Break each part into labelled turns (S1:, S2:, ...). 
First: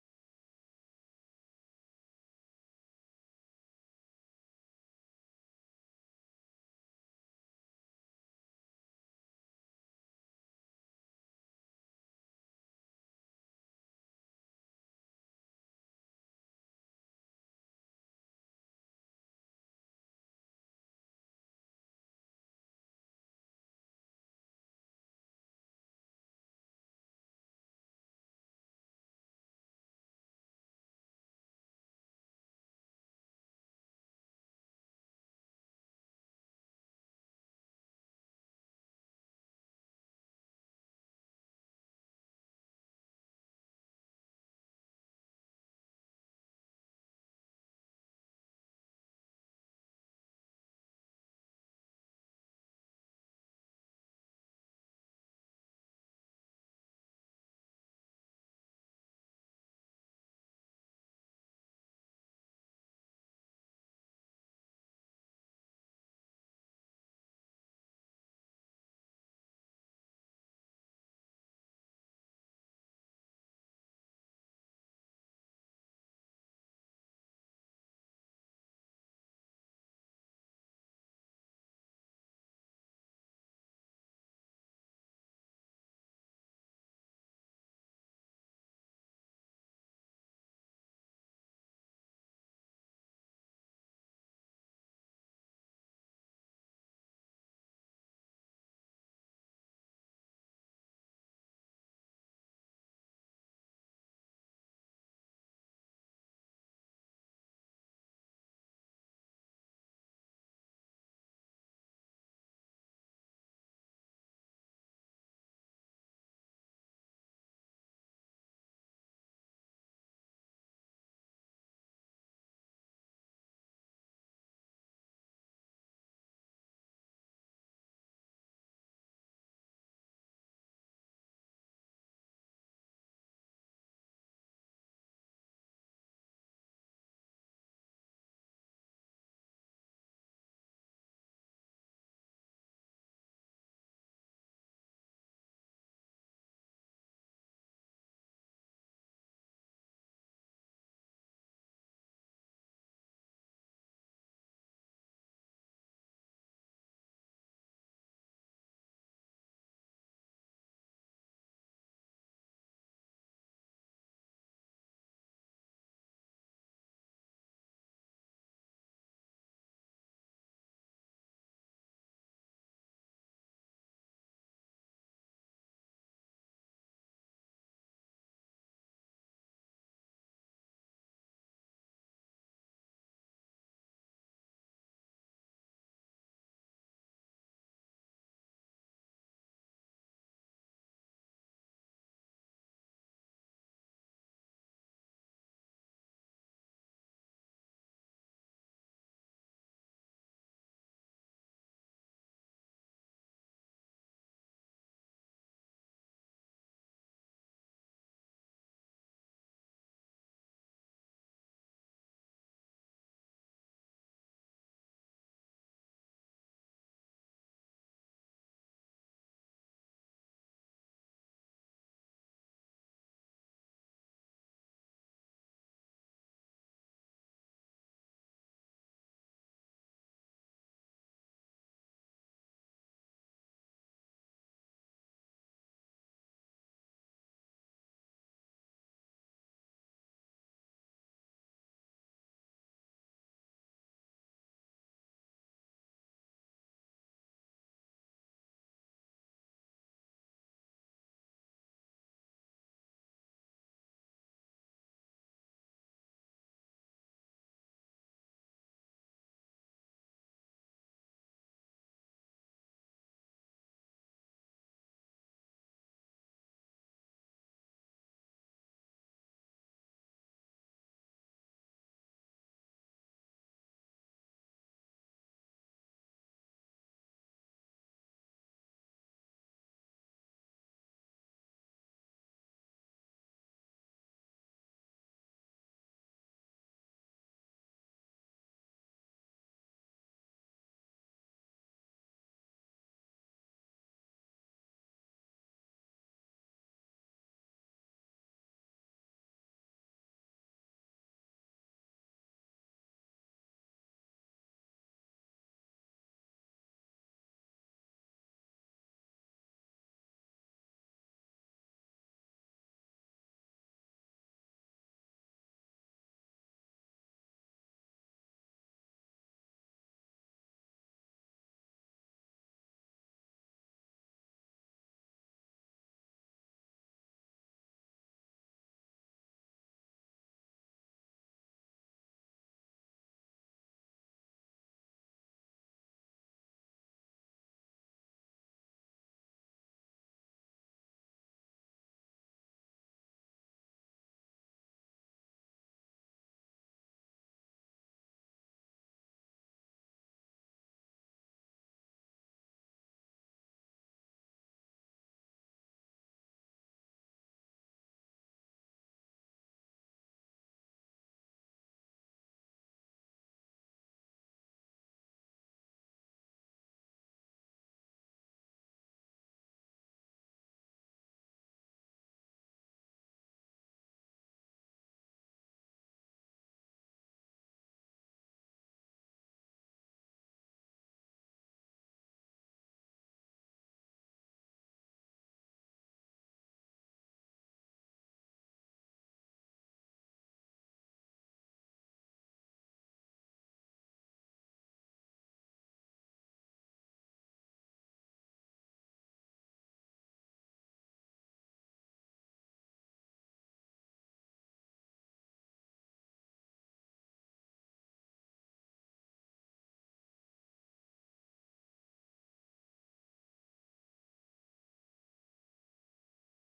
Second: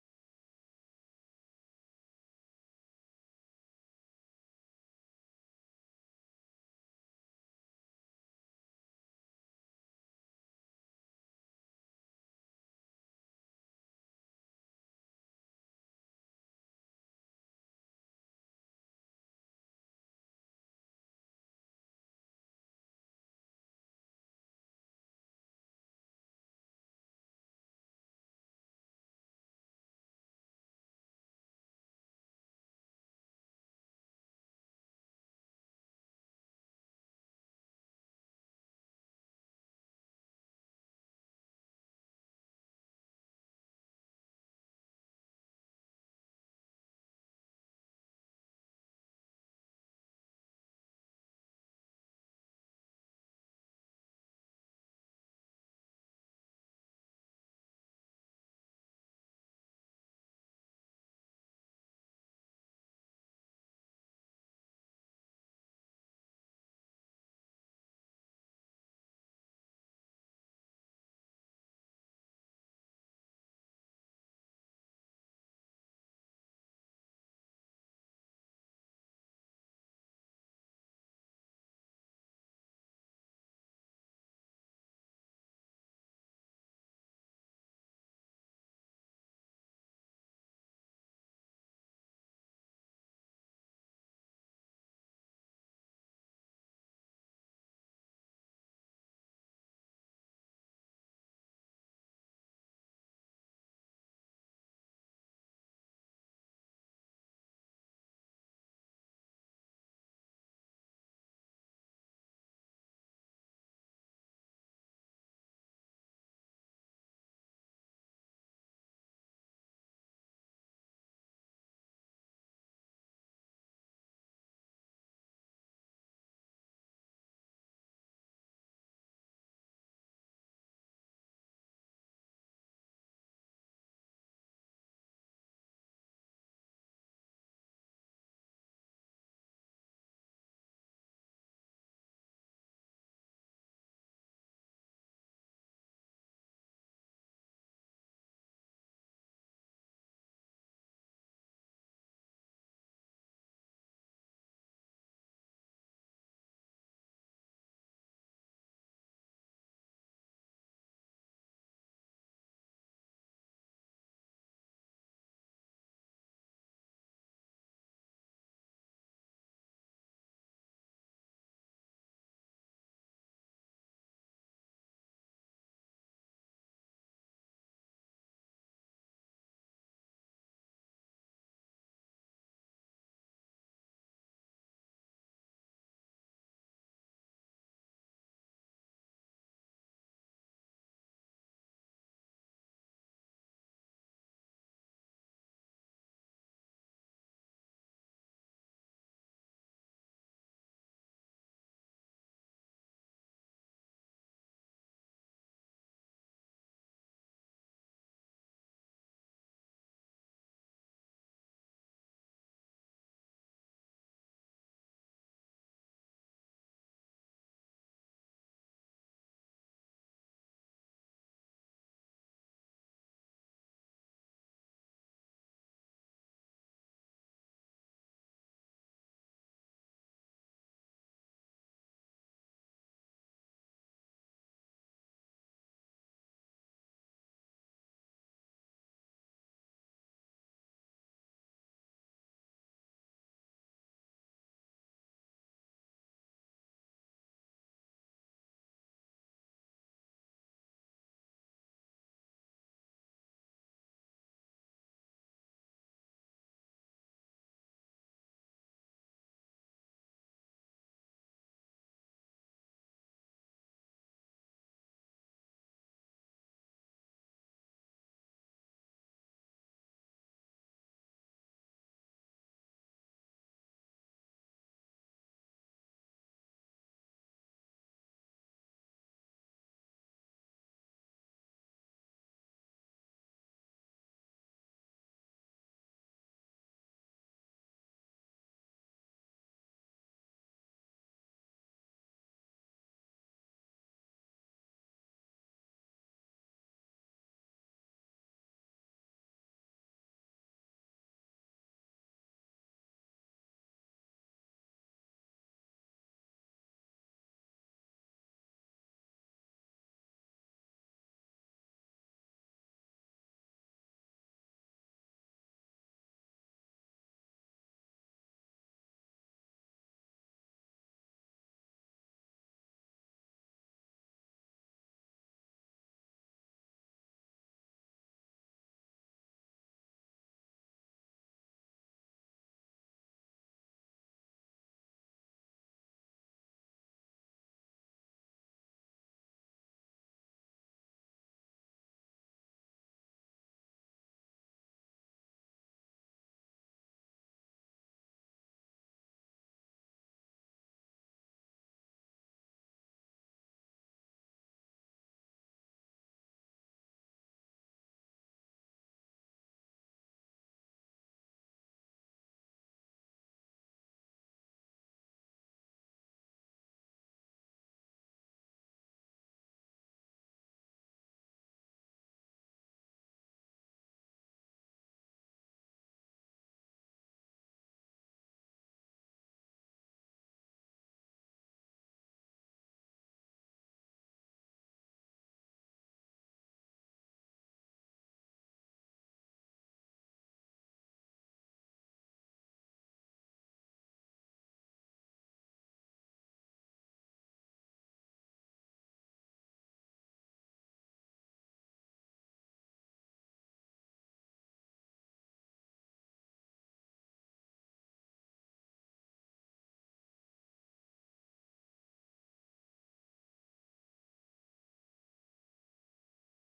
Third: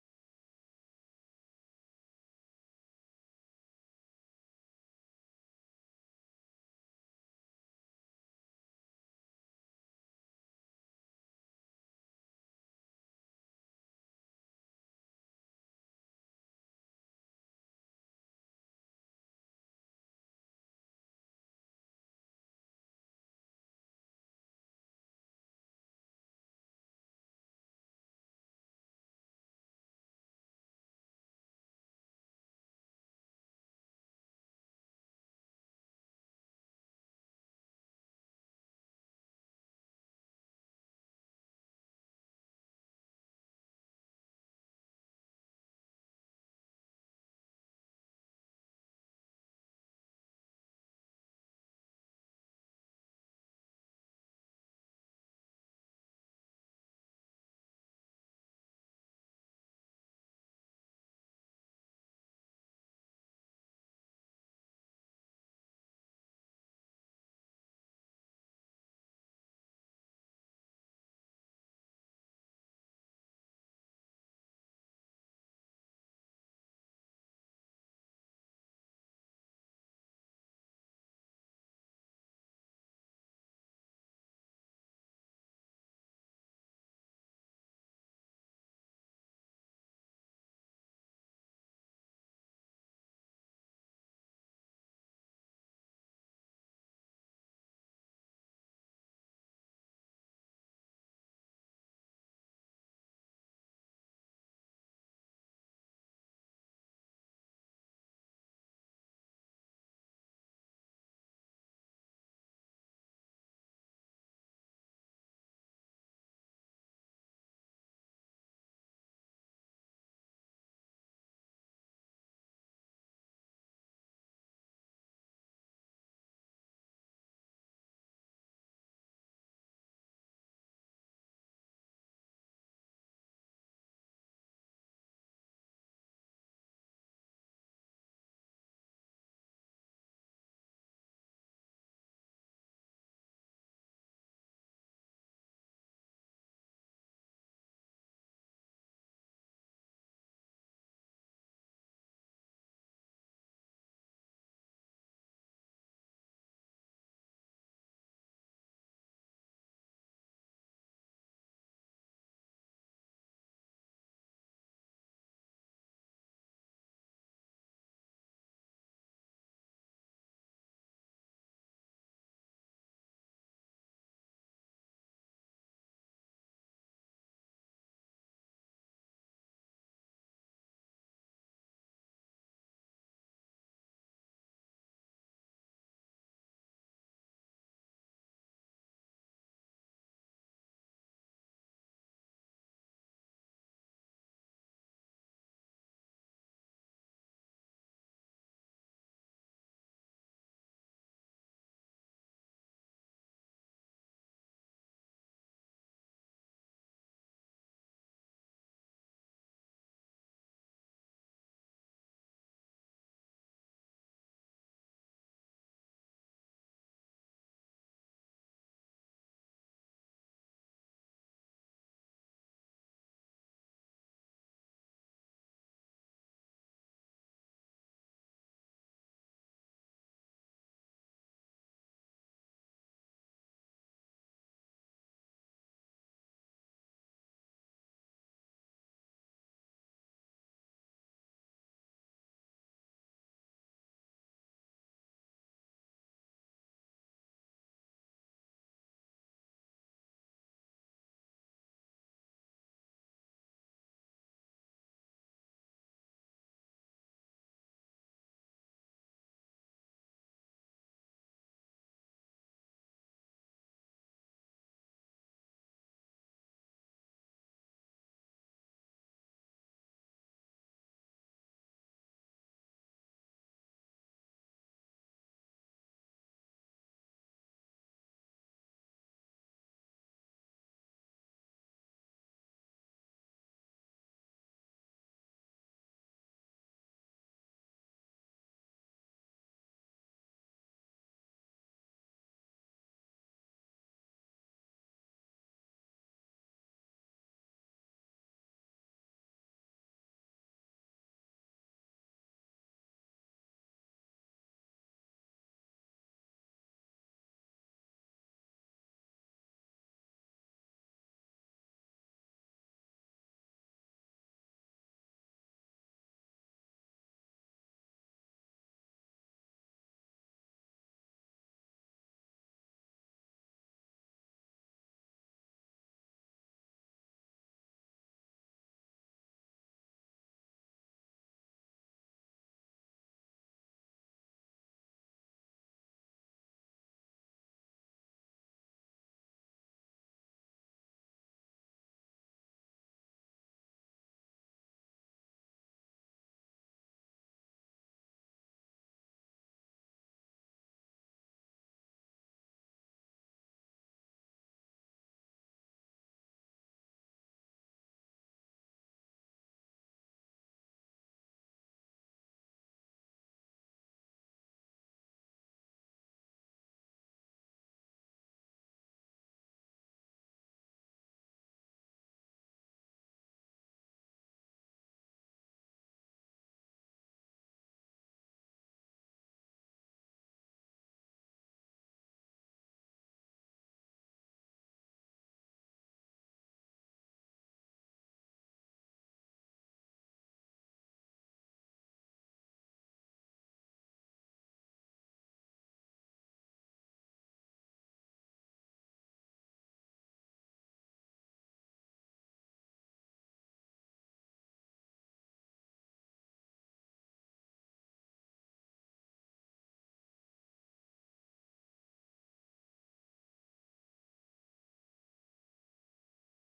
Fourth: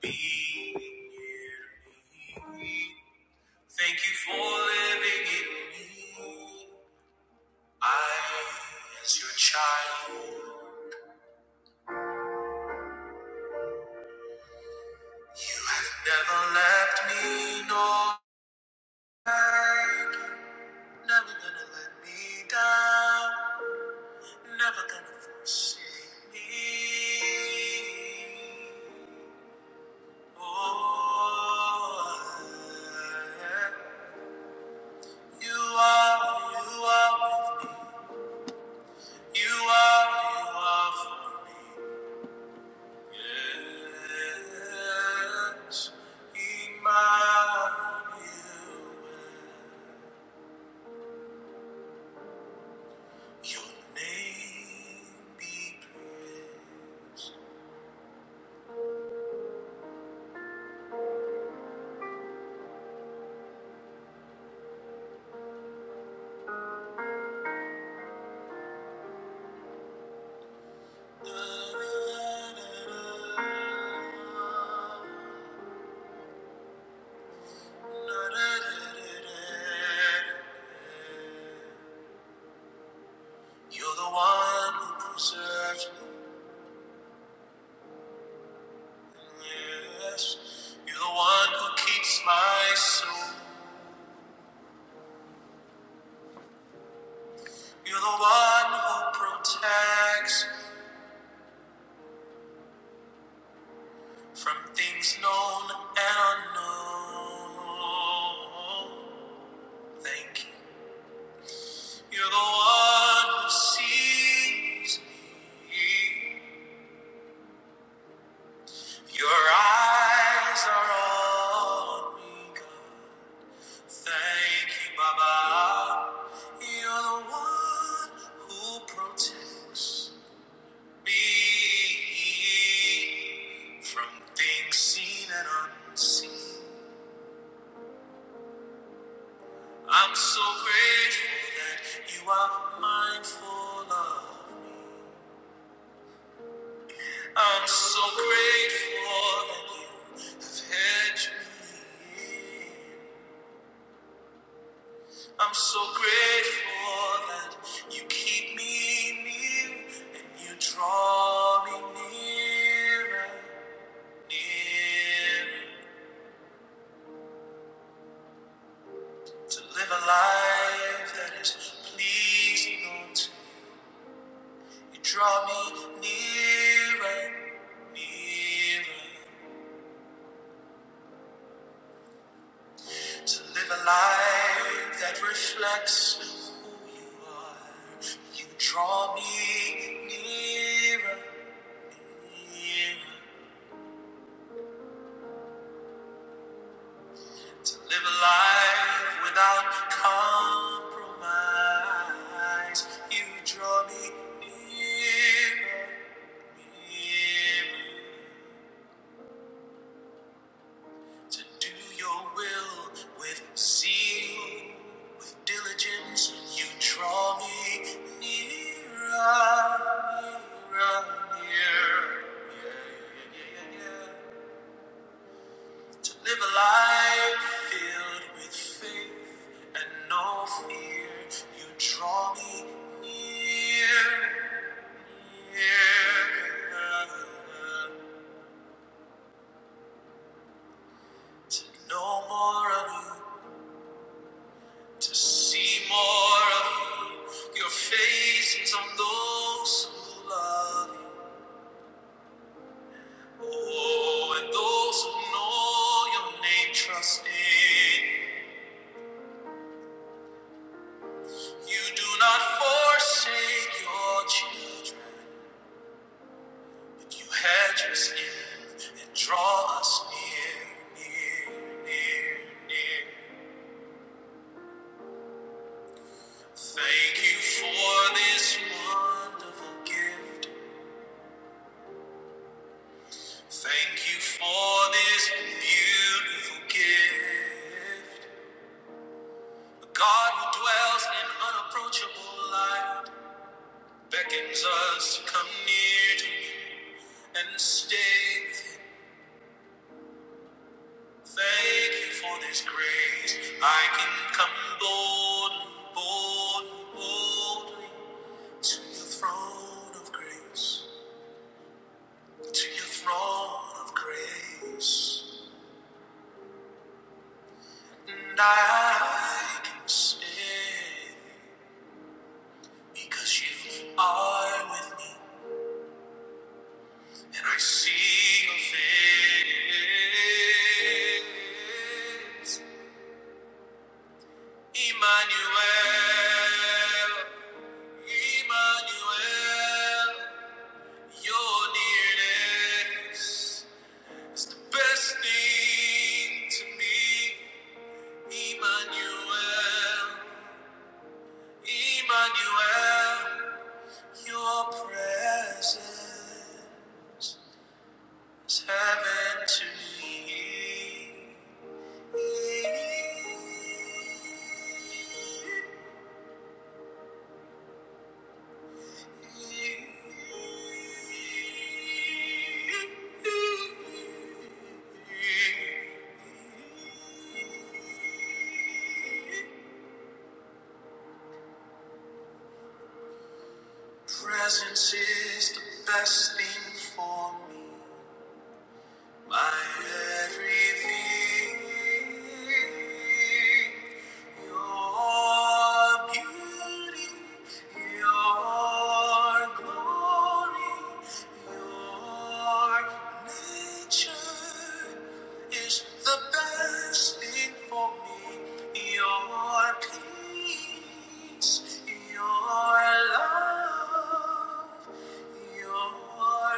S1: Be near me. Thank you for living in me. I, as your child, never left me, nor never gonna let me down, never gonna forsake me. Oh, you are, you are. with me. You are, you are for me. Yes, Emmanuel. Your name be praised. Da, da, da, da. Da, da, da, da, da. You're the one who preserves me. Yes, you're the one who keeps my soul. You're the one who protects from things known and unknown. Thank you. You're the one who sees me. Your eyes are on me, God. Thank you, Baba. You're the one who protects. me from things seen and unseen. I'm so grateful that you are mindful of me. I'm so grateful that you have hedged me in. I'm so grateful that you keep me near and you draw me nearer, nearer. To live a life that is pleasing unto you. You draw me nearer, nearer. To live a life that reflects who you are. You draw me nearer, nearer. To live a life without compromise. You draw me nearer, nearer. to do your will with zeal, with diligence, you draw me nearer, nearer, nearer. Yeah, yeah, yeah, yeah, yeah. To live a life filled with faith and no fear, you draw me near, near. To know more of you to see more of you, your faces on those who love you. Oh, and those who know your name trust in you. You do not forsake your children, but you hedge us in and draw us near, near, near, near. Thank you for this wonderful gift. Thank you for this beautiful gift. A God who dwells in unapproachable light beckons us to come near to Him and stay with Him. Thank you for this grace. I can come boldly, boldly, boldly to your throne of grace, to your throne of grace. And I can say, Because you are with me, and I see your face. Emmanuel, Emmanuel, your nearness is the best thing to me. Emmanuel, Emmanuel, your presence. It's happened to me. Presence is the best thing for me. My everything, your beauty, your glory, your nature is the best thing for me. Your peace, your love, your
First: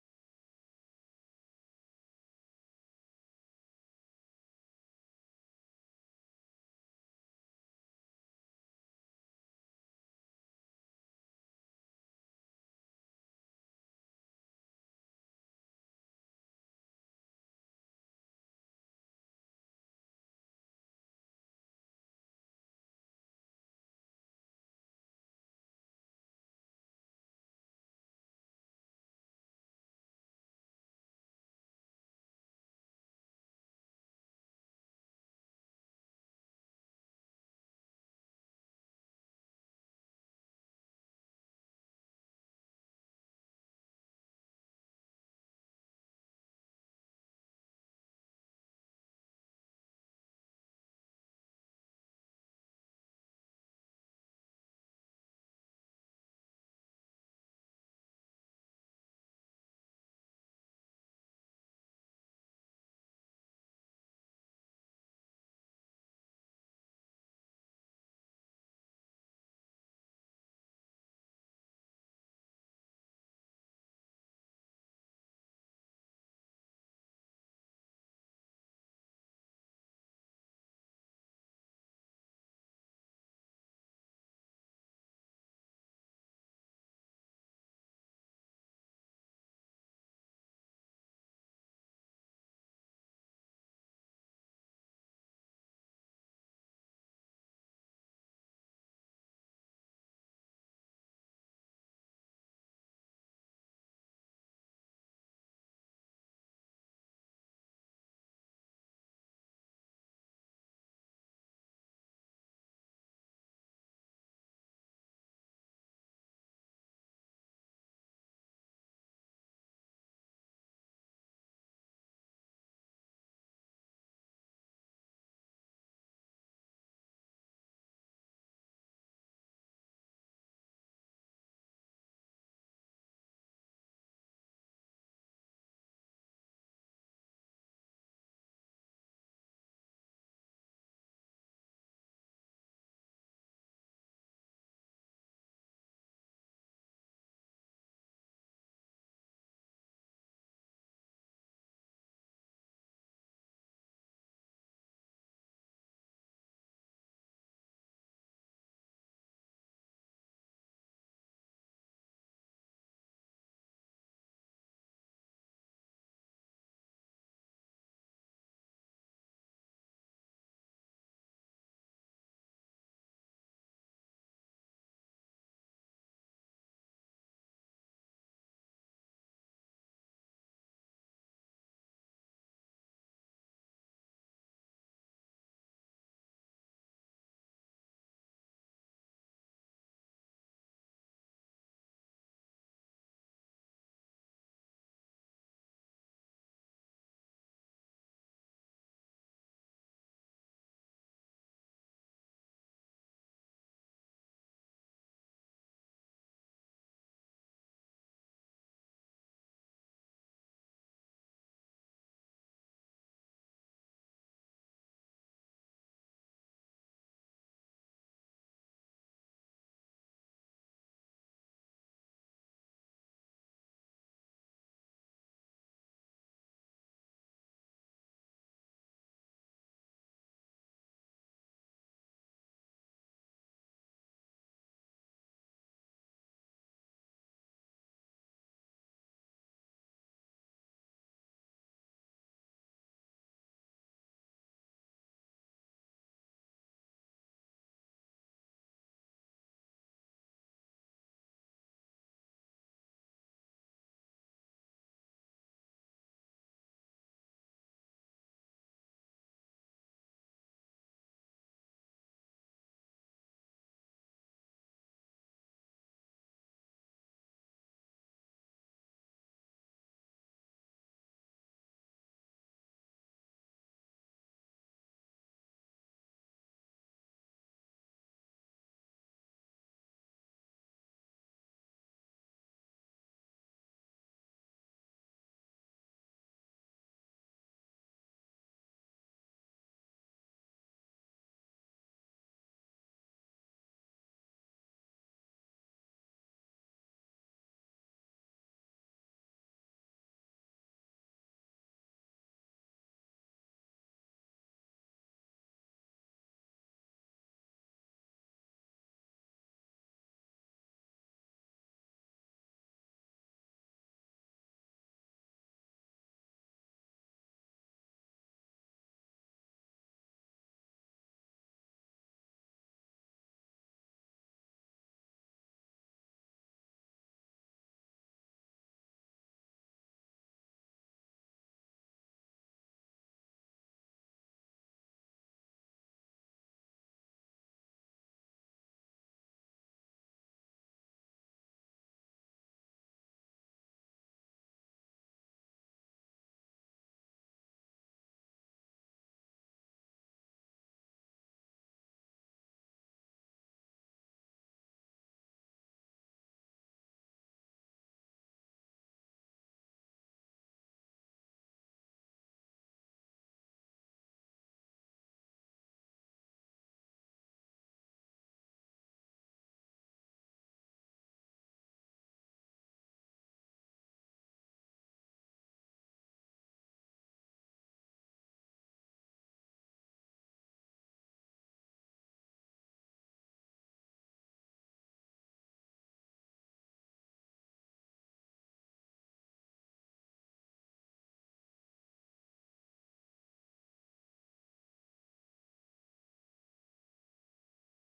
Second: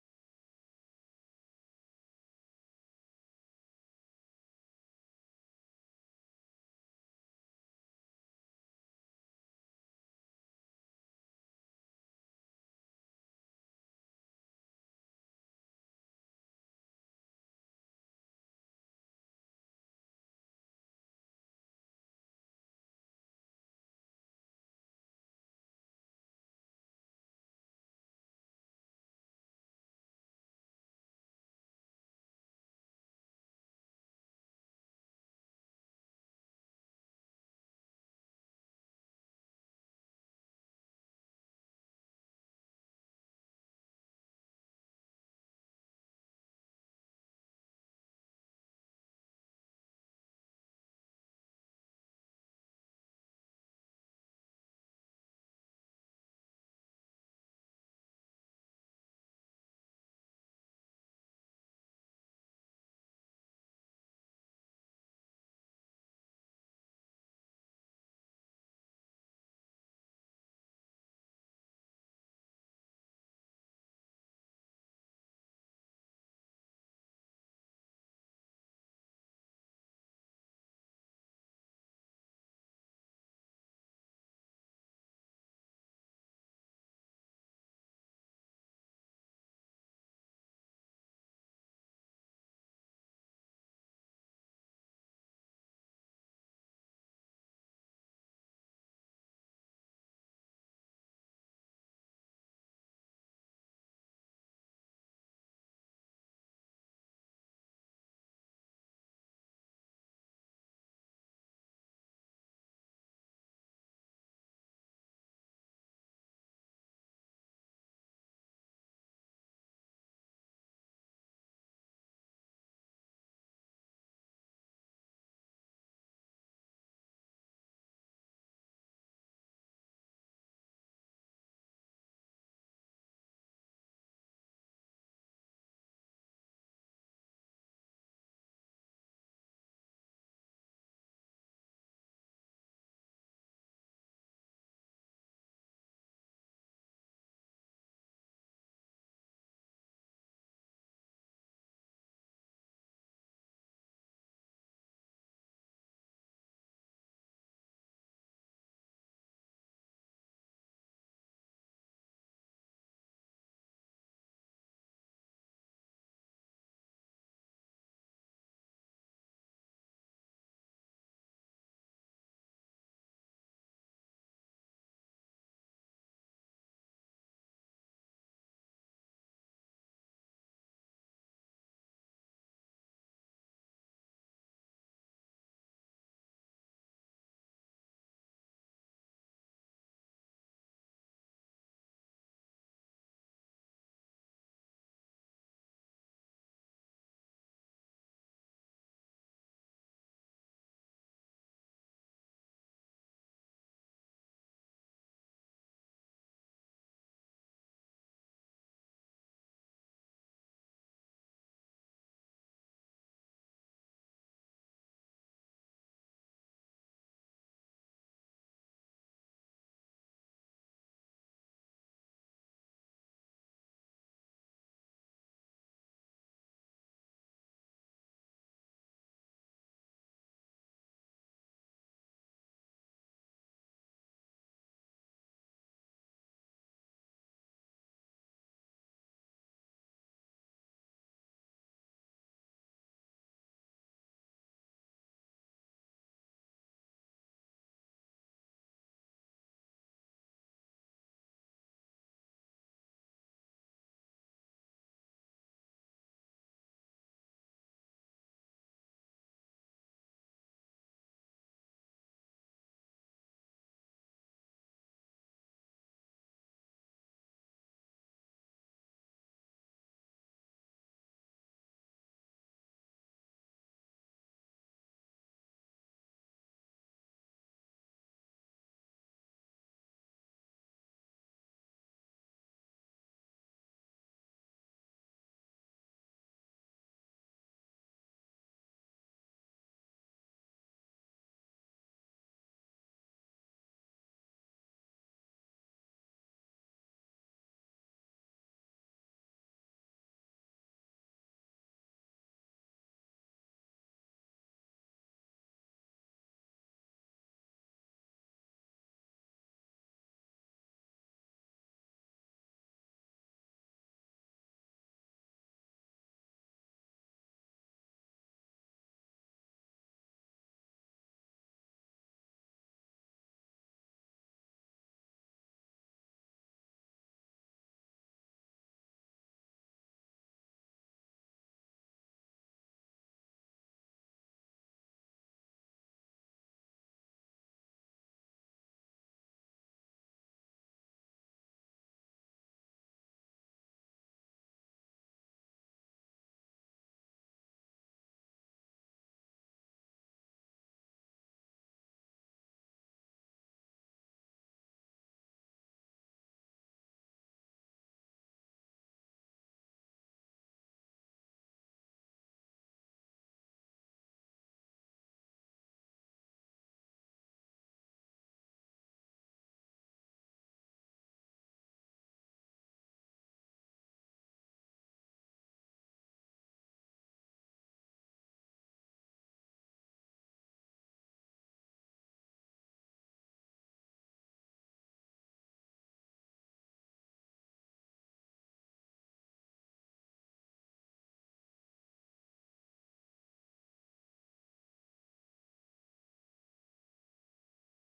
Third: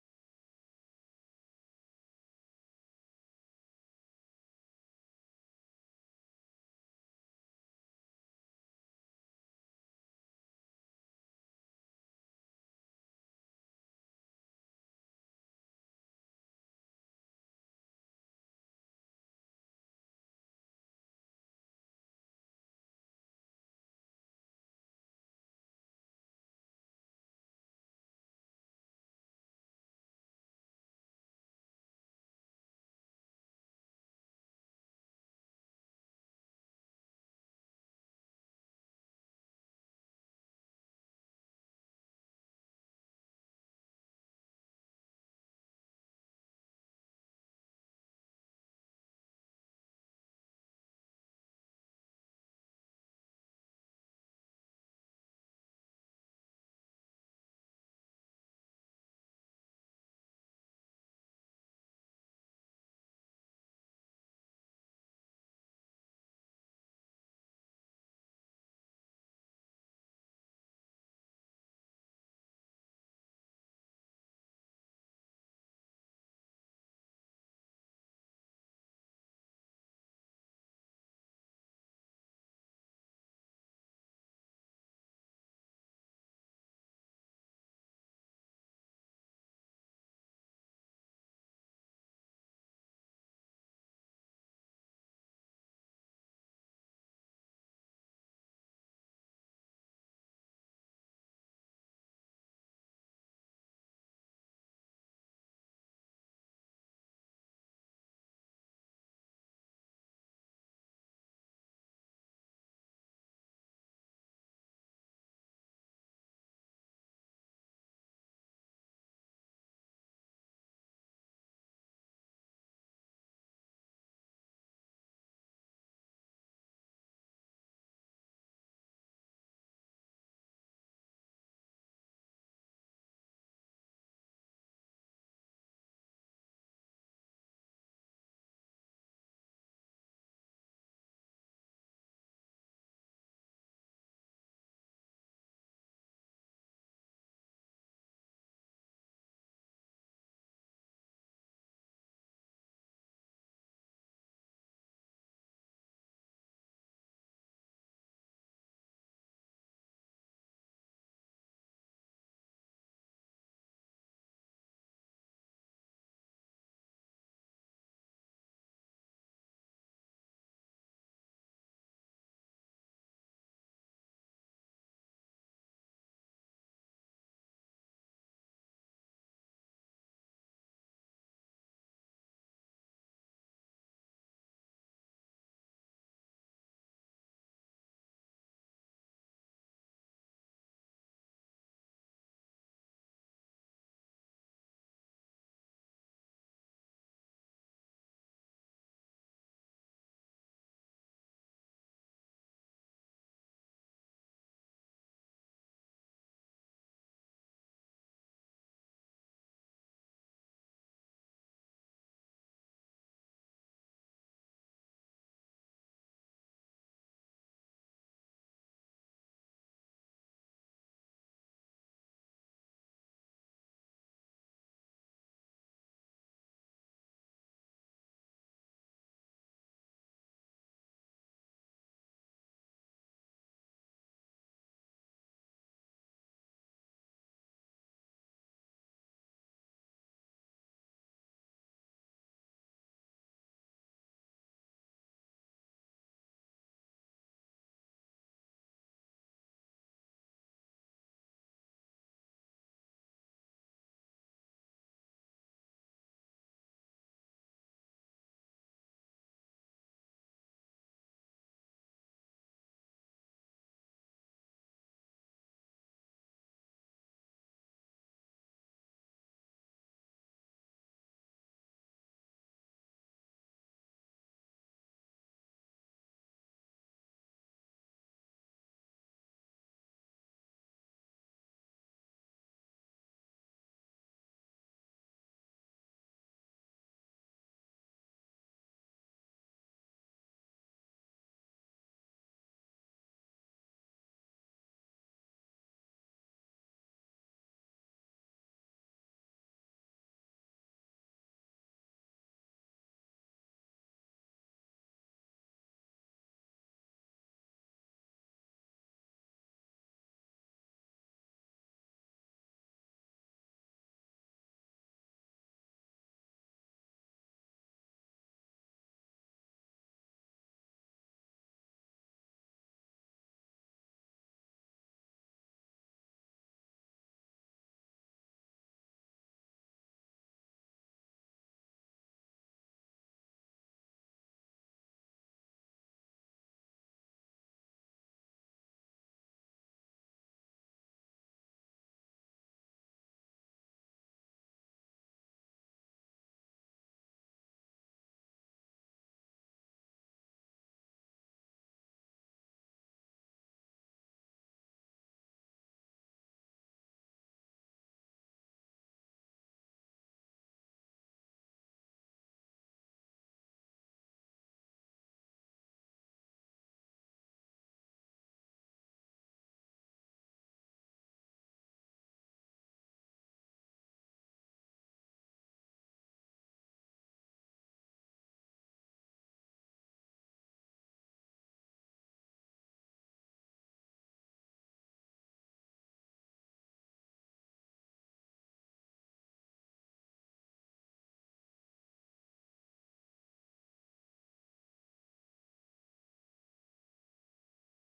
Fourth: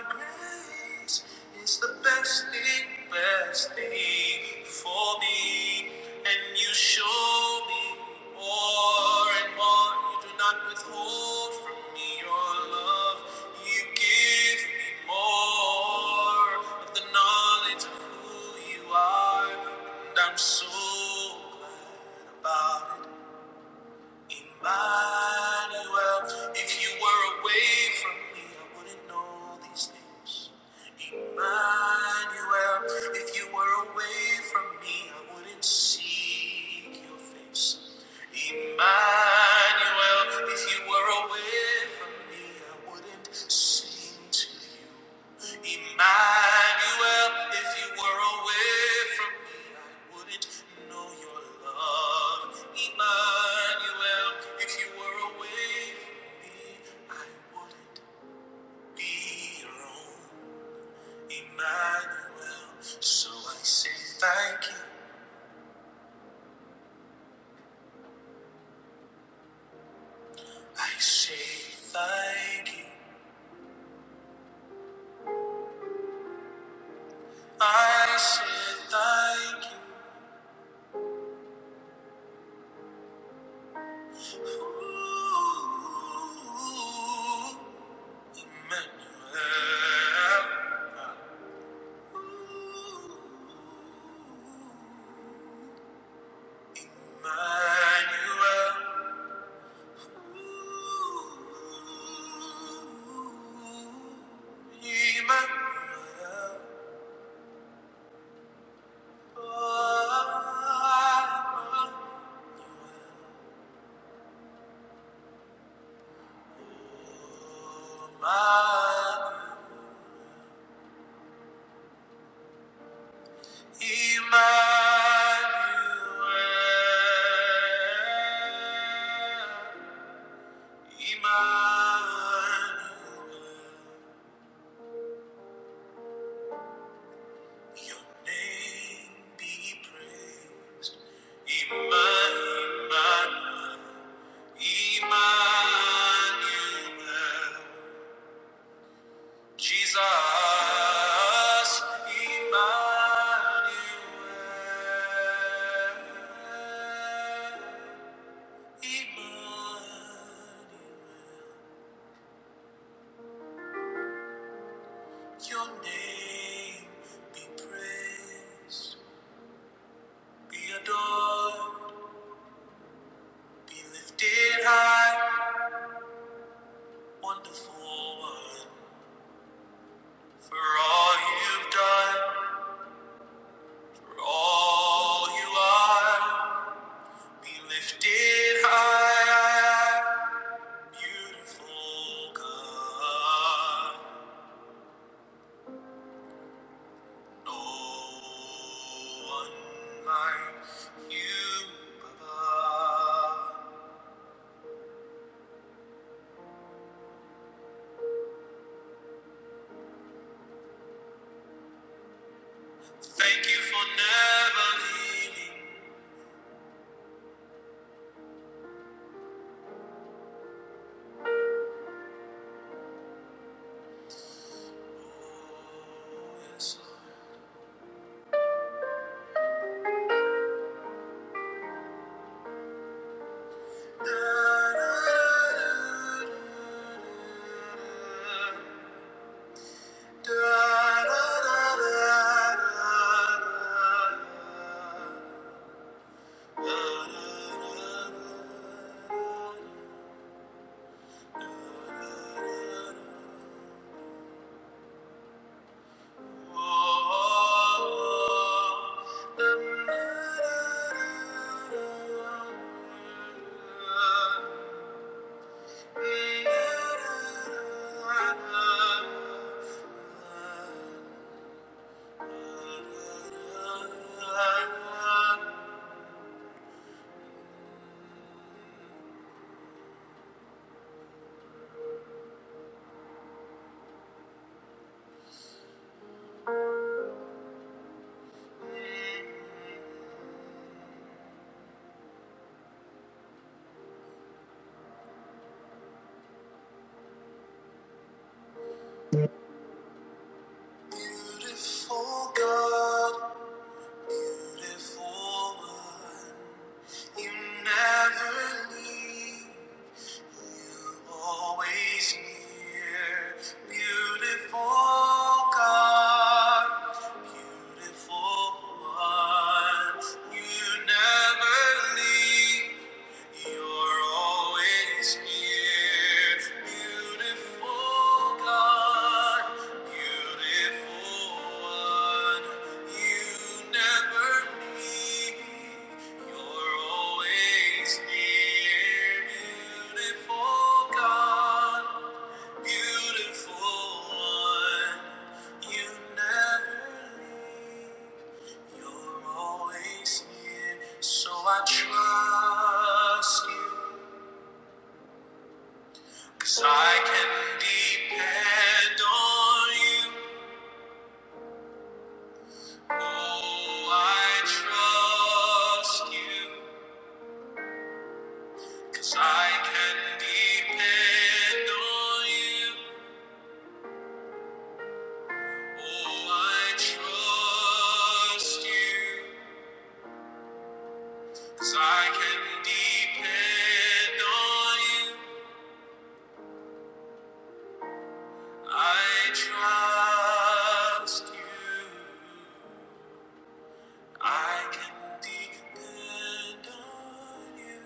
S1: grace is the best thing, best thing for me. And you show me more and more. You do not withhold from me your love. You give me more of the knowledge of who you are. And I'm so glad about it. Emmanuel, if you were away from me, I wouldn't know these things. Emmanuel, if you were away from me, I wouldn't seek your face. Emmanuel, if you were away from me, I wouldn't sing to you. Emmanuel, if you were away from me, I wouldn't know your love. Emmanuel, if you were away from me, I wouldn't be your own. Emmanuel, so I say thank you. I say thank you. I say thank you. Ooh, Emmanuel. Emmanuel, Emmanuel, Emmanuel. Emmanuel, your name be praised. Emmanuel, Emmanuel, Jesus, Emmanuel, Emmanuel, your name be praised. Be adored, be lifted high, wonderful one. For all you've done, for all you are, be lifted high, beautiful God. No one like you above. Thank you for never leaving. Oh, yes. Oh Beautiful God, beautiful one. You never leave, you always near. Beautiful God, beautiful one. You never leave. You're always here, beautiful God, beautiful one. You never leave. You're always near, beautiful God, beautiful one. You never leave. You're always near, so I trust you. 'Cause I can depend on you. Oh, I trust you. 'Cause I can depend on you. Oh, I trust you. 'Cause I can depend on you. I trust you. I can depend on you.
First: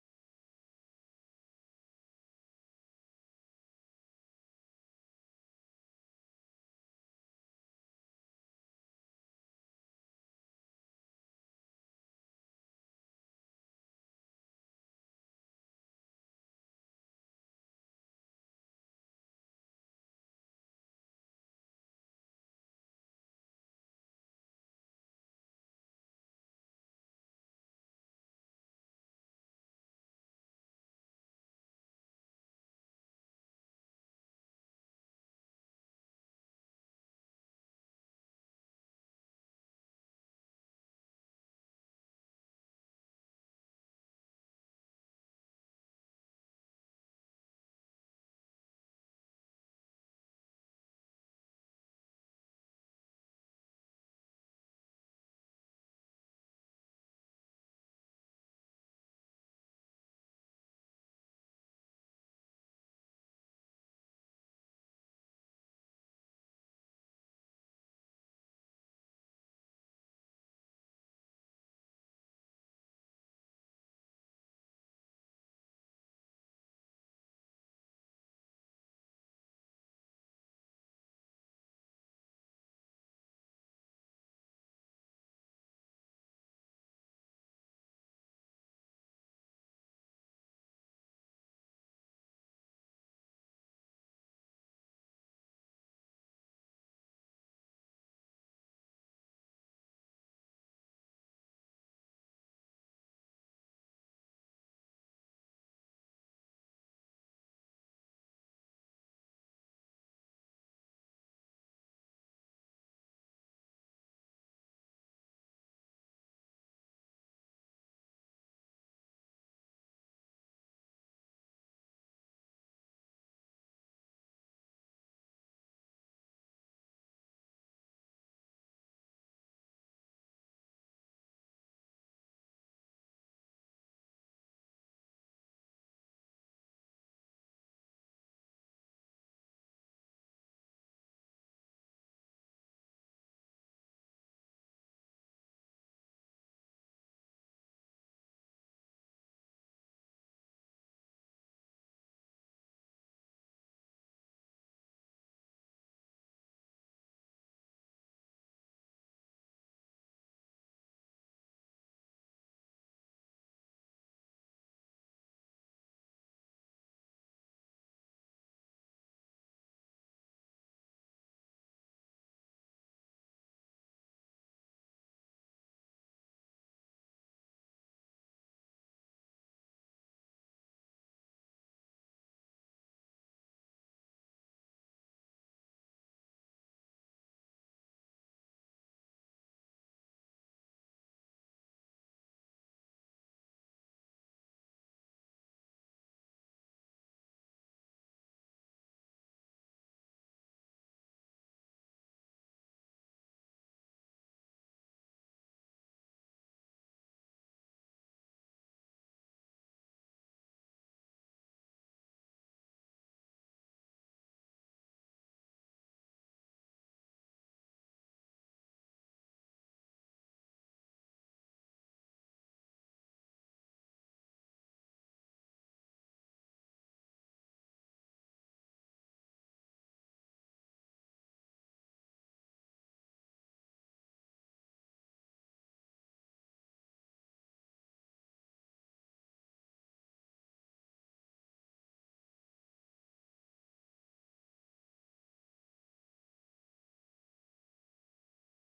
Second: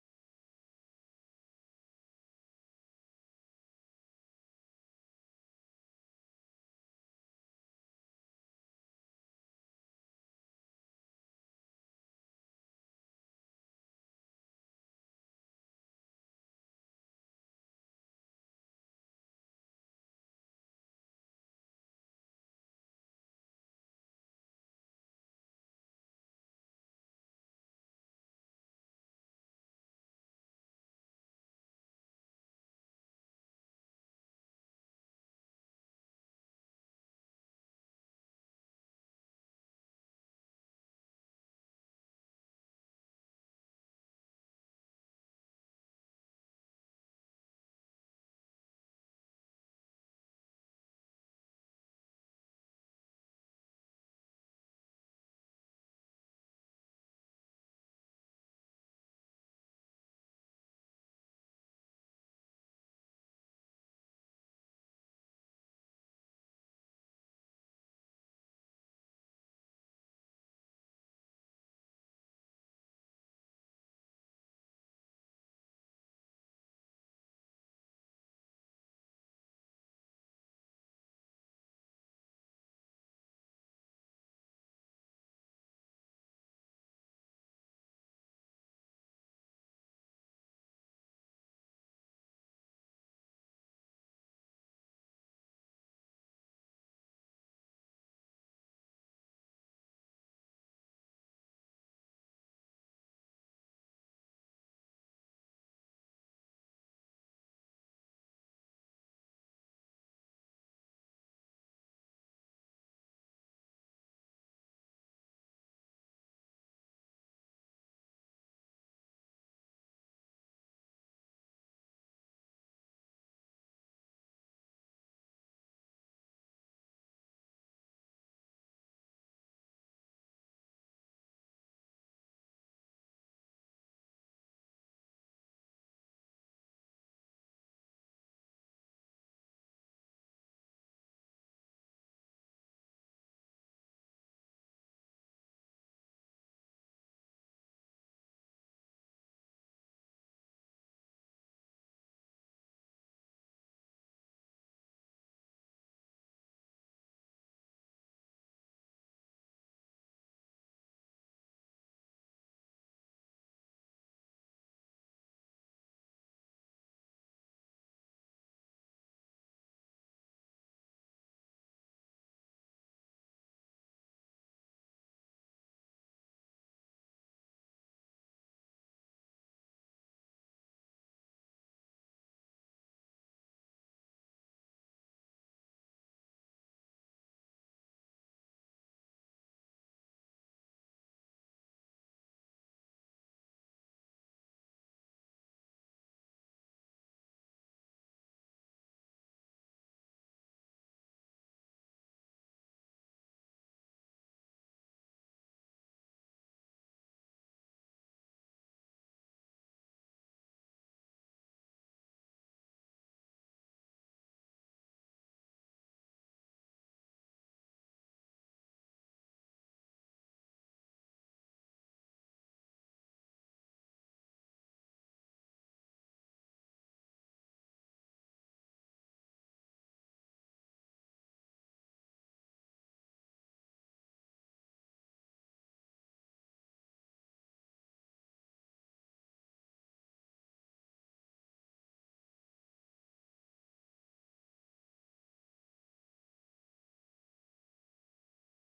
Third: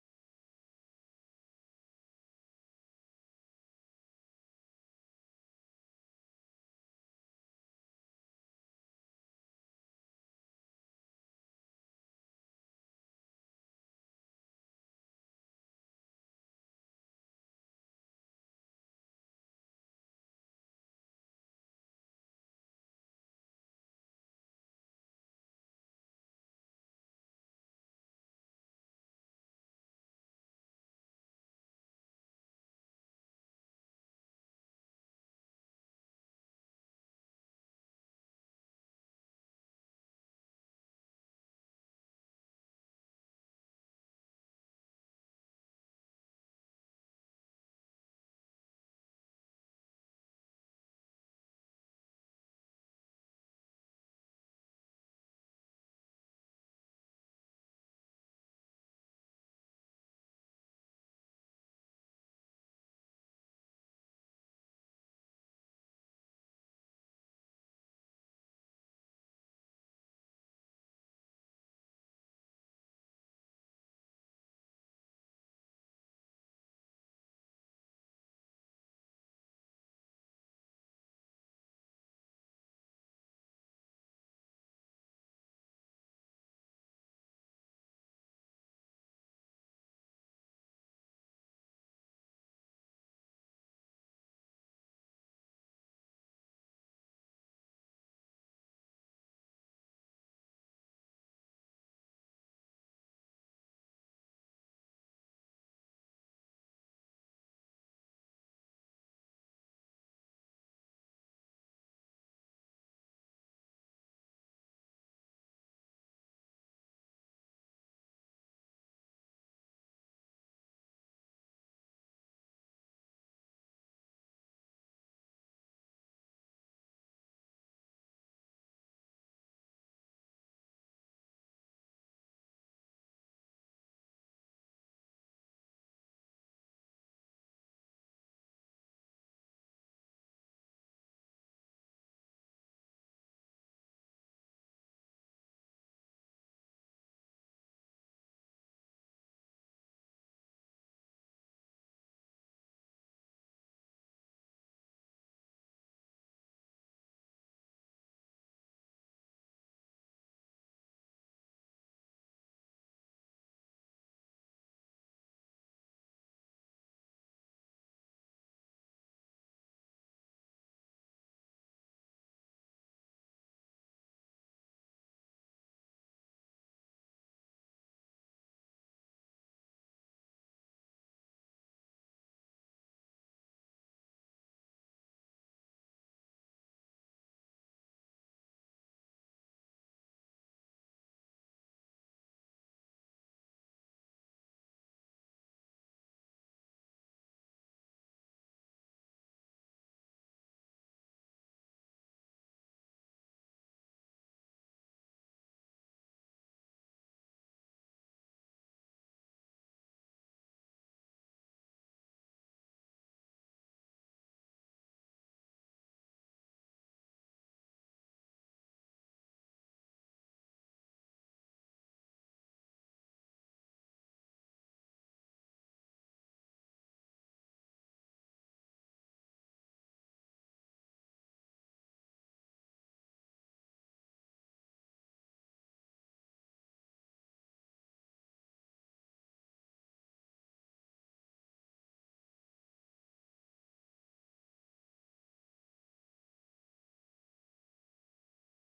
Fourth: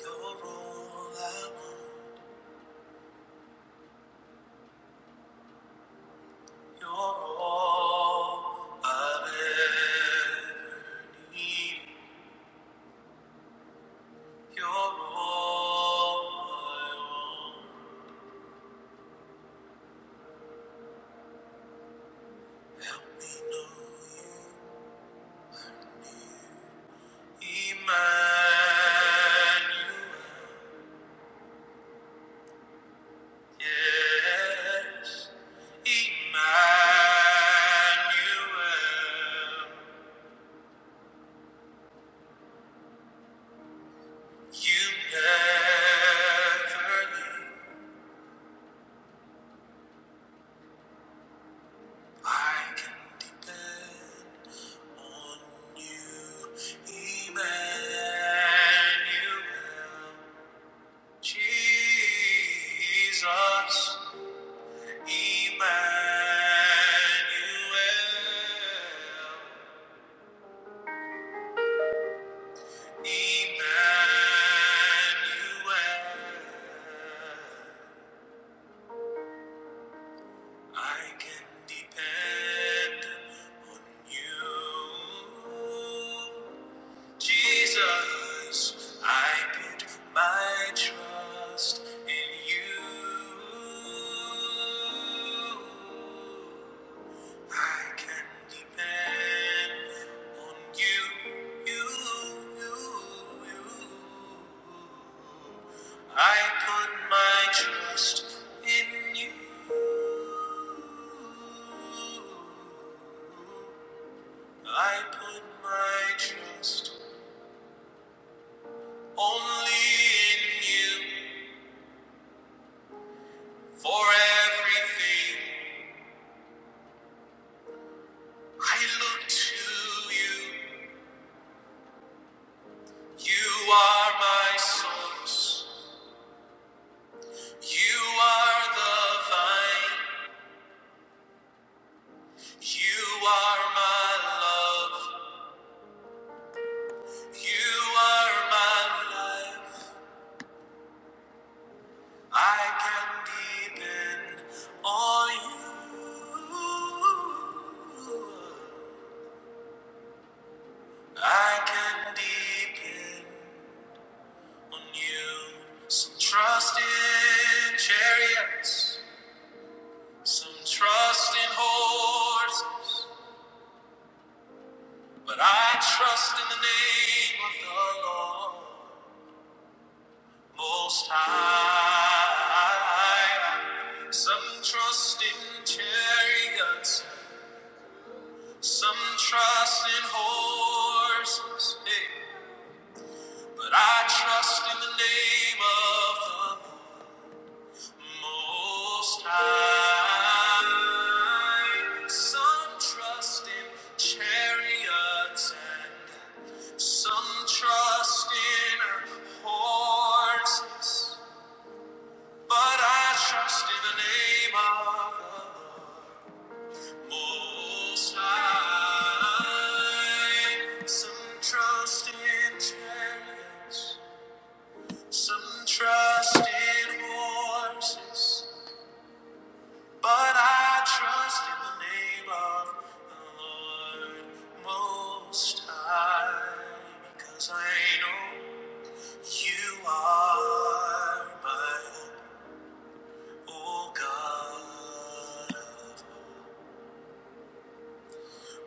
S1: You're all I want. You're all I've ever needed. You're all I want. Help me know you, Emmanuel. Yes. Emmanuel, you never leave. I can depend on you. Emmanuel, Jesus, Emmanuel, Emmanuel. I can depend on you. Jesus, I put my trust in you. I can depend on you. you, you, you. I put my trust in you. I put my trust only in you for everything I look to you. You are my source. You are the vine. You are my love. You are my life. I can depend on you. I can depend on you. Some trust in chariots, some trust in horses, but I trust in the name of the Lord Most High. Some trust in chariots, some trust in horses, eh, but I trust in the name of the Lord. Most high, some trust in chariots and some trust in horses, but I trust in the name of the Lord. Most high, some trust in chariots, some trust in horses. But I trust in the name of the Lord Most High, because I know you are my hope, O God. of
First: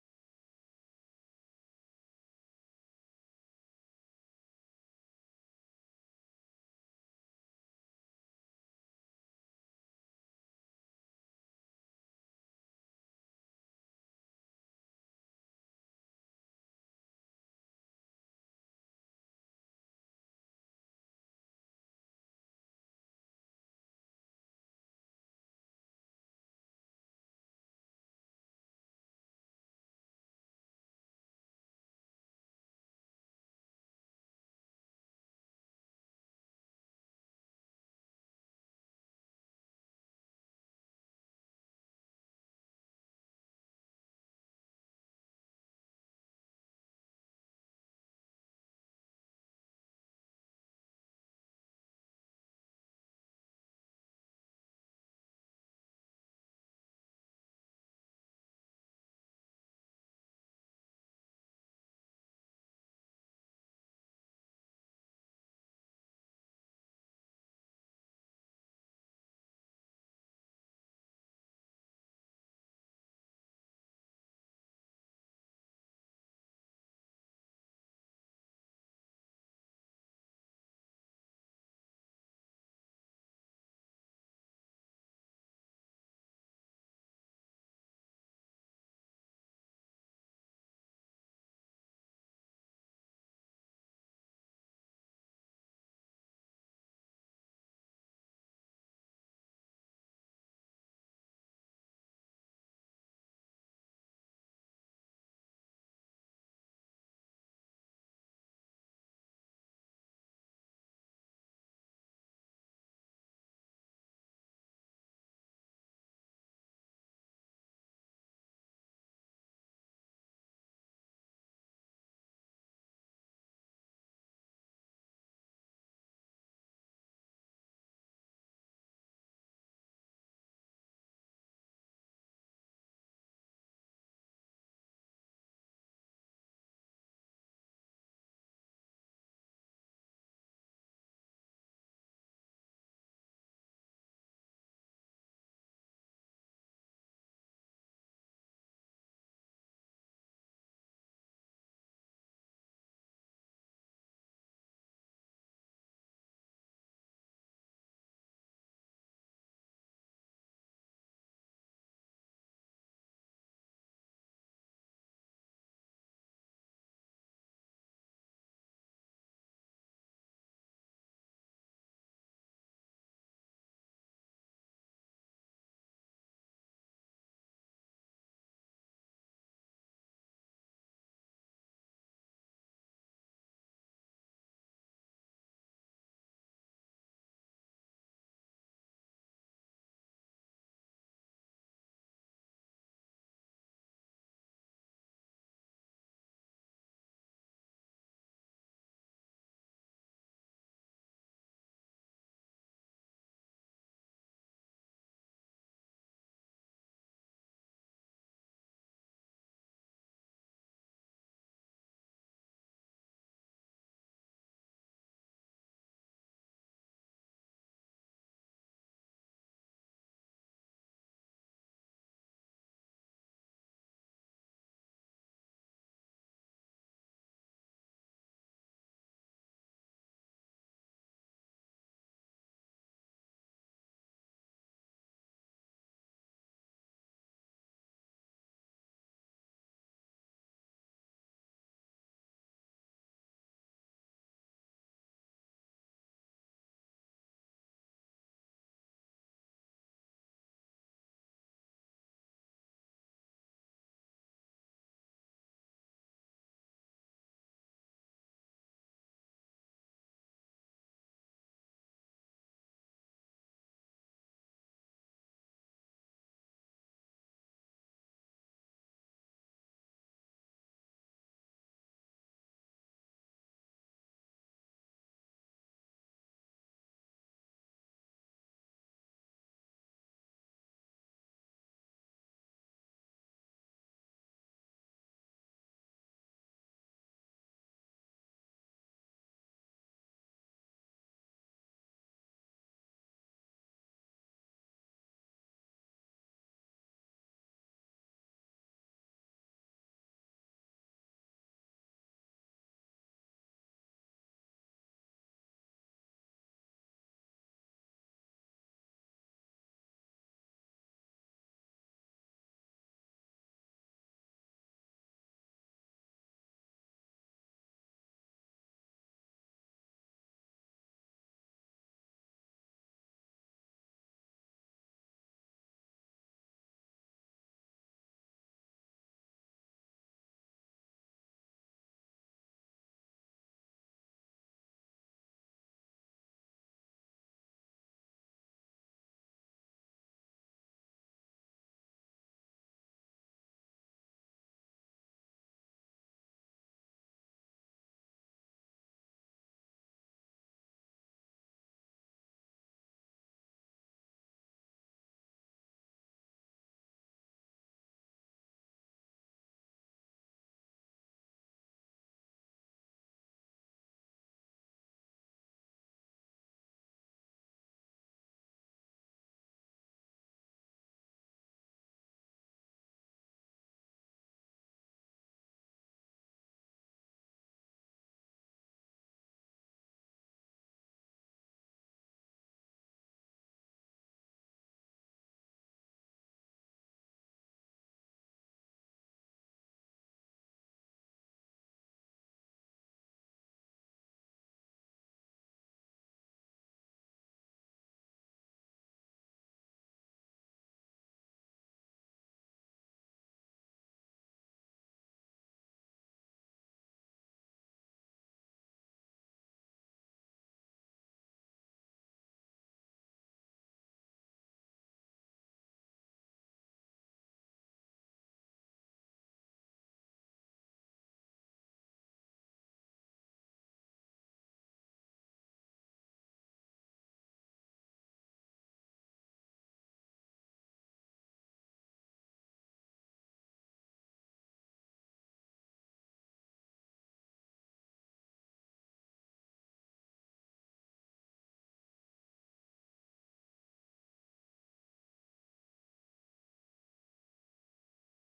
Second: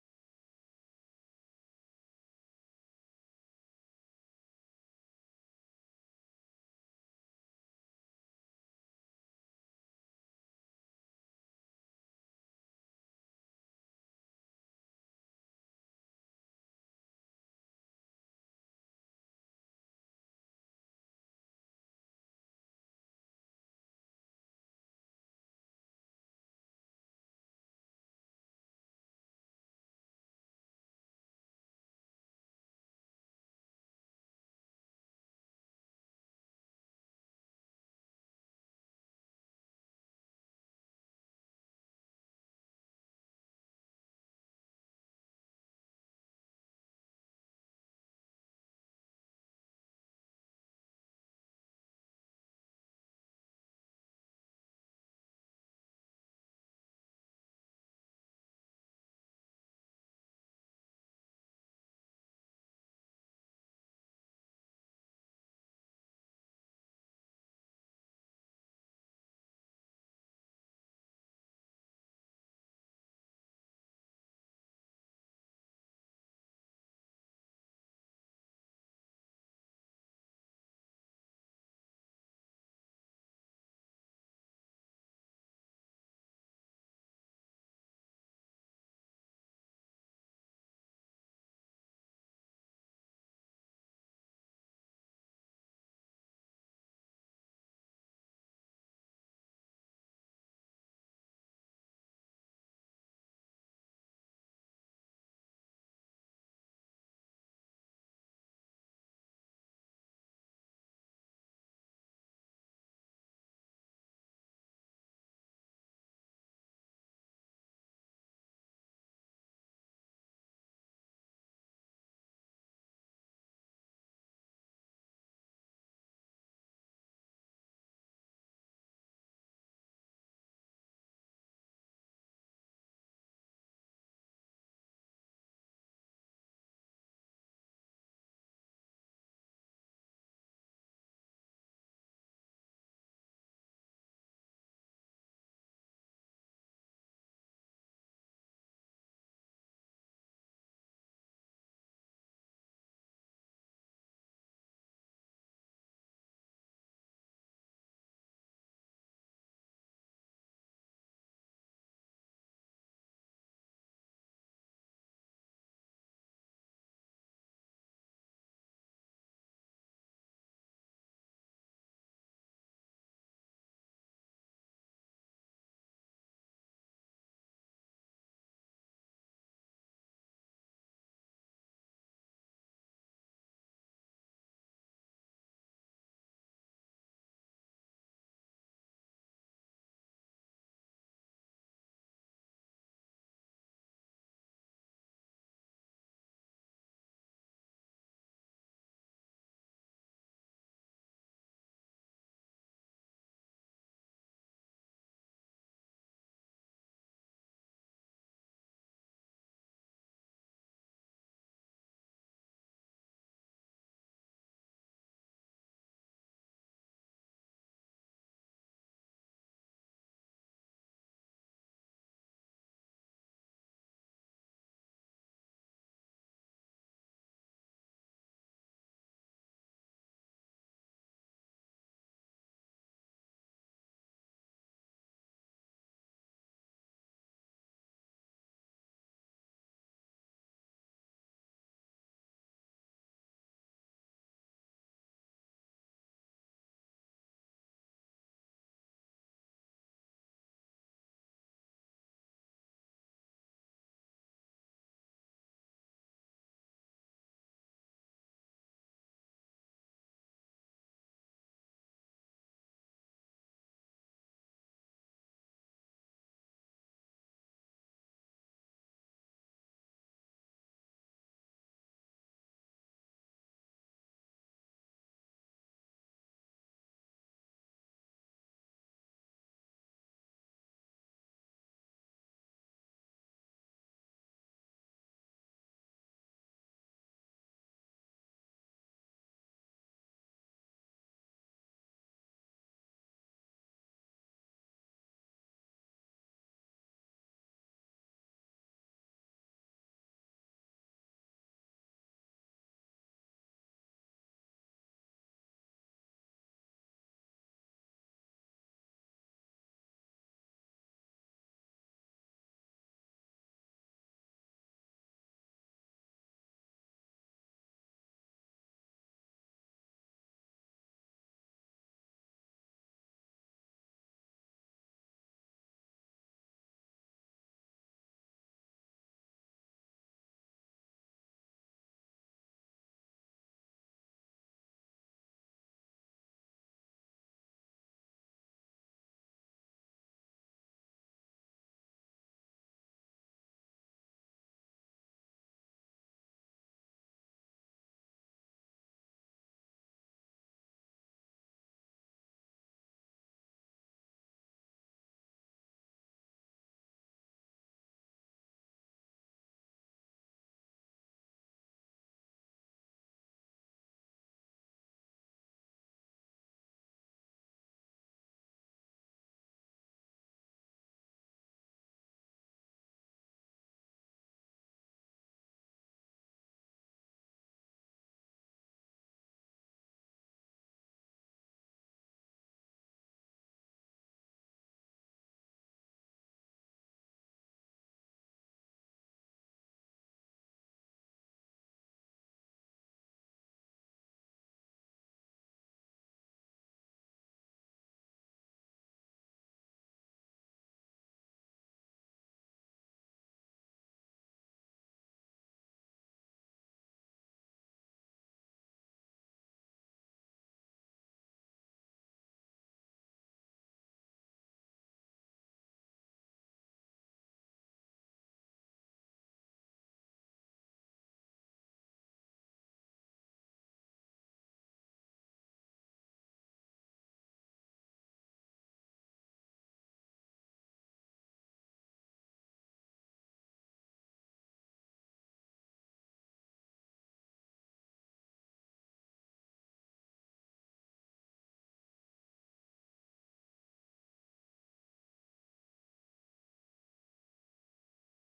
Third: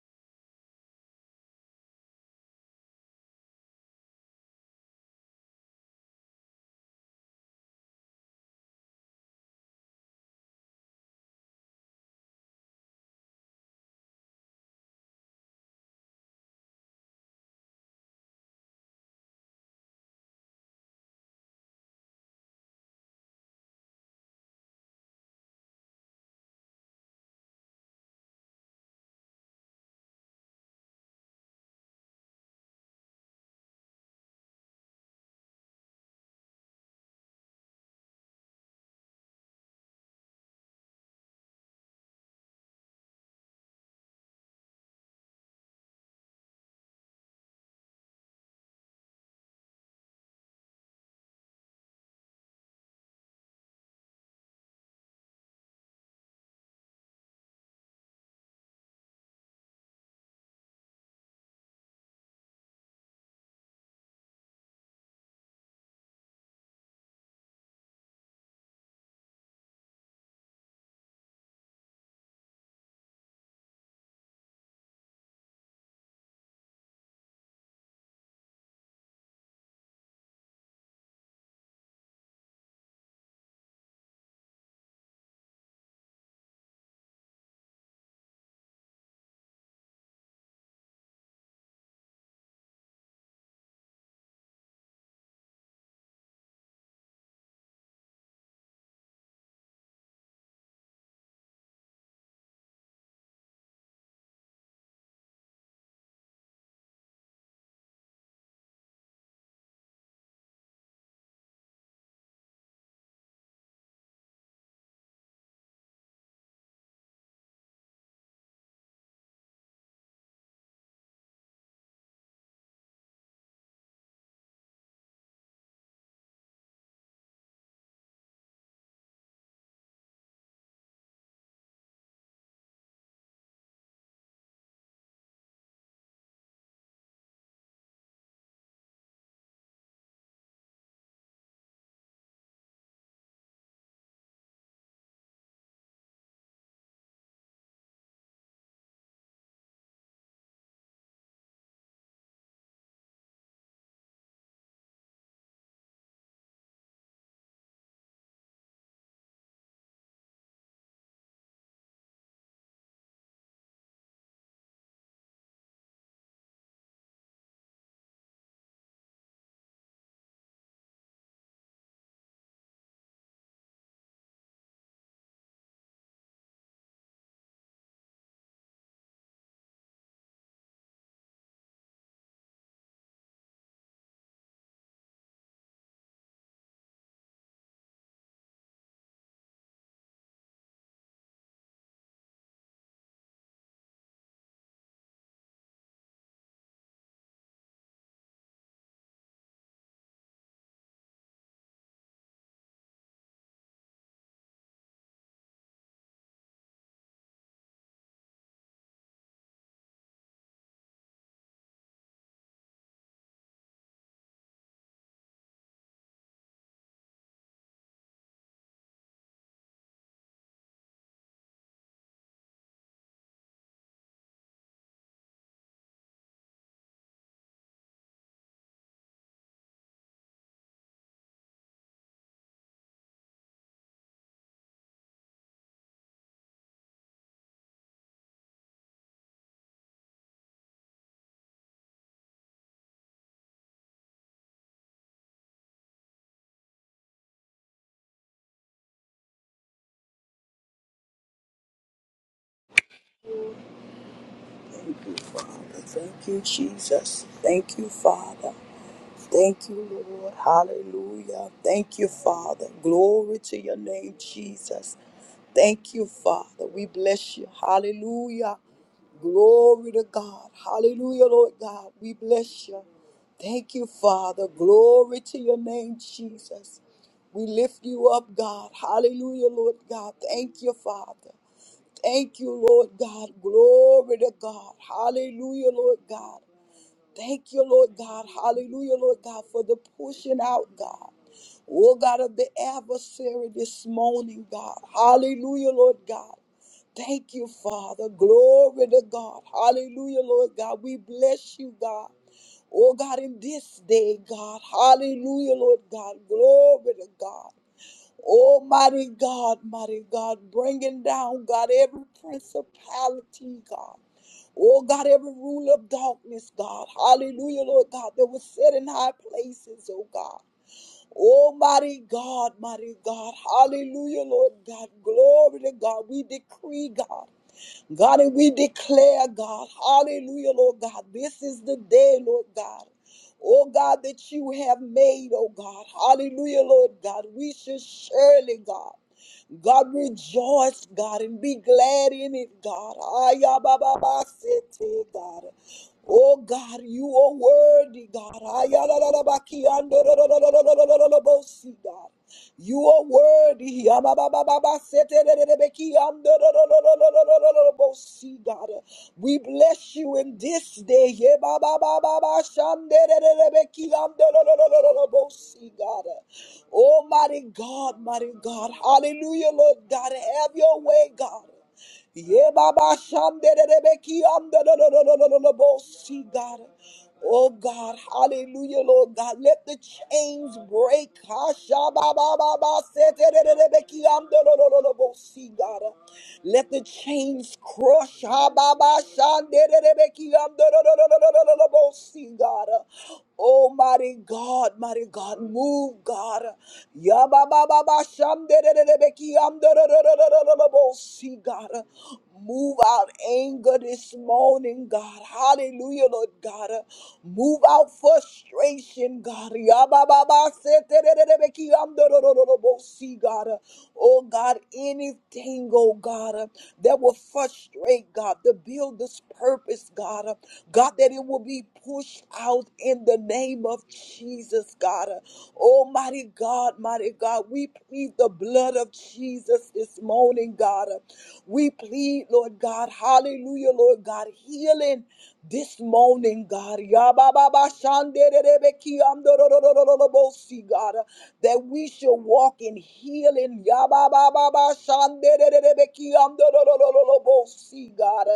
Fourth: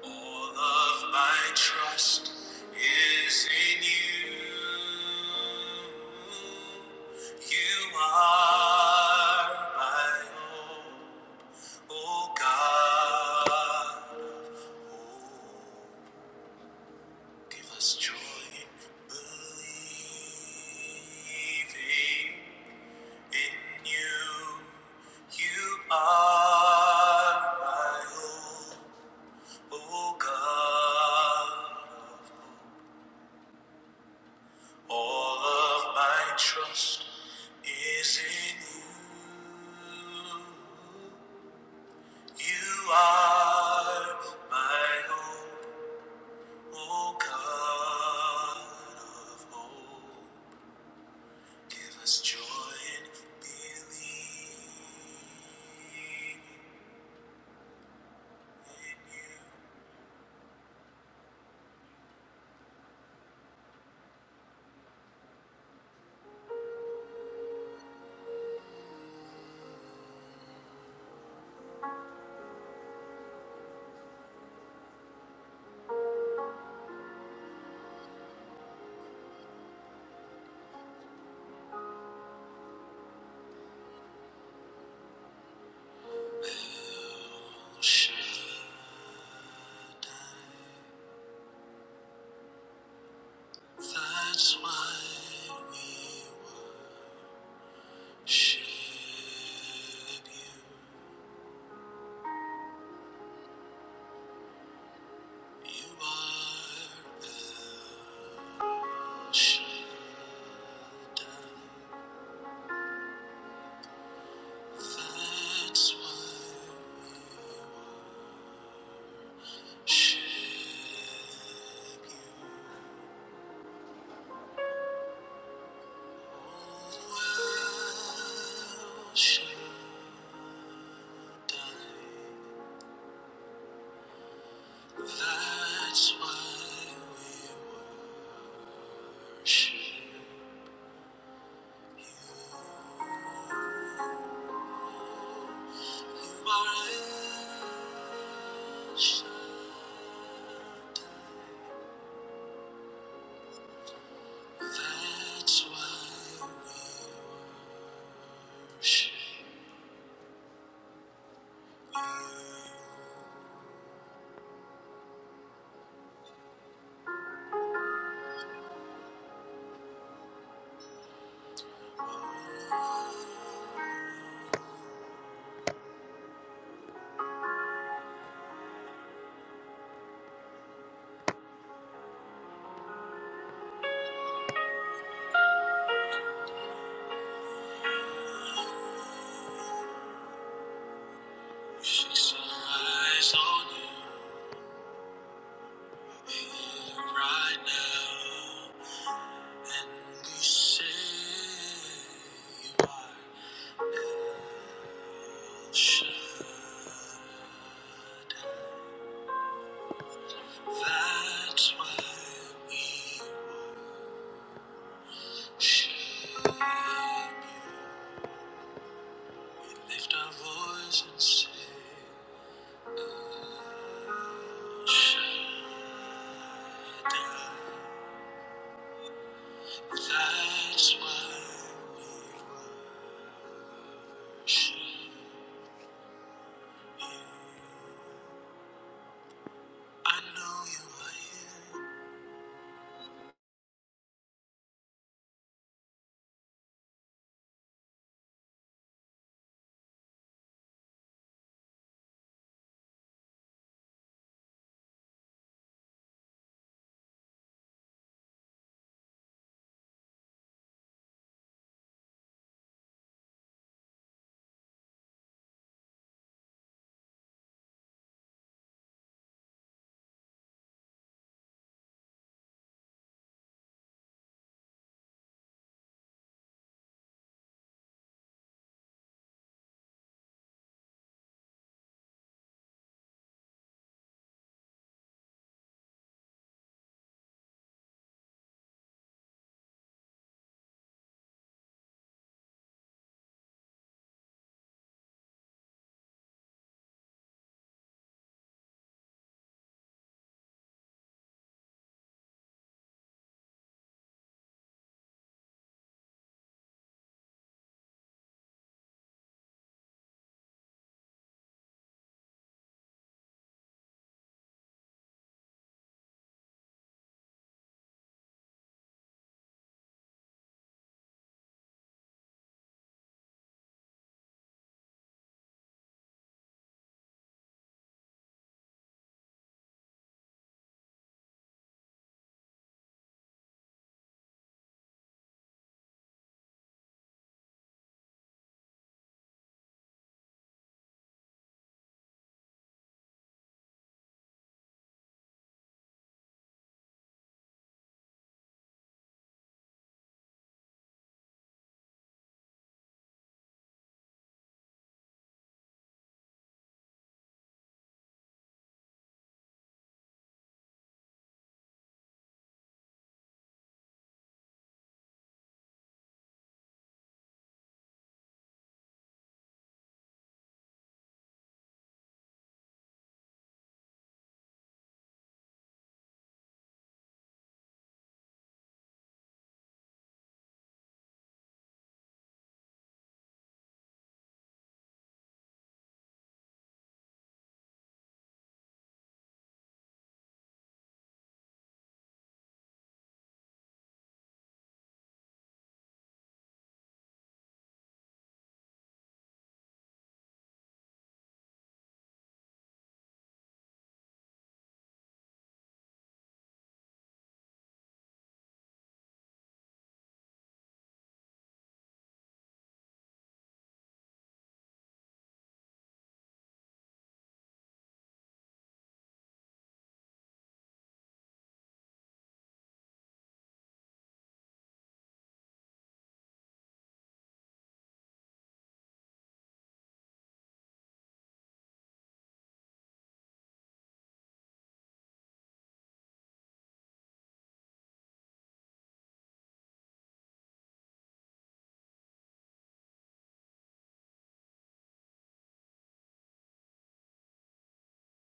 S1: All of my trust is in you. You are my hope, O God of hope. Give us joy in believing in you. You are my hope. O God, all of my trust is in you. You are my hope, O God of hope. Give us joy and belief in you. El Shaddai. That's why we worship you. You are El Shaddai. That's why we worship you. Oh, El Shaddai. That's why we worship you. That's why we fix our eyes on you right now, and we say you are Shaddai. That's why we worship you. Lift our voice and say.
S2: Thank you, Father. Thank you, Jesus. Thank you, Father. Thank you, Lord. Hallelujah. Thank you, Father. Glory to your name, Jesus. Thank you, Father. We bless you. Hallelujah. Glory to God. Hallelujah, Lord God. We bless you. Thank you, Father. Glory to your name, Jesus. We lift you up, God. Hallelujah, Lord God. Thank you, Father. Thank you, Lord God. Glory to God. Hallelujah, Lord God. Thank you, Lord God. Hallelujah, Lord God, for the pushing out, God. Oh, God of the adversary this morning, God. Hallelujah, Lord God. Thank you, Father. Glory to God. Hallelujah, Lord God. We bless you, God. Oh, God, in this day, God. Hallelujah, Lord God. Glory to God. Oh, mighty God, mighty God, bringing down, God, every principality, God. Oh, God, every rule of darkness, God. Hallelujah, Lord God, that was set in high places, oh God. Oh, mighty God, mighty God. Hallelujah, Lord God. Glory to God. We decree, God. God, and we declare, God, hallelujah, Lord God, this is the day, Lord God. Oh God, that you have made, oh God, hallelujah, Lord God. We should surely, God, God, rejoice, God, and be glad in it, God. Ayabababasete, God. Oh God, you are worthy, God. Ayarararabakiandorororororororobosi, God. You are worthy. Yamababababaseterererebekiandororororororobosi, God. We bless you in this day. Yebabababashanderererebekiandorororororobosi, God. Almighty God, mighty God. Hallelujah, Lord God. Have your way, God. Ye baba shanderebeki andorororororobosi, God. Oh God, hallelujah, Lord God. Let the chains break. Hashabababa seterebeki andororororobosi, God. Let the chains crush. Hababa shanderebeki andorororororobosi, God. Almighty God, mighty God, move, God. Yabababa see, God. Uh, Move out anger this morning, God. Hallelujah, Lord God. Uh, Move out frustration, God. Yabababa, setererebeki, amdorororobo, See, God. Uh, Oh, God, anything, oh, God, uh, that will frustrate, God, the builder's purpose, God. Uh, God, that it will be pushed out in the name of Jesus, God. Uh, Almighty God, mighty God, we plead the blood of Jesus this morning morning, God. We plead, Lord God, hallelujah, Lord God, healing this morning, God. Yabababa shandererebeki amdororororobosi, God, that we shall walk in healing. Yabababa shandererebeki amdororororobosi, God.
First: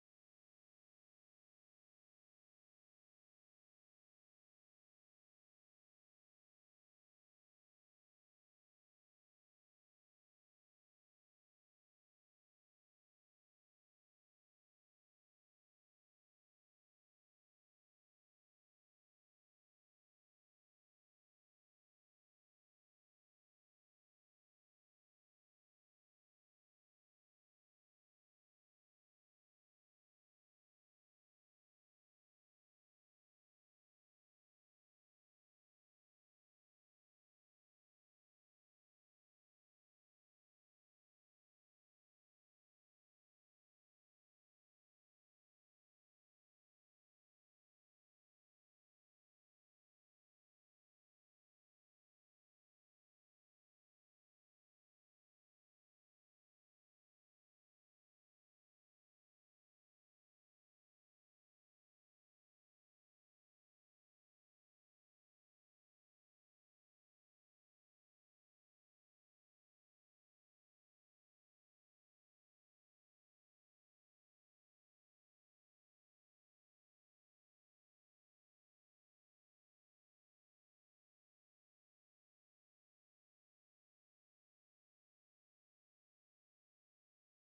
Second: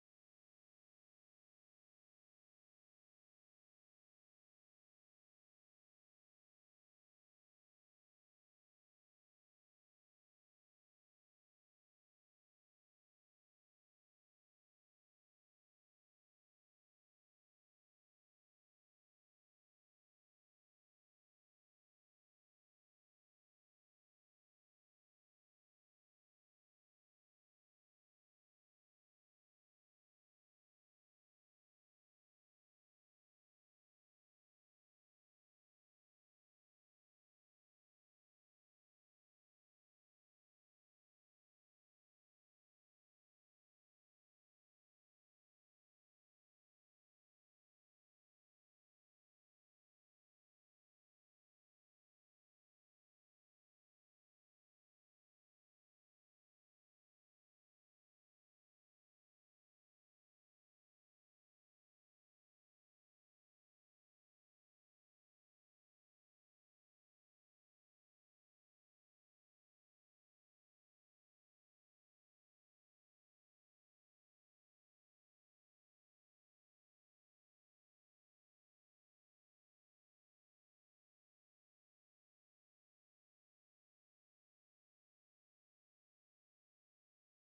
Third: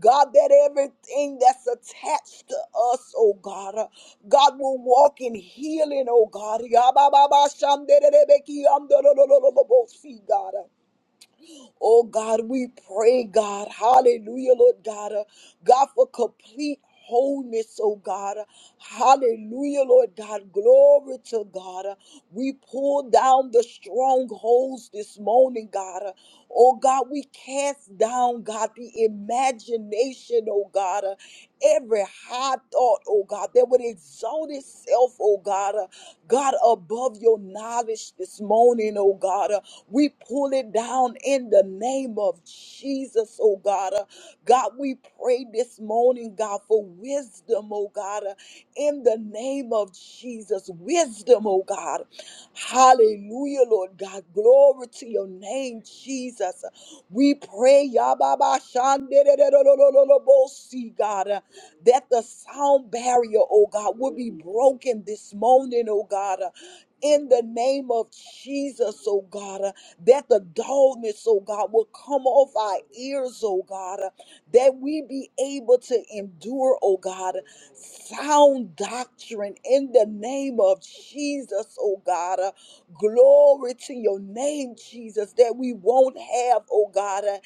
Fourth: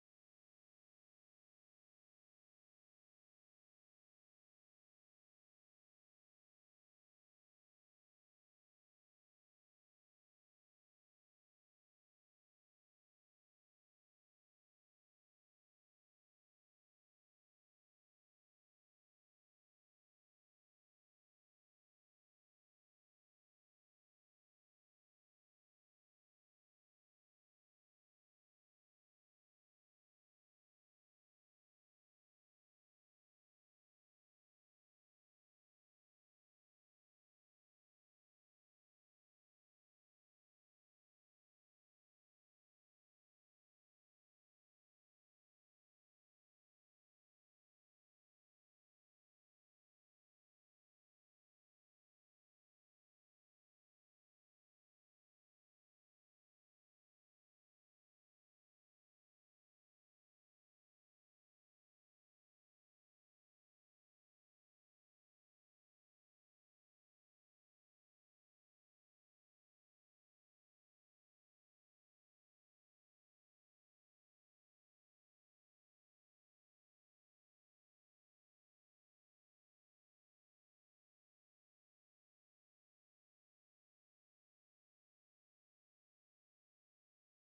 S2: God, that everything that's attached to us, oh God, uh, God will walk in healing, oh God. Yabababa shandererebeki amdororororobosi, God. Oh God, we pray, God. Hallelujah, Lord God. Uh, God, for complete wholeness, oh God. Hallelujah, Lord God. Glory to God. We pull down the strongholds this morning, God. Oh God, we cast down, God, the imagination, oh God every high thought, oh God, that would exalt itself, oh God, uh, God, above your knowledge this morning, oh God. uh, we pull it down in the name of Jesus, oh God. uh, God, we pray this morning, God, for wisdom, oh God, uh, in the name of Jesus. Wisdom, oh God. Hallelujah, Lord God. Glory to your name, Jesus. We pray, Yababa Shanderererererererebosi, God, uh, that the sound barrier, oh God, will be broken this morning, oh God. uh, In the name of Jesus, oh God, uh, that the dullness, oh God, will come off our ears, oh God, uh, that we be able to endure, oh God, sound doctrine in the name of Jesus, oh God. Glory to your name, Jesus, that we won't have, oh God, uh,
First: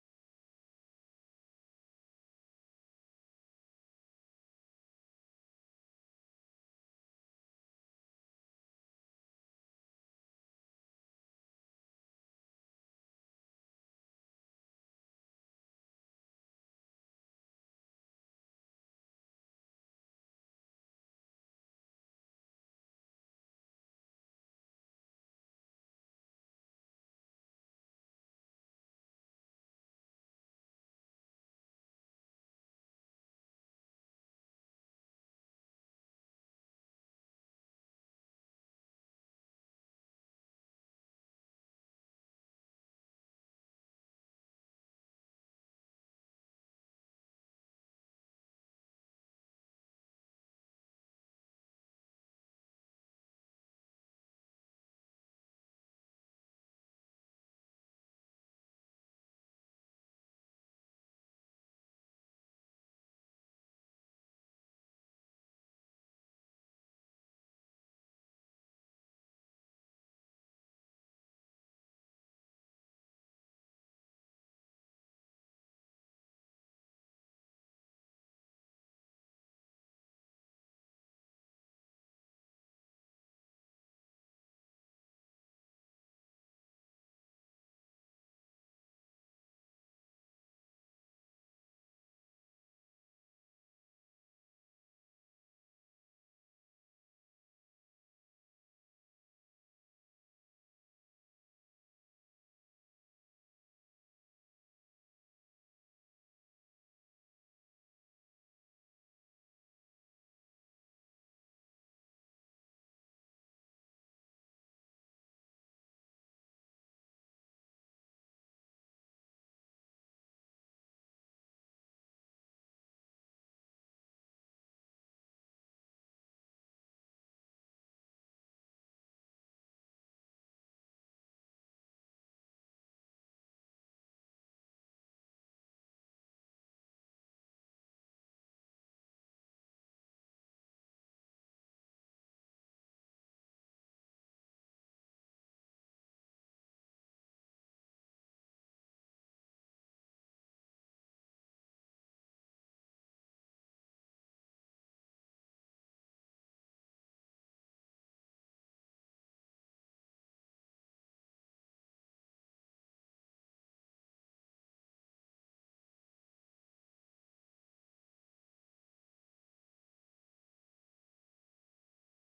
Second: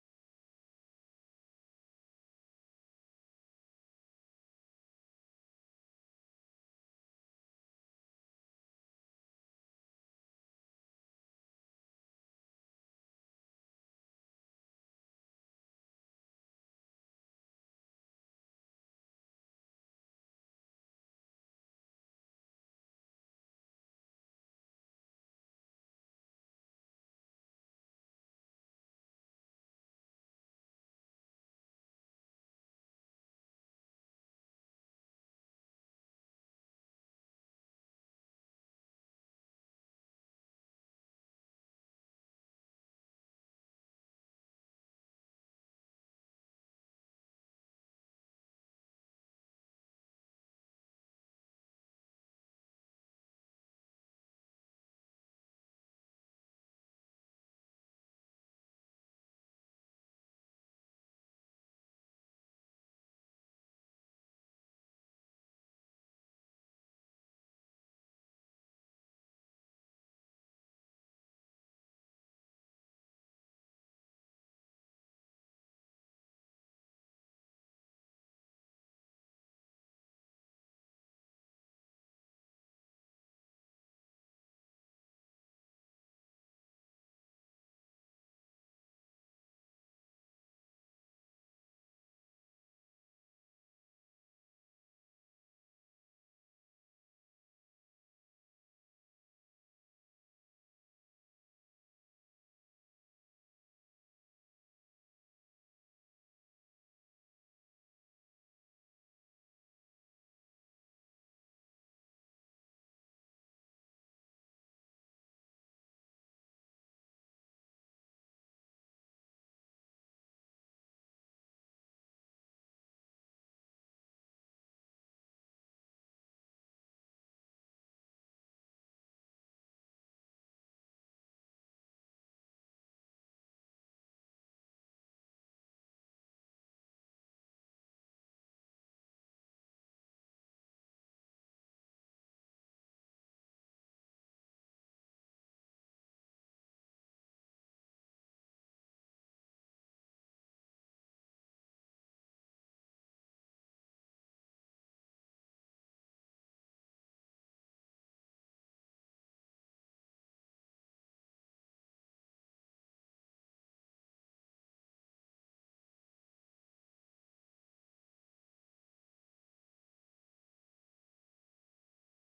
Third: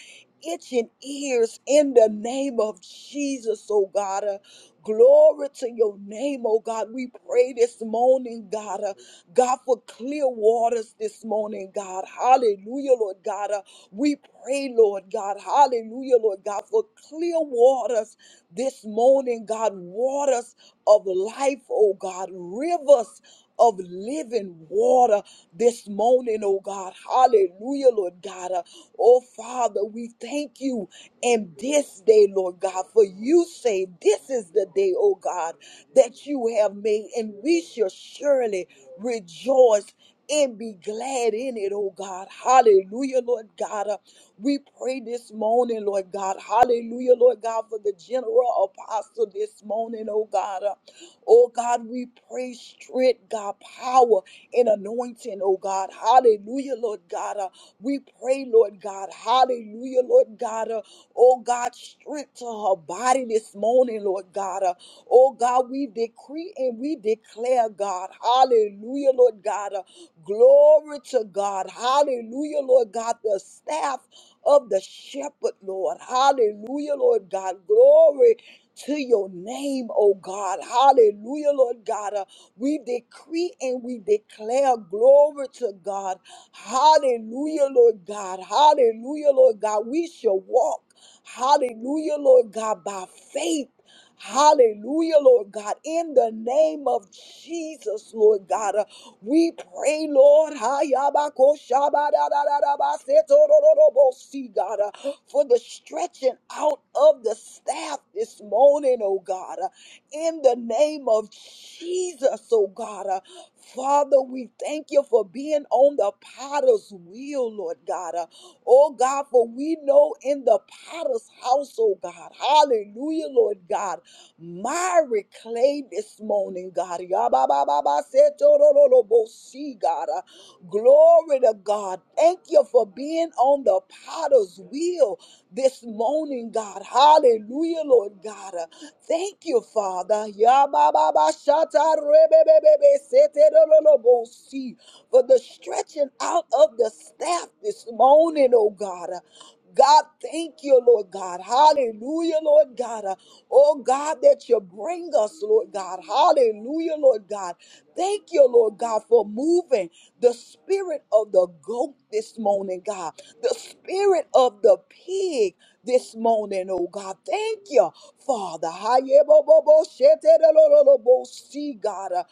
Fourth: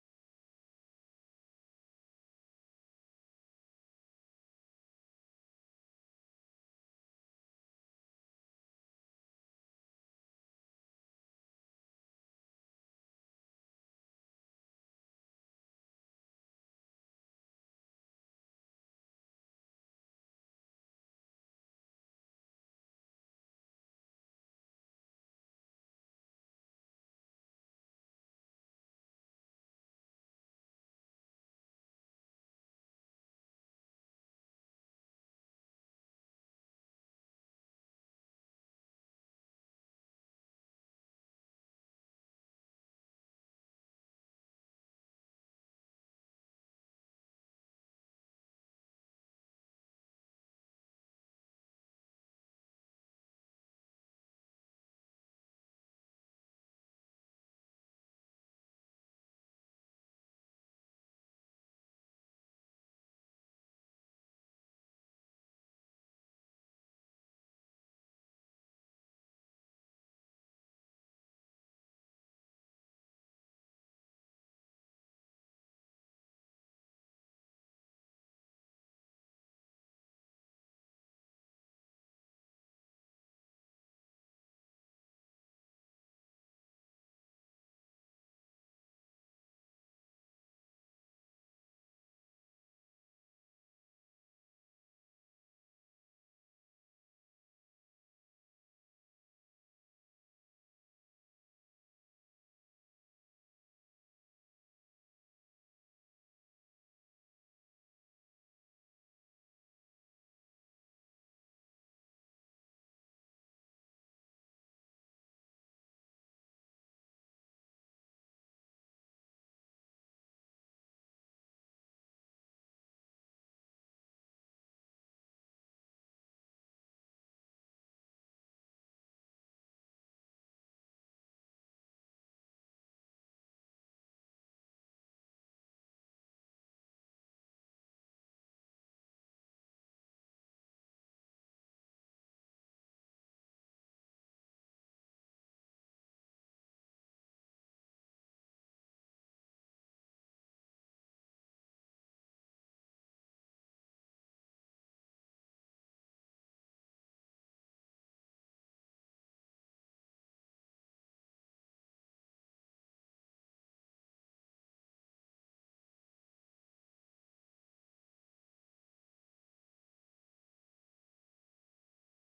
S2: itching ears in the name of Jesus, oh God. uh, Glory to your name, oh God. We pray this morning, God. uh, God, for clear waters this morning, God. Hallelujah, Lord God. uh, we pray, Lord God, hallelujah, Lord God, for clear waters this morning, God, waters of life, oh God, rivers of living water this morning, oh God, hallelujah, Lord God. Uh, Oh Father, we thank you in this day, Lord God, for you say this is the day, oh God, that you have made, and we shall surely rejoice and be glad in it, oh God. Hallelujah, Lord God. Uh, we pray this morning, Lord God. Hallelujah, Lord God, for the general apostle this morning, oh God. Uh, Oh God, we pray strength, God, power and anointing, oh God. Hallelujah, Lord God. Uh, we pray, Lord God. Hallelujah, Lord God. Uh, oh God, strength to her body this morning, Lord God. Uh, oh God, we decree and we declare, God. Hallelujah, Lord God. Uh, glory to God. Hallelujah, Lord God. The staff of the shepherd, Lord. Hallelujah, Lord God. Glory to your name, oh God. Hallelujah, Lord God. Uh, we decree and we declare glory to God. Hallelujah, Lord God. Hallelujah, Lord God. We shall walk. Hallelujah, Lord God, by faith. Hallelujah, Lord God. In the name of Jesus, Lord God, uh, we pray, Lord, Hayabakoshabadadadabasetorororobosi, God, uh, for the stretching out of the staff this morning, oh God. uh, In the name of Jesus, oh God. uh, Father, we thank you for being on the potter's wheel, Lord God. Uh, Oh God, for we know in the potter's house, oh God. Hallelujah, Lord God. Myra clay this morning, God. Yabababa, God. Uh, Glory to God. Thank you for being on the potter's wheel this morning, God. Hallelujah, Lord God. Uh, Thank you, Father. Yabababashatarabababasetorolobosi, Sharebebebebe-seterololobosi. For the stretching out of the staff this morning, oh God. God, thank you, Lord God. Hallelujah, Lord God. Uh, Oh God, that you bring us, Lord God. Hallelujah, Lord God. Thank you, Lord God, for moving the spirit of the goat this morning, God. The spirit of the pig this morning, oh God. Thank you, Father. See, God. Uh,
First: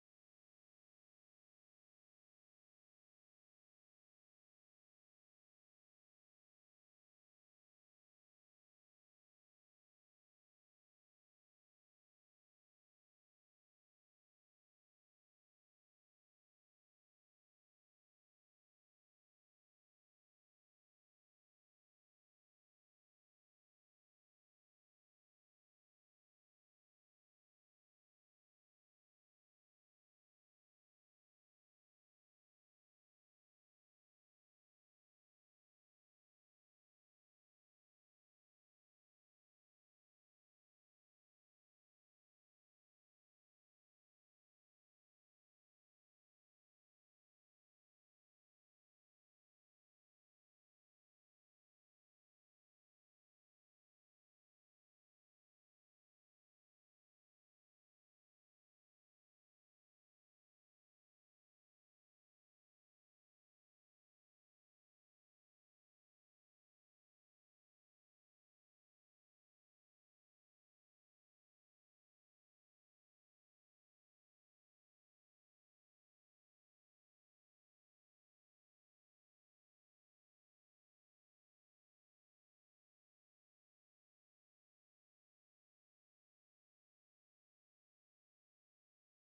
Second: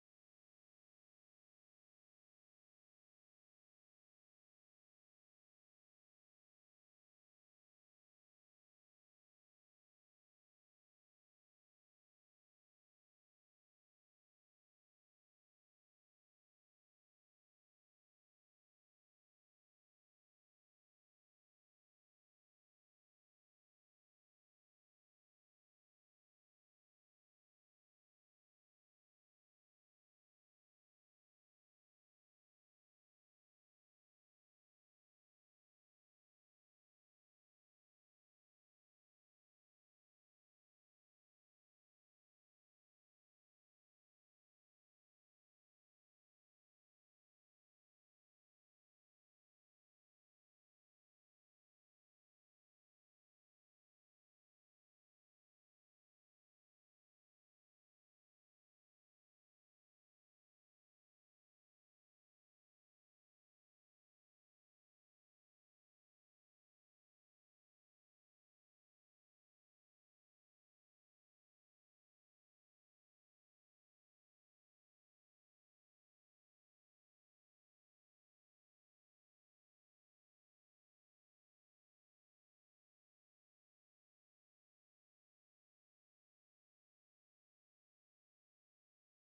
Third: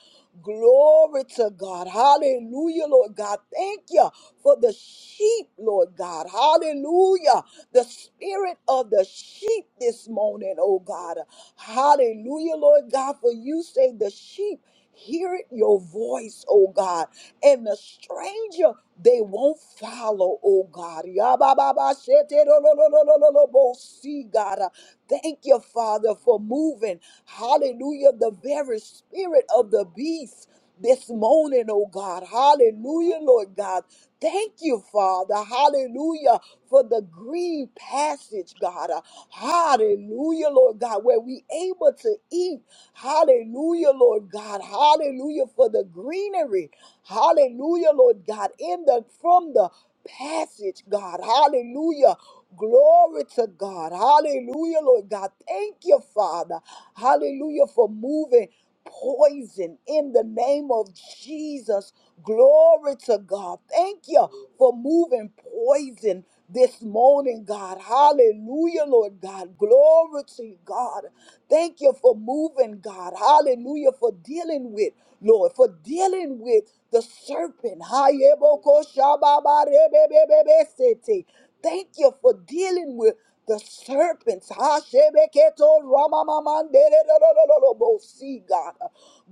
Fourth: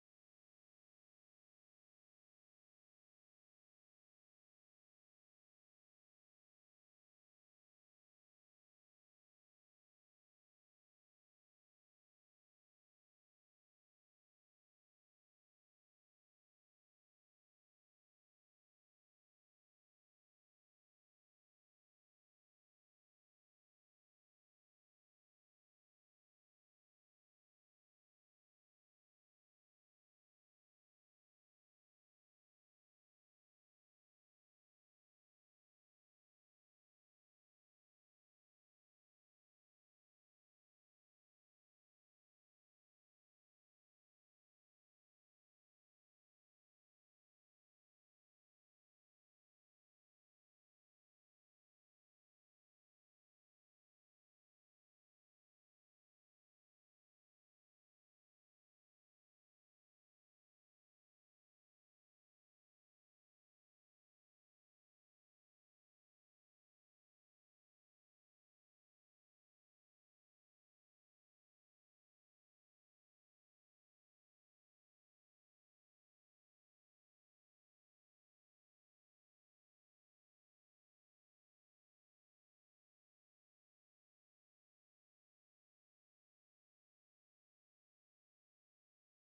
S2: Glory to God. Hallelujah, Lord God. Thank you for the sheep, Lord God. Hallelujah. The spirit of the sheep this morning, oh God. Hallelujah, Lord God. For you say the sheep. Hear your voice, oh God. And the stranger, they won't follow, oh God. Yabababashetelolololololobo. See, God. uh, Thank you, Father, for moving. Hallelujah. The very spirit of the beast this morning, oh God. Hallelujah, Lord God. Thank you, Father. Hallelujah for the green passage, God. Uh, Hallelujah, Lord God, where we able to eat. Hallelujah, Lord God. Hallelujah for the greenery. Hallelujah, Lord God. In the from the passage, God. Hallelujah. Glory to God. Hallelujah, Lord God. Thank you, Father. Hallelujah for moving poison in the name of Jesus. Glory to God. Thank you for moving poison this morning, God. Hallelujah, Lord God. Glory to you, God. Thank you for moving, God. Hallelujah, for dealing with, Lord, for dealing with the serpent. Hayebokoshababarebebebebesete. Thank you for dealing with the serpents. Hashebeketo ramamamandererorororobo. See, God.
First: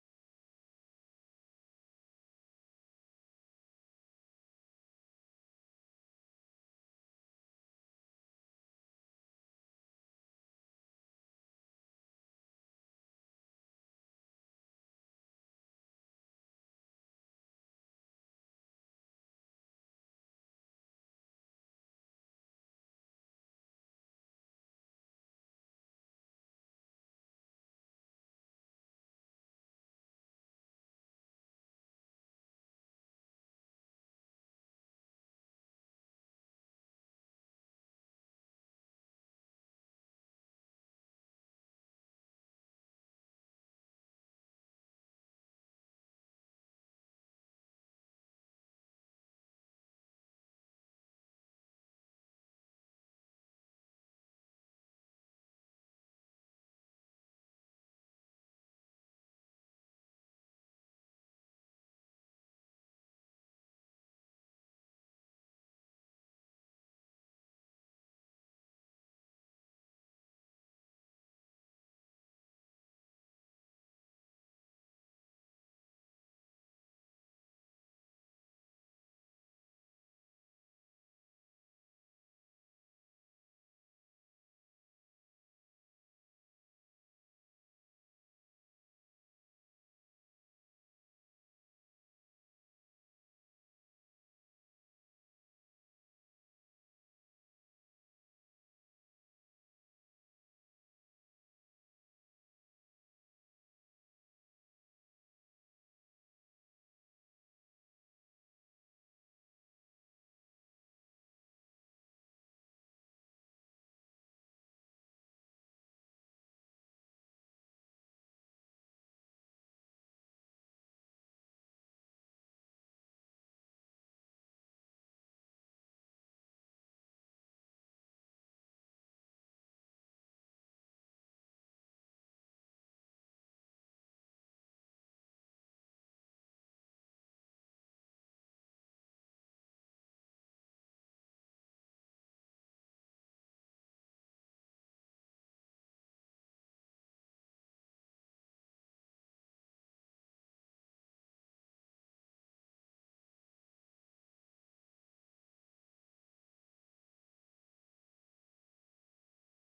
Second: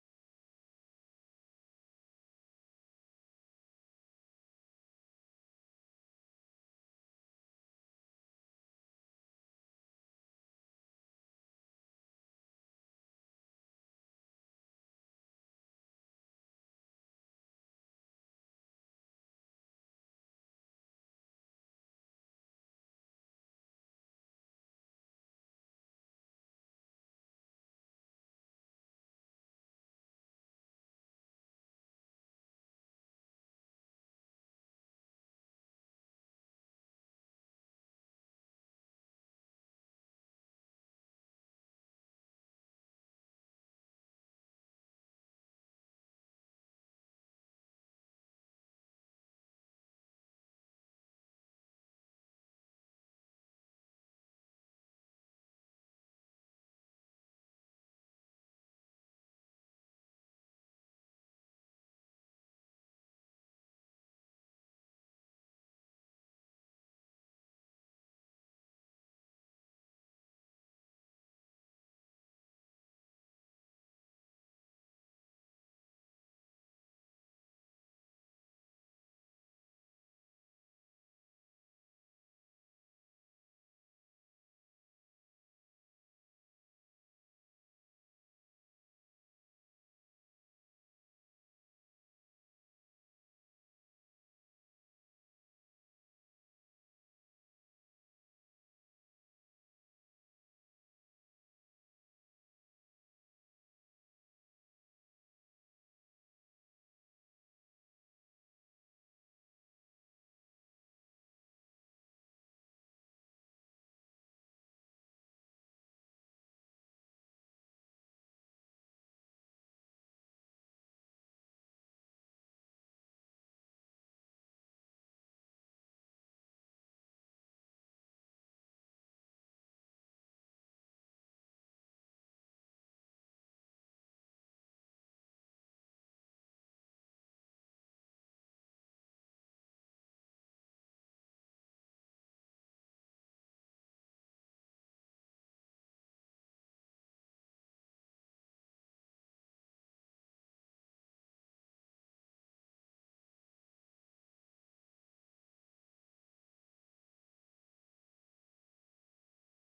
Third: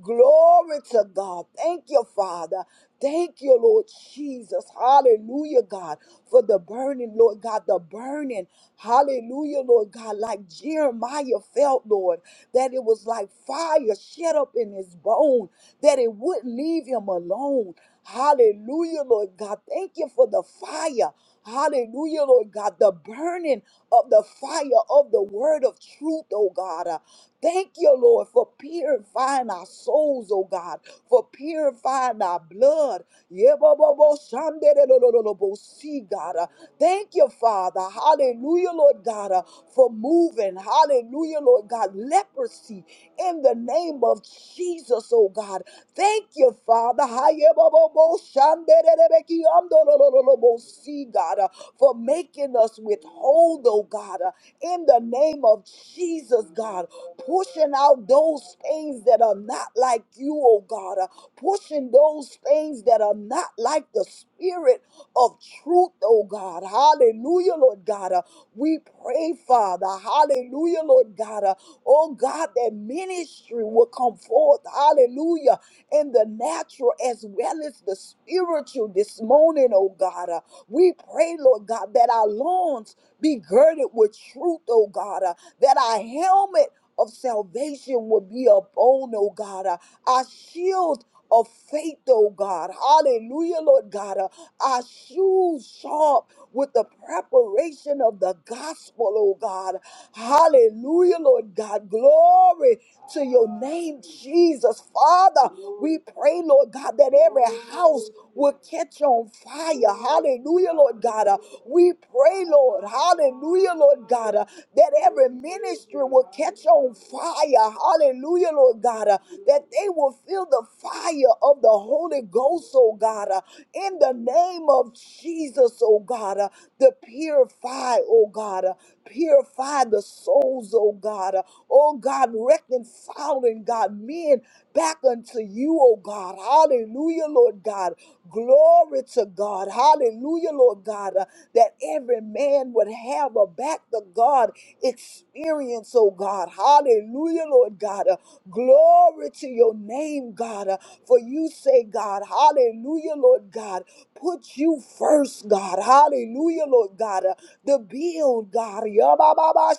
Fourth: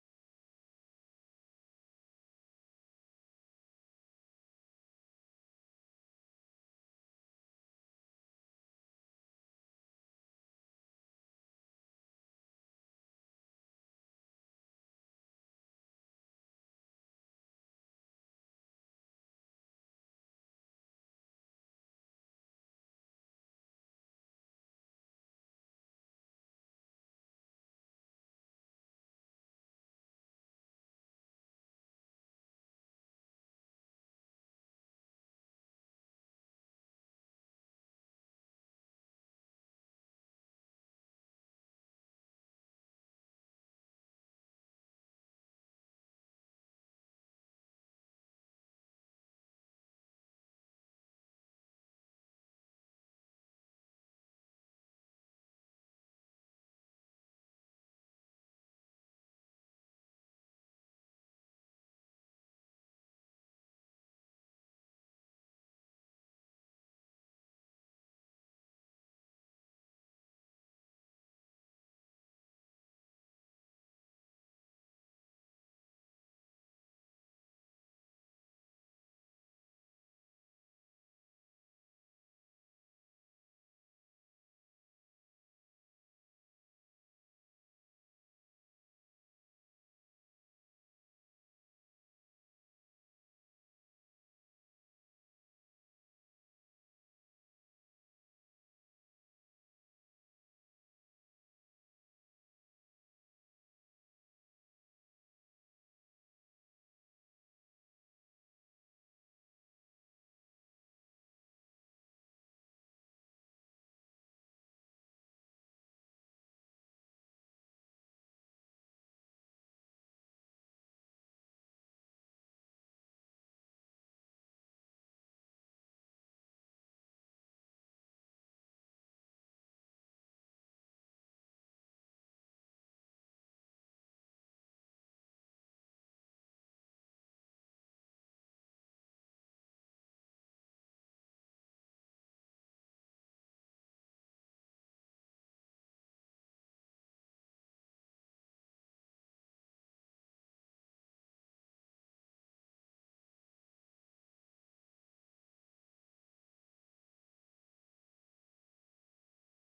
S2: Glory to God. Thank you, Father. Thank you, Lord Jesus. Hallelujah, God, for the burning, Lord God, the burning. Hallelujah, Lord God, like Jeremiah felt, Lord, that it was like fire shut up in his bone, that it wouldn't leave him alone. Hallelujah, Lord God. Thank you for the fire. Hallelujah, Lord God, the burning of the fire of the word of truth, oh God. Uh, Thank you, Lord, for purifying our souls, oh God, for purifying our blood. Yebobobo shanderelololobo, See, God. Uh, Thank you, Father. Hallelujah, Lord God, uh, for moving. Hallelujah, Lord God. Leprosy in the name of Jesus, oh God. Thank you, Father. Hayebobobo shandererebeki amdolololobo, See, God. Uh, uh, for making us withhold, oh God, uh, in the name of Jesus, God, pushing out those things that are not like you, oh God, uh, pushing those things that are not like the spirit of truth, oh God. Hallelujah, Lord God. Uh, we pray, Father. Hallelujah, Lord God. Uh, oh God, that ministry will come forth. Hallelujah. In the natural as well as the spiritual this morning, oh God. Uh, we pray, Lord God, that our lawns be girded with truth, oh God, uh, that our helmet of salvation will be upon, oh God, uh, our shield of faith, oh God. Hallelujah, Lord God. uh, our shoes sharp with the preparation of the gospel, oh God. Hallelujah, Lord God. Glory to your name, Jesus. Father, we pray, Lord God, that every house will catch on fire. Hallelujah, Lord God. Uh, We pray, Lord. Hallelujah, Lord God, uh, that every ministry will catch on fire. Hallelujah hallelujah, Lord God, uh, that they will feel the fire of the Holy Ghost, oh God, uh, in the name of Jesus, oh God, uh, to purify, oh God, uh, purify the souls, oh God, uh, oh God, reconciling, God, men back unto you, oh God, hallelujah, Lord God, glory to God, hallelujah. Hallelujah, Lord God, uh, that every man would have a back to God experience, oh God. Hallelujah, Lord God. Uh, Glory to your name, God. Uh, For you say, God, hallelujah, Lord God, put you first, God. Hallelujah, Lord God. Uh, The build, God. Yabababa,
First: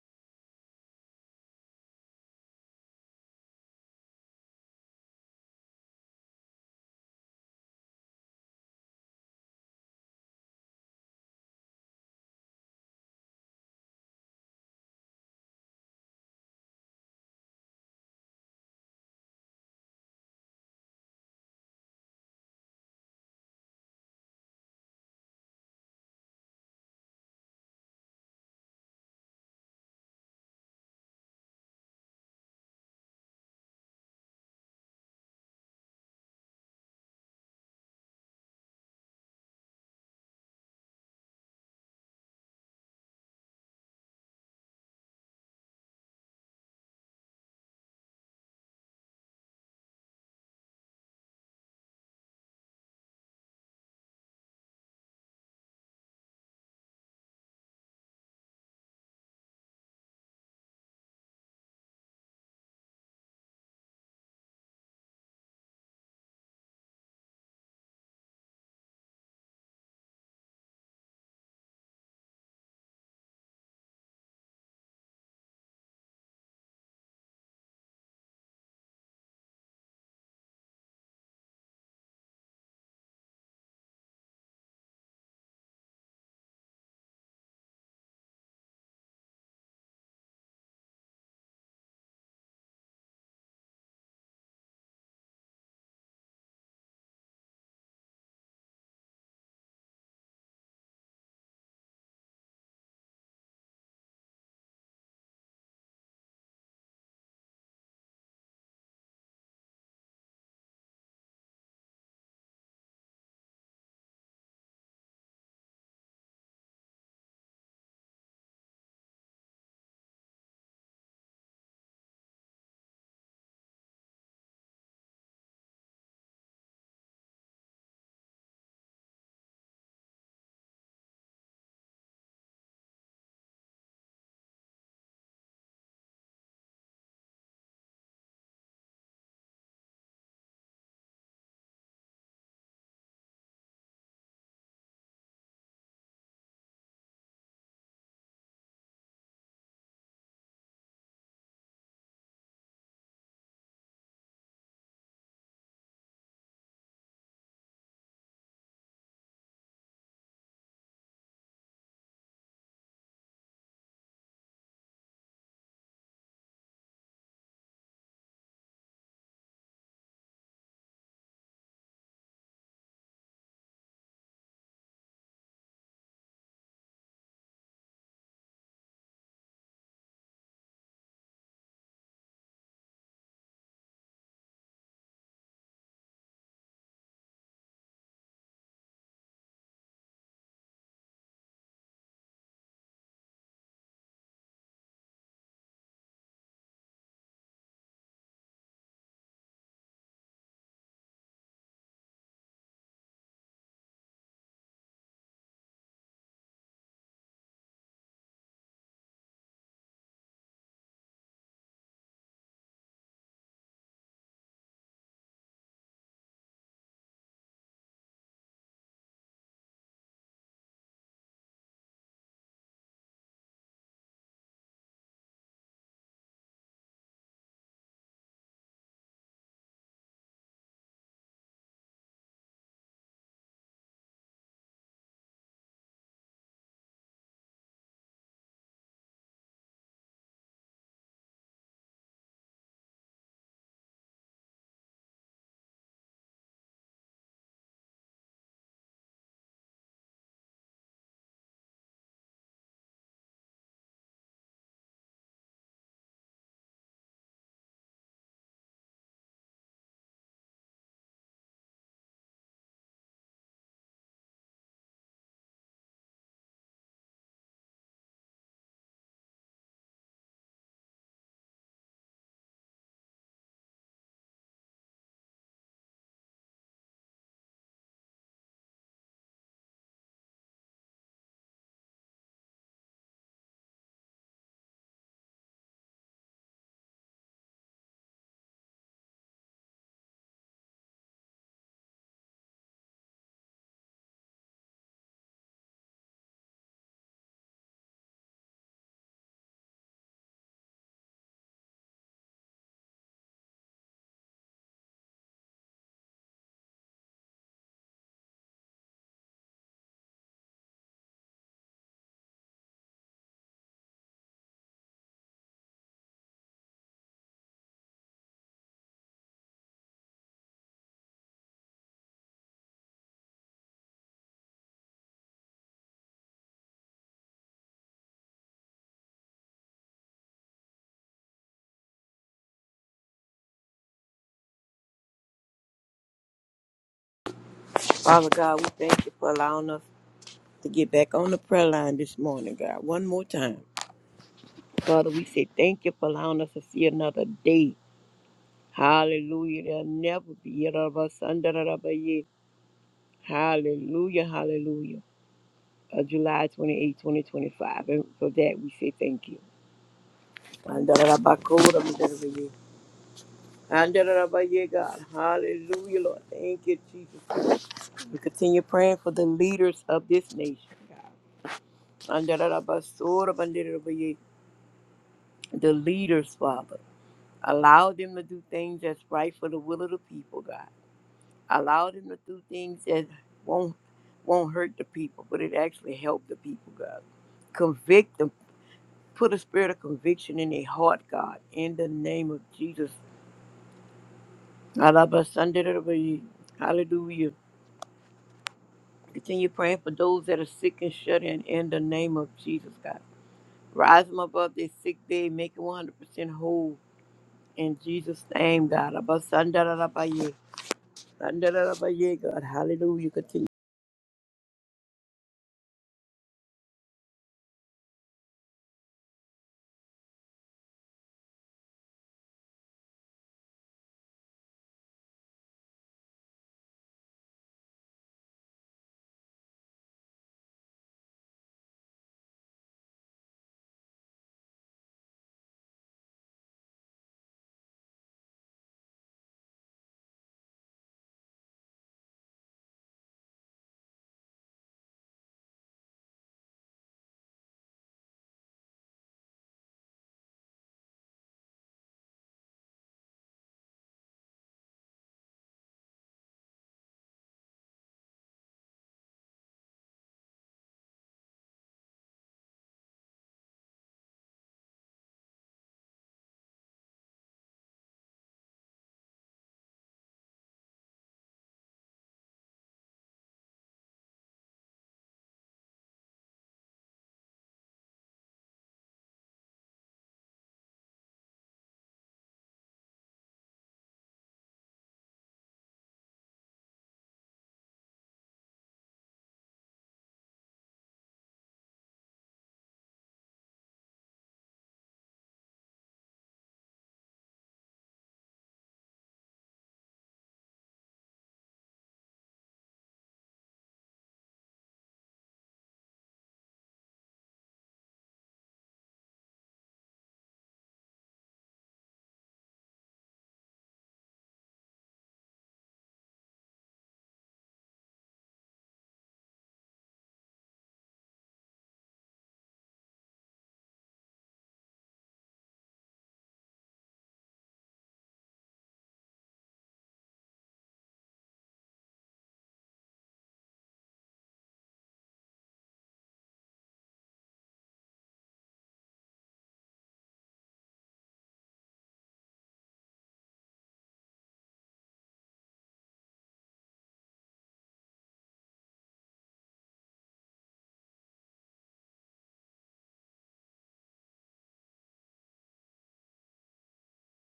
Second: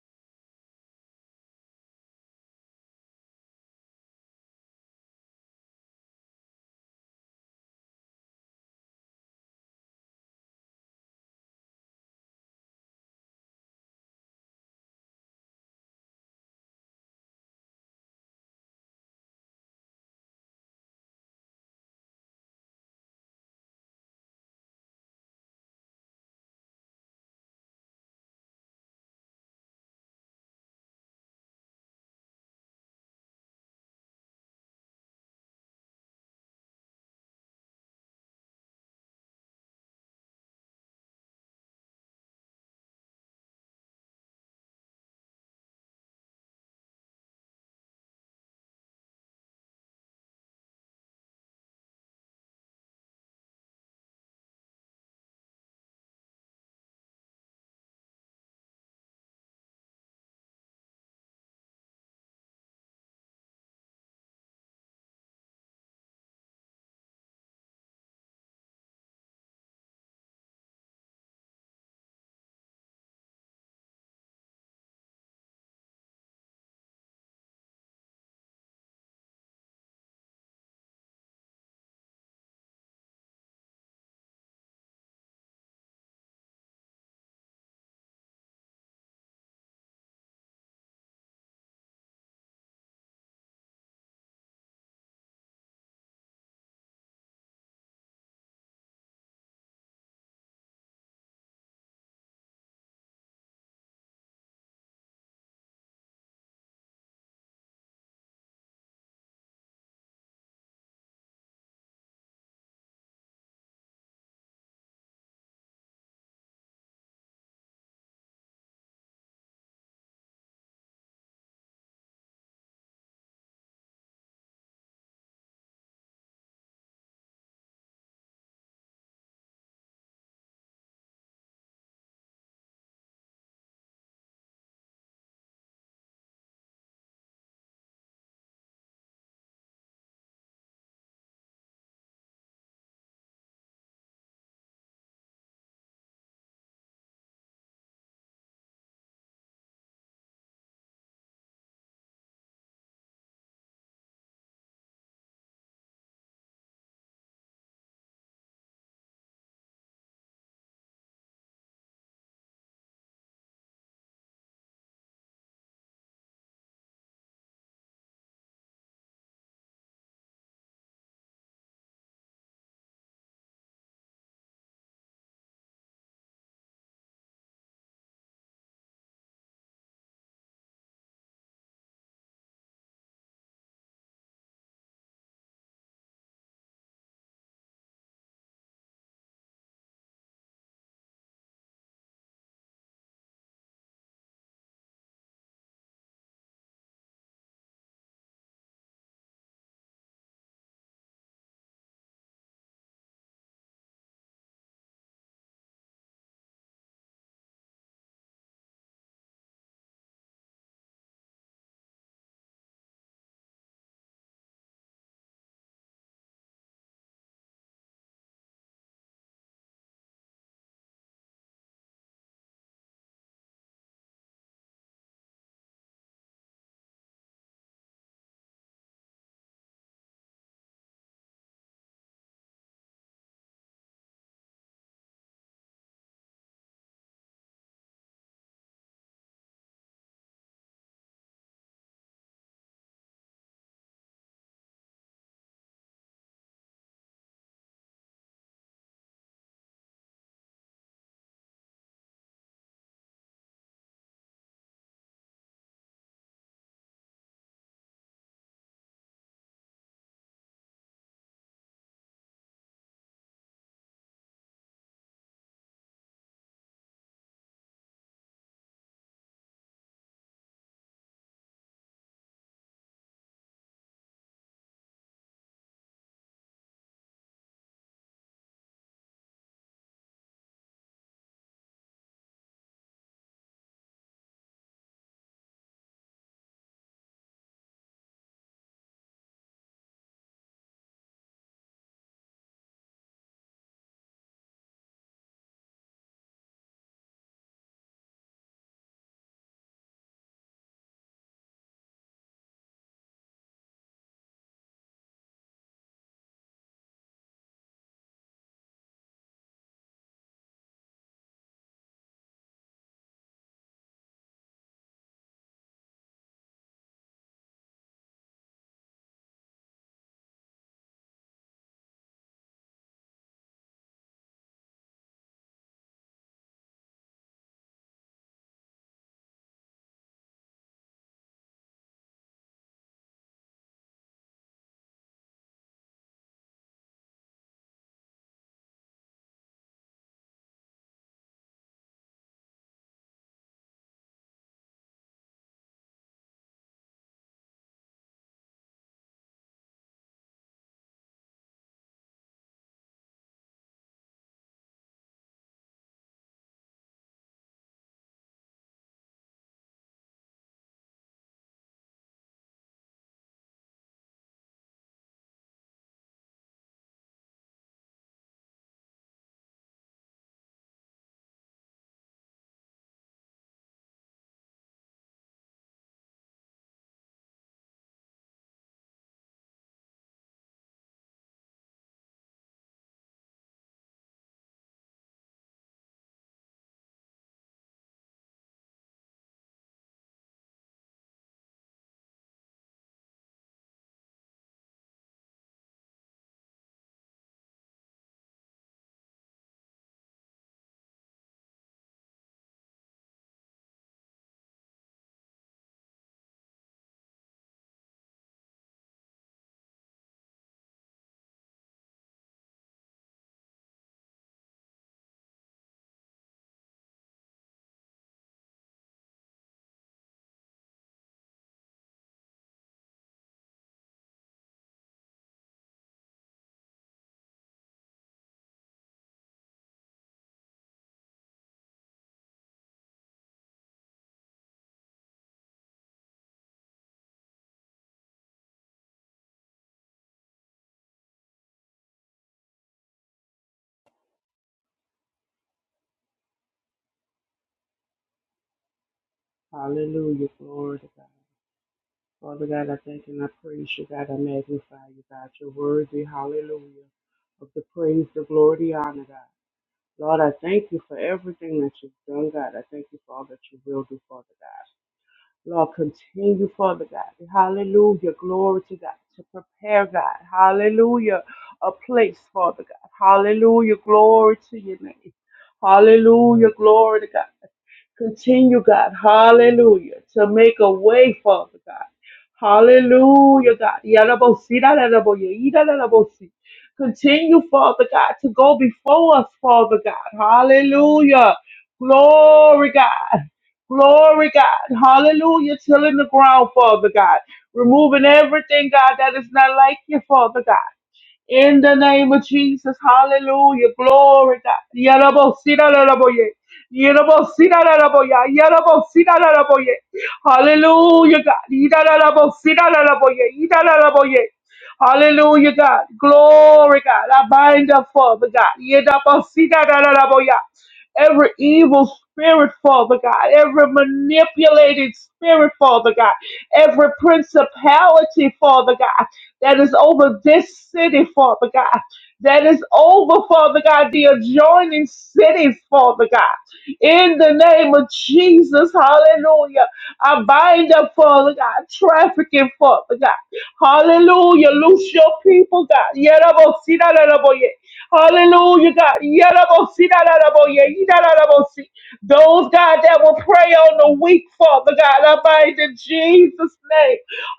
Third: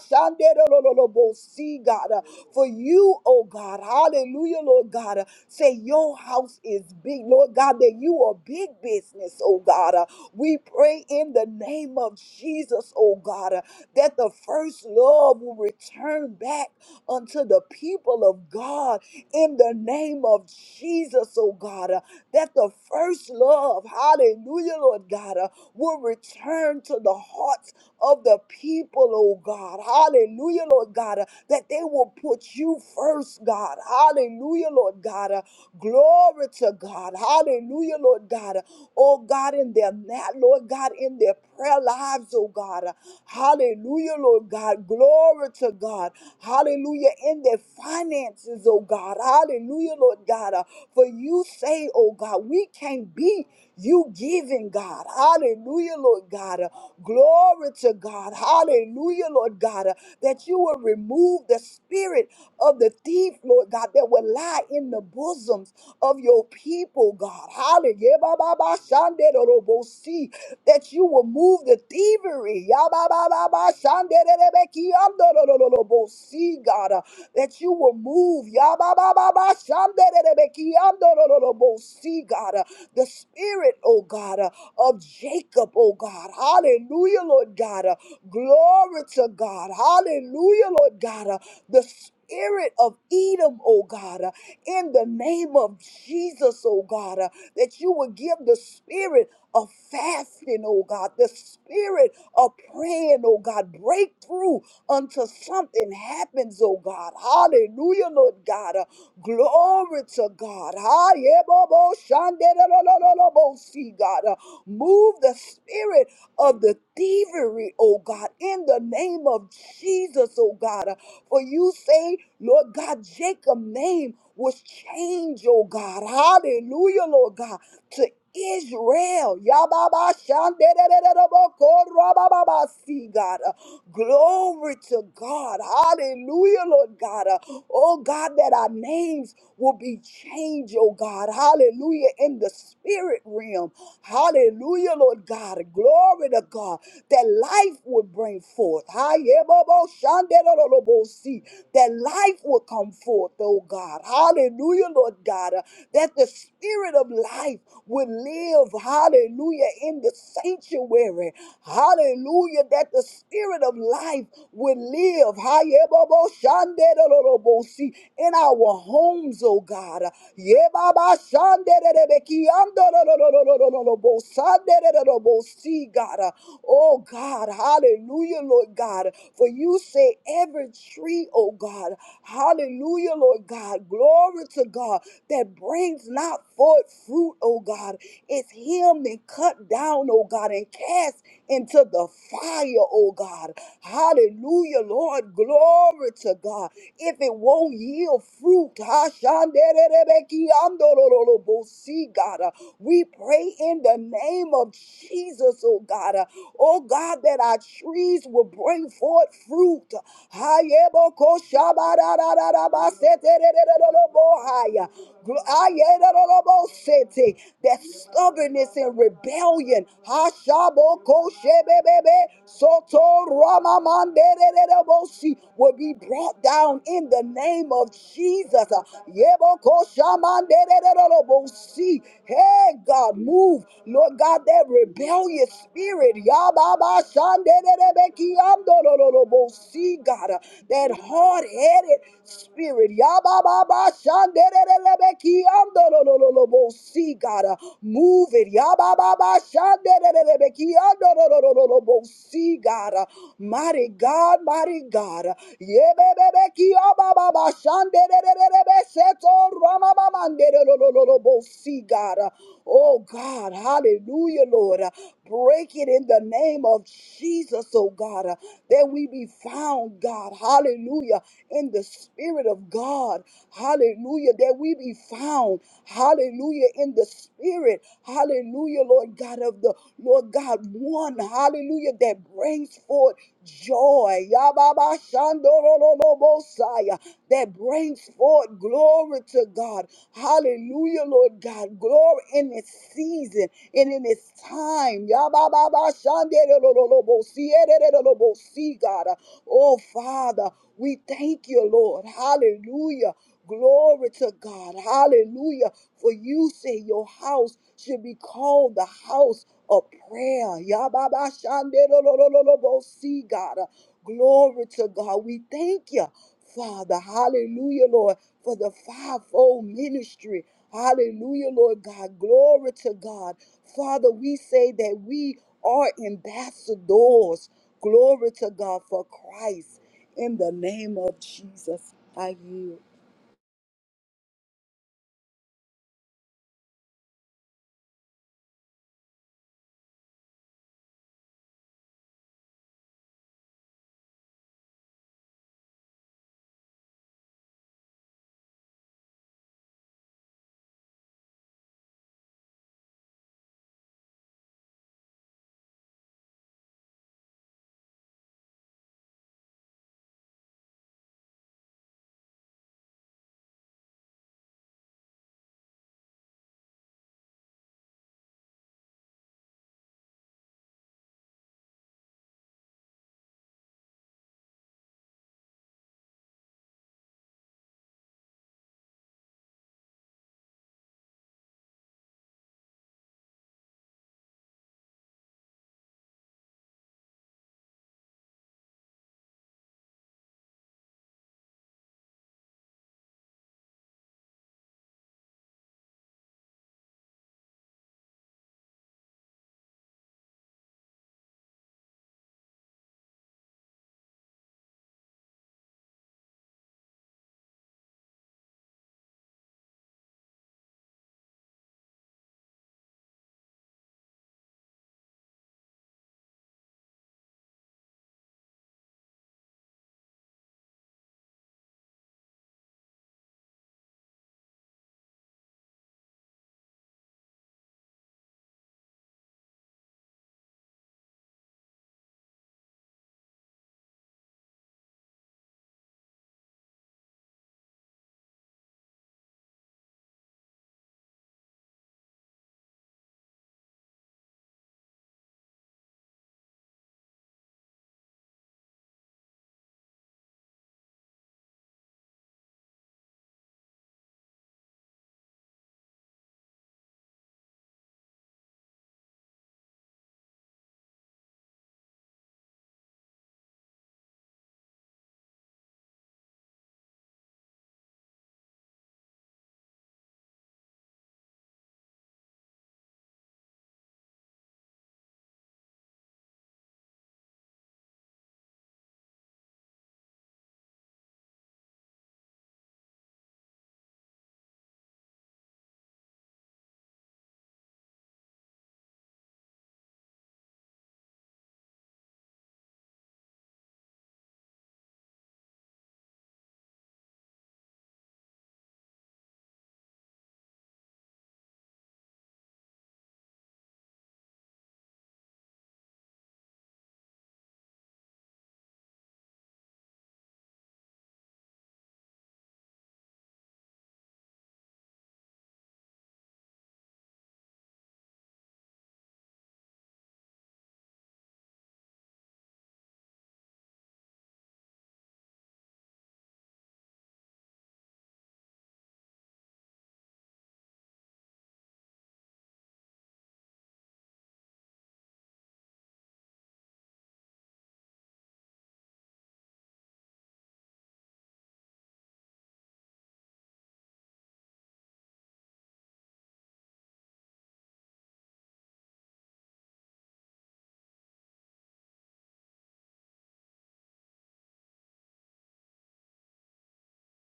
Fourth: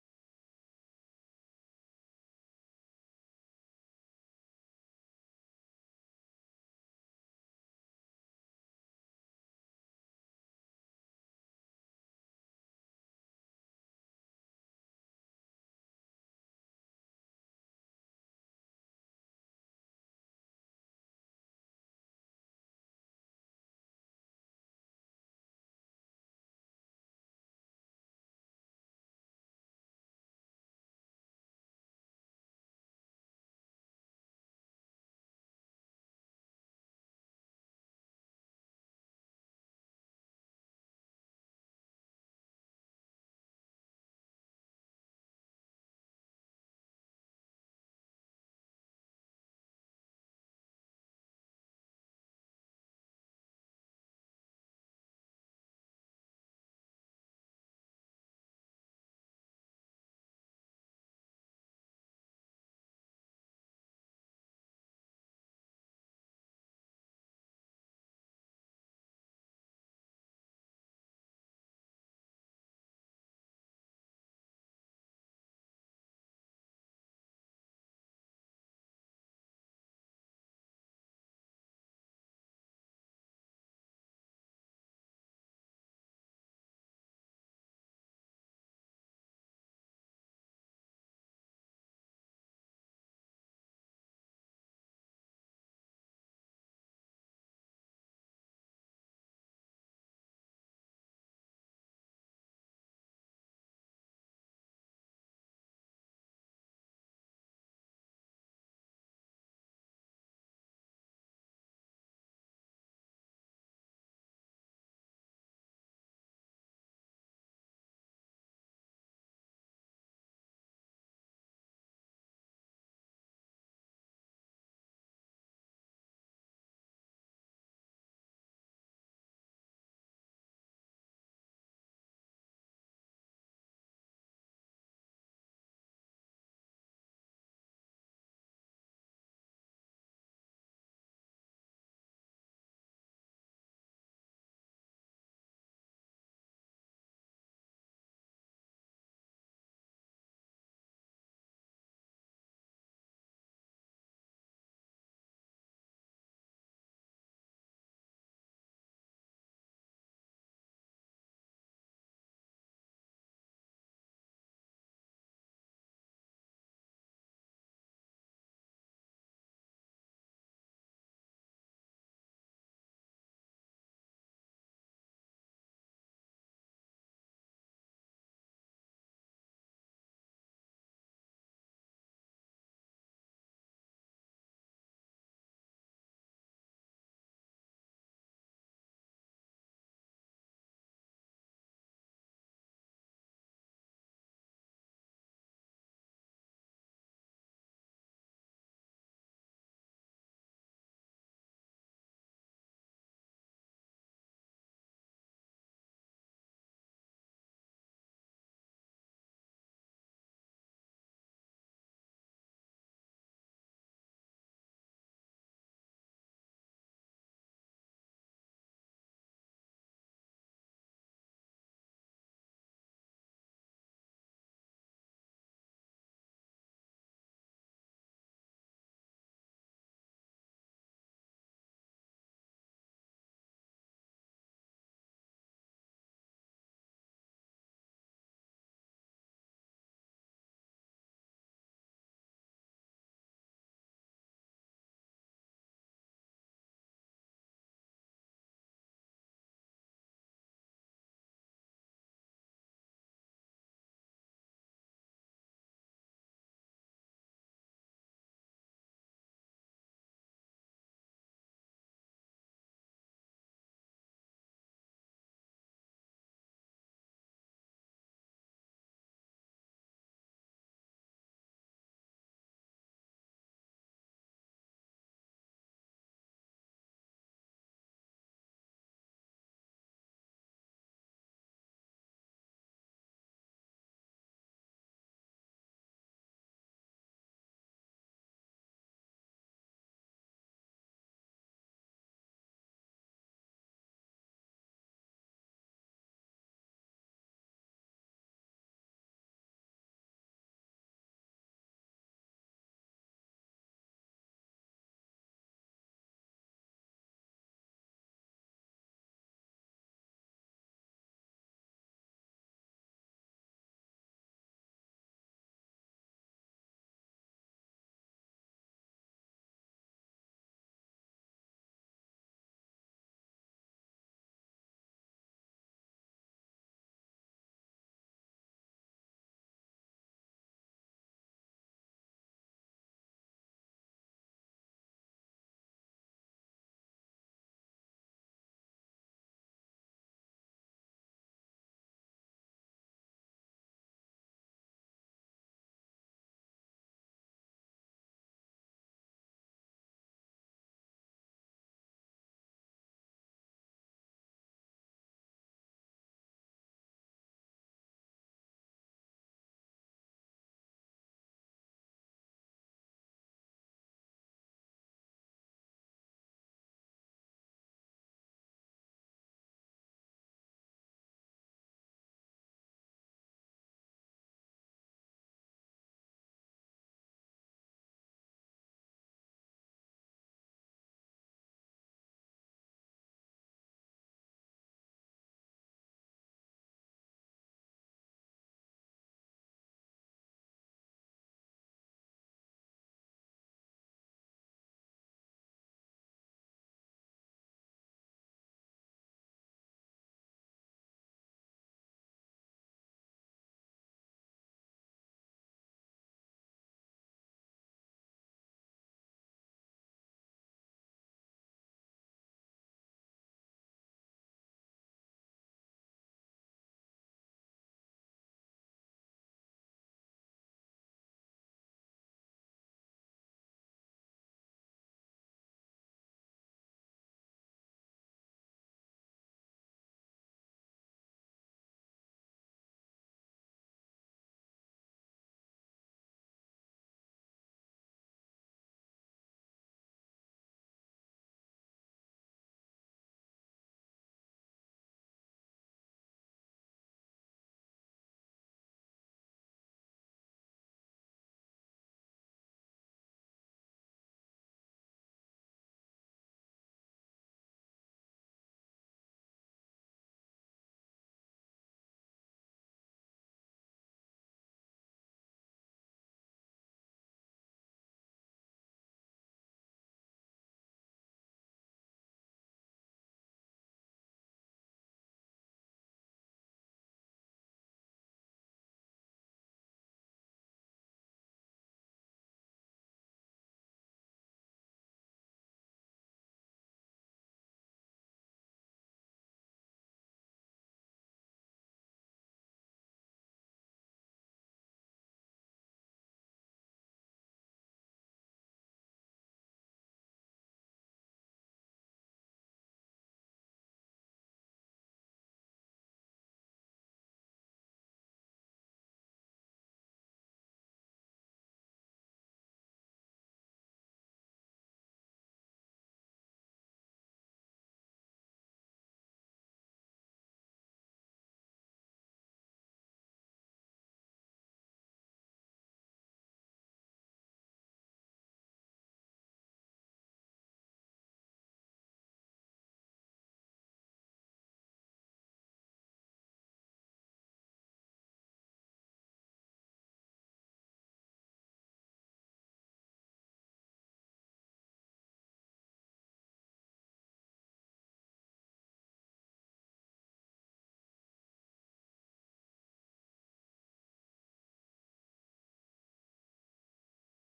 S2: See, God. Uh, For you, oh God. Hallelujah, Lord God. Uh, Say your house is big, Lord God, that you are big business, oh God. uh, we pray in the name of Jesus, oh God, uh, that the first love will return back unto the people of God in the name of Jesus, oh God, uh, that the first love, hallelujah, Lord God, uh, will return to the hearts of the people, oh God. Hallelujah, Lord God, uh, that they will put you first, God. Hallelujah, Lord God. uh, Glory to God. Hallelujah, Lord God. uh, Oh God, in their mat, Lord God, in their prayer lives, oh God. uh, Hallelujah, Lord God. Glory to God. Hallelujah, in their finances, oh God. Hallelujah, Lord God. uh, For you say, oh God, we can't be. You giving, God. Hallelujah, Lord God. Uh, Glory to God. Hallelujah, Lord God. Uh, That you will remove the spirit of the thief, Lord God, that will lie in the bosoms of your people, God. Hallelujah. yeah, Ba, ba, ba, shande, do, do, bo, see. That you will move the thievery. Ya, ba ba ba ba, shande, See, God, uh, that you will move. See, God, uh, the spirit, oh God, uh, of Jacob, oh God. Hallelujah, Lord God. uh, Glory to God. Hallelujah, Lord God. uh, The spirit of Edom, oh God, uh, in the name of Jesus, oh God, uh, that you would give the spirit of fasting, oh God, the spirit of praying, oh God, breakthrough until something happens, oh God. Hallelujah, Lord God. Uh, glory to God. Ha, yeah, bo, bo, shande, da, da, da, da, da, bo, see, God. Uh, move the spirit of the thievery, oh God, in the name of Jesus, oh God. For you say, Lord God, Jacob's name was changed, oh God. Hallelujah, Lord God to Israel. Yababa shanderereroboko rabababa. See, God. Uh, Glory to God. Hallelujah, Lord God. Uh, Oh God, that our names will be changed, oh God. Hallelujah. In the spirit realm. Hallelujah, Lord God. Glory to God. That life will bring forth. Hayebobo shandererorobo. See, That life will come forth, oh God. Hallelujah, Lord God. Uh, That the spirit of life would live, hallelujah, in the sanctuary. Hallelujah, that the spirit of life would live, hayeboboshandedorobosi, in our homes, oh God. Yebabashanderebekiandororororororobosanderorobosi, God. Oh God, hallelujah, Lord God. For you say every tree, oh God, hallelujah, Lord God, glory to God, that that brings not forth fruit, oh God, is him and cut down, oh God, and cast into the fire, oh God. Hallelujah, Lord. Glory to God. If it won't yield fruit, see God. uh, We pray in the name of Jesus, oh God. uh, Oh God, that our trees will bring forth fruit. Haya. That stubbornness and rebellion. Hashabokoshebebebe, sotoramamandederebosi, Will be brought down in the name of Jesus. Yebokoshamandederebosi. Hey God, move. Lord God, that rebellious spirit. Yababashandederebekiamdorolobosi, God, ah, that hard-headed spirit. See, God, uh, move it. See, God, uh, mighty God, mighty God. See, God. uh, Oh, God. Hallelujah, Lord. uh, Break it in the name of Jesus, oh God, uh, that we be found, God, hallelujah, in the Spirit of God, hallelujah, that we be found, hallelujah, in the Spirit, hallelujah, Lord God of the Lord God, one, hallelujah, that brings forth joy Yababa shandorololobosaya, that brings forth glory to God. Hallelujah, Lord God. Glory in this season and in this time. Yababa shandorololobosi, ererololobosi, God. Oh, Father, we thank you, Lord. Hallelujah. Glory to God. Hallelujah. For you say your house should be called the house of prayer. Yababa shande lo lo lo lo lo bo see, God. Uh, Glory to God. We thank you, Father. Hallelujah, Lord, for the fivefold ministry. Hallelujah, Lord God. Glory to God. Father, we say that we are ambassadors. Glory to God for Christ in the name of Jesus. I yield.
S3: Father God, we thank you for allowing us to get back on the prayer line this morning, God. One more time. Father, we say thank you for allowing us to see another day. Hallelujah. There'll never be another of us under Hallelujah, hallelujah. Uh, July twenty eighth, 2025. And for that, we say thank you. Under the rubber God. Hallelujah, Lord. Thank you, Jesus. We continue praying for the leaders of this nation, God. Under the the leaders, Father. Allow them to do things that's right for the will of the people, God. Allow them to do things that won't won't hurt the people, but it actually help the people, God. Convict them. Put a spirit of conviction in their heart, God. In the name of Jesus. Alabasandarabayi. Hallelujah. Continue praying for those that are sick and shut in. In the name of Jesus, God. Rise them above their sick bed. Make them 100% whole. In Jesus' name, God. Abasandarabayi. ba da da da God. Hallelujah. Continue.
S4: Hallelujah. Glory to God. Father God, I thank and I praise you, God. I magnify you, God. You're worthy, hallelujah, of the praise, the glory, the honor, God. Lord, I thank you for everything that you've done, God. I thank you for all that you will do, Father God. Lord, continue, Father God. Hallelujah. Glory to God. To prepare, God. Hallelujah. A place, Father God. Hallelujah. Glory to your name. Hallelujah. Glory to God. Continue, God. Hallelujah. To make a way, Father God. Hallelujah, God. Yadabosi, dadadaboye, idadadabosi. Continue, Father God, to go before us, Father God. Hallelujah. Glory, God. Glory, God. Hallelujah. Tilling the ground, Father God. Removing everything, God, that is not like you, Father God. In the name of Jesus, hallelujah, glory God. Yarabosira laraboye. Yarabosira laraboya. Yarabosira laraboye. Hallelujah, God. Idarabosira laraboye. Idarabosira Hallelujah, God. Glory, God. I bind up, Father God. Yedabosira laraboya every evil spirit, Father God, every manipulating spirit, Father God, every principality, Father God, that is over this city, Father God, that is over, Father God, the adjoining cities, Father God. In the name of Jesus, hallelujah. I bind up, Father God, trafficking, Father God. Hallelujah. Loose your people, God. Hallelujah, God. Yalabosi, dalalaboye, yidalalabosi. Those, God, that will pray on the weak, Father God, I bind in Jesus' name.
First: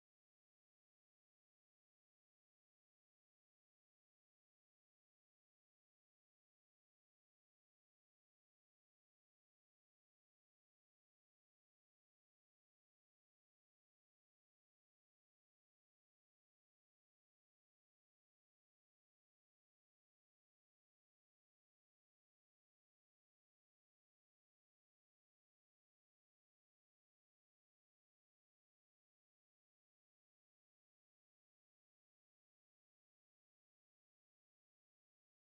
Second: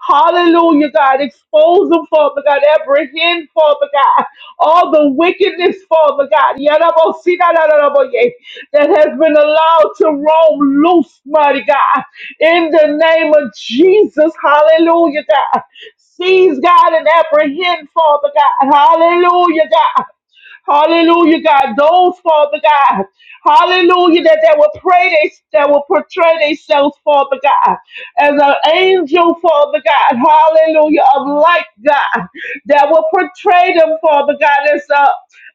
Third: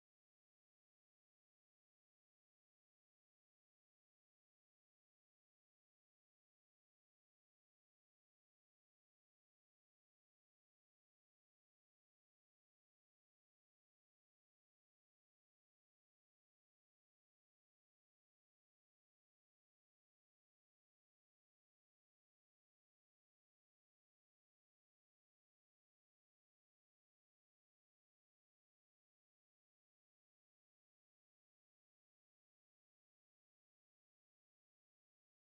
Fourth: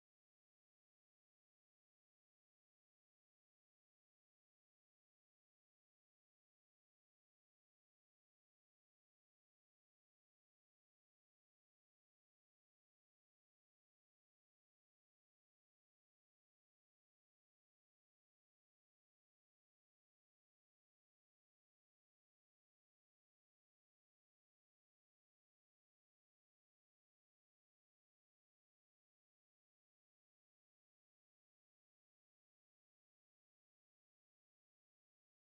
S4: Hallelujah, God. Expose them, Father God. Apprehend, Father God. All the wickedness, Father God. Yalabosi, dalalaboye, That has been allowed to roam loose, mighty God. In the name of Jesus, hallelujah, God. Seize God and apprehend, Father God. Hallelujah, God Hallelujah, God. Those, Father God. Hallelujah, that they will pray, they, that will portray themselves, Father God, as an angel, Father God. Hallelujah, of light, God. That will portray them, Father God, as a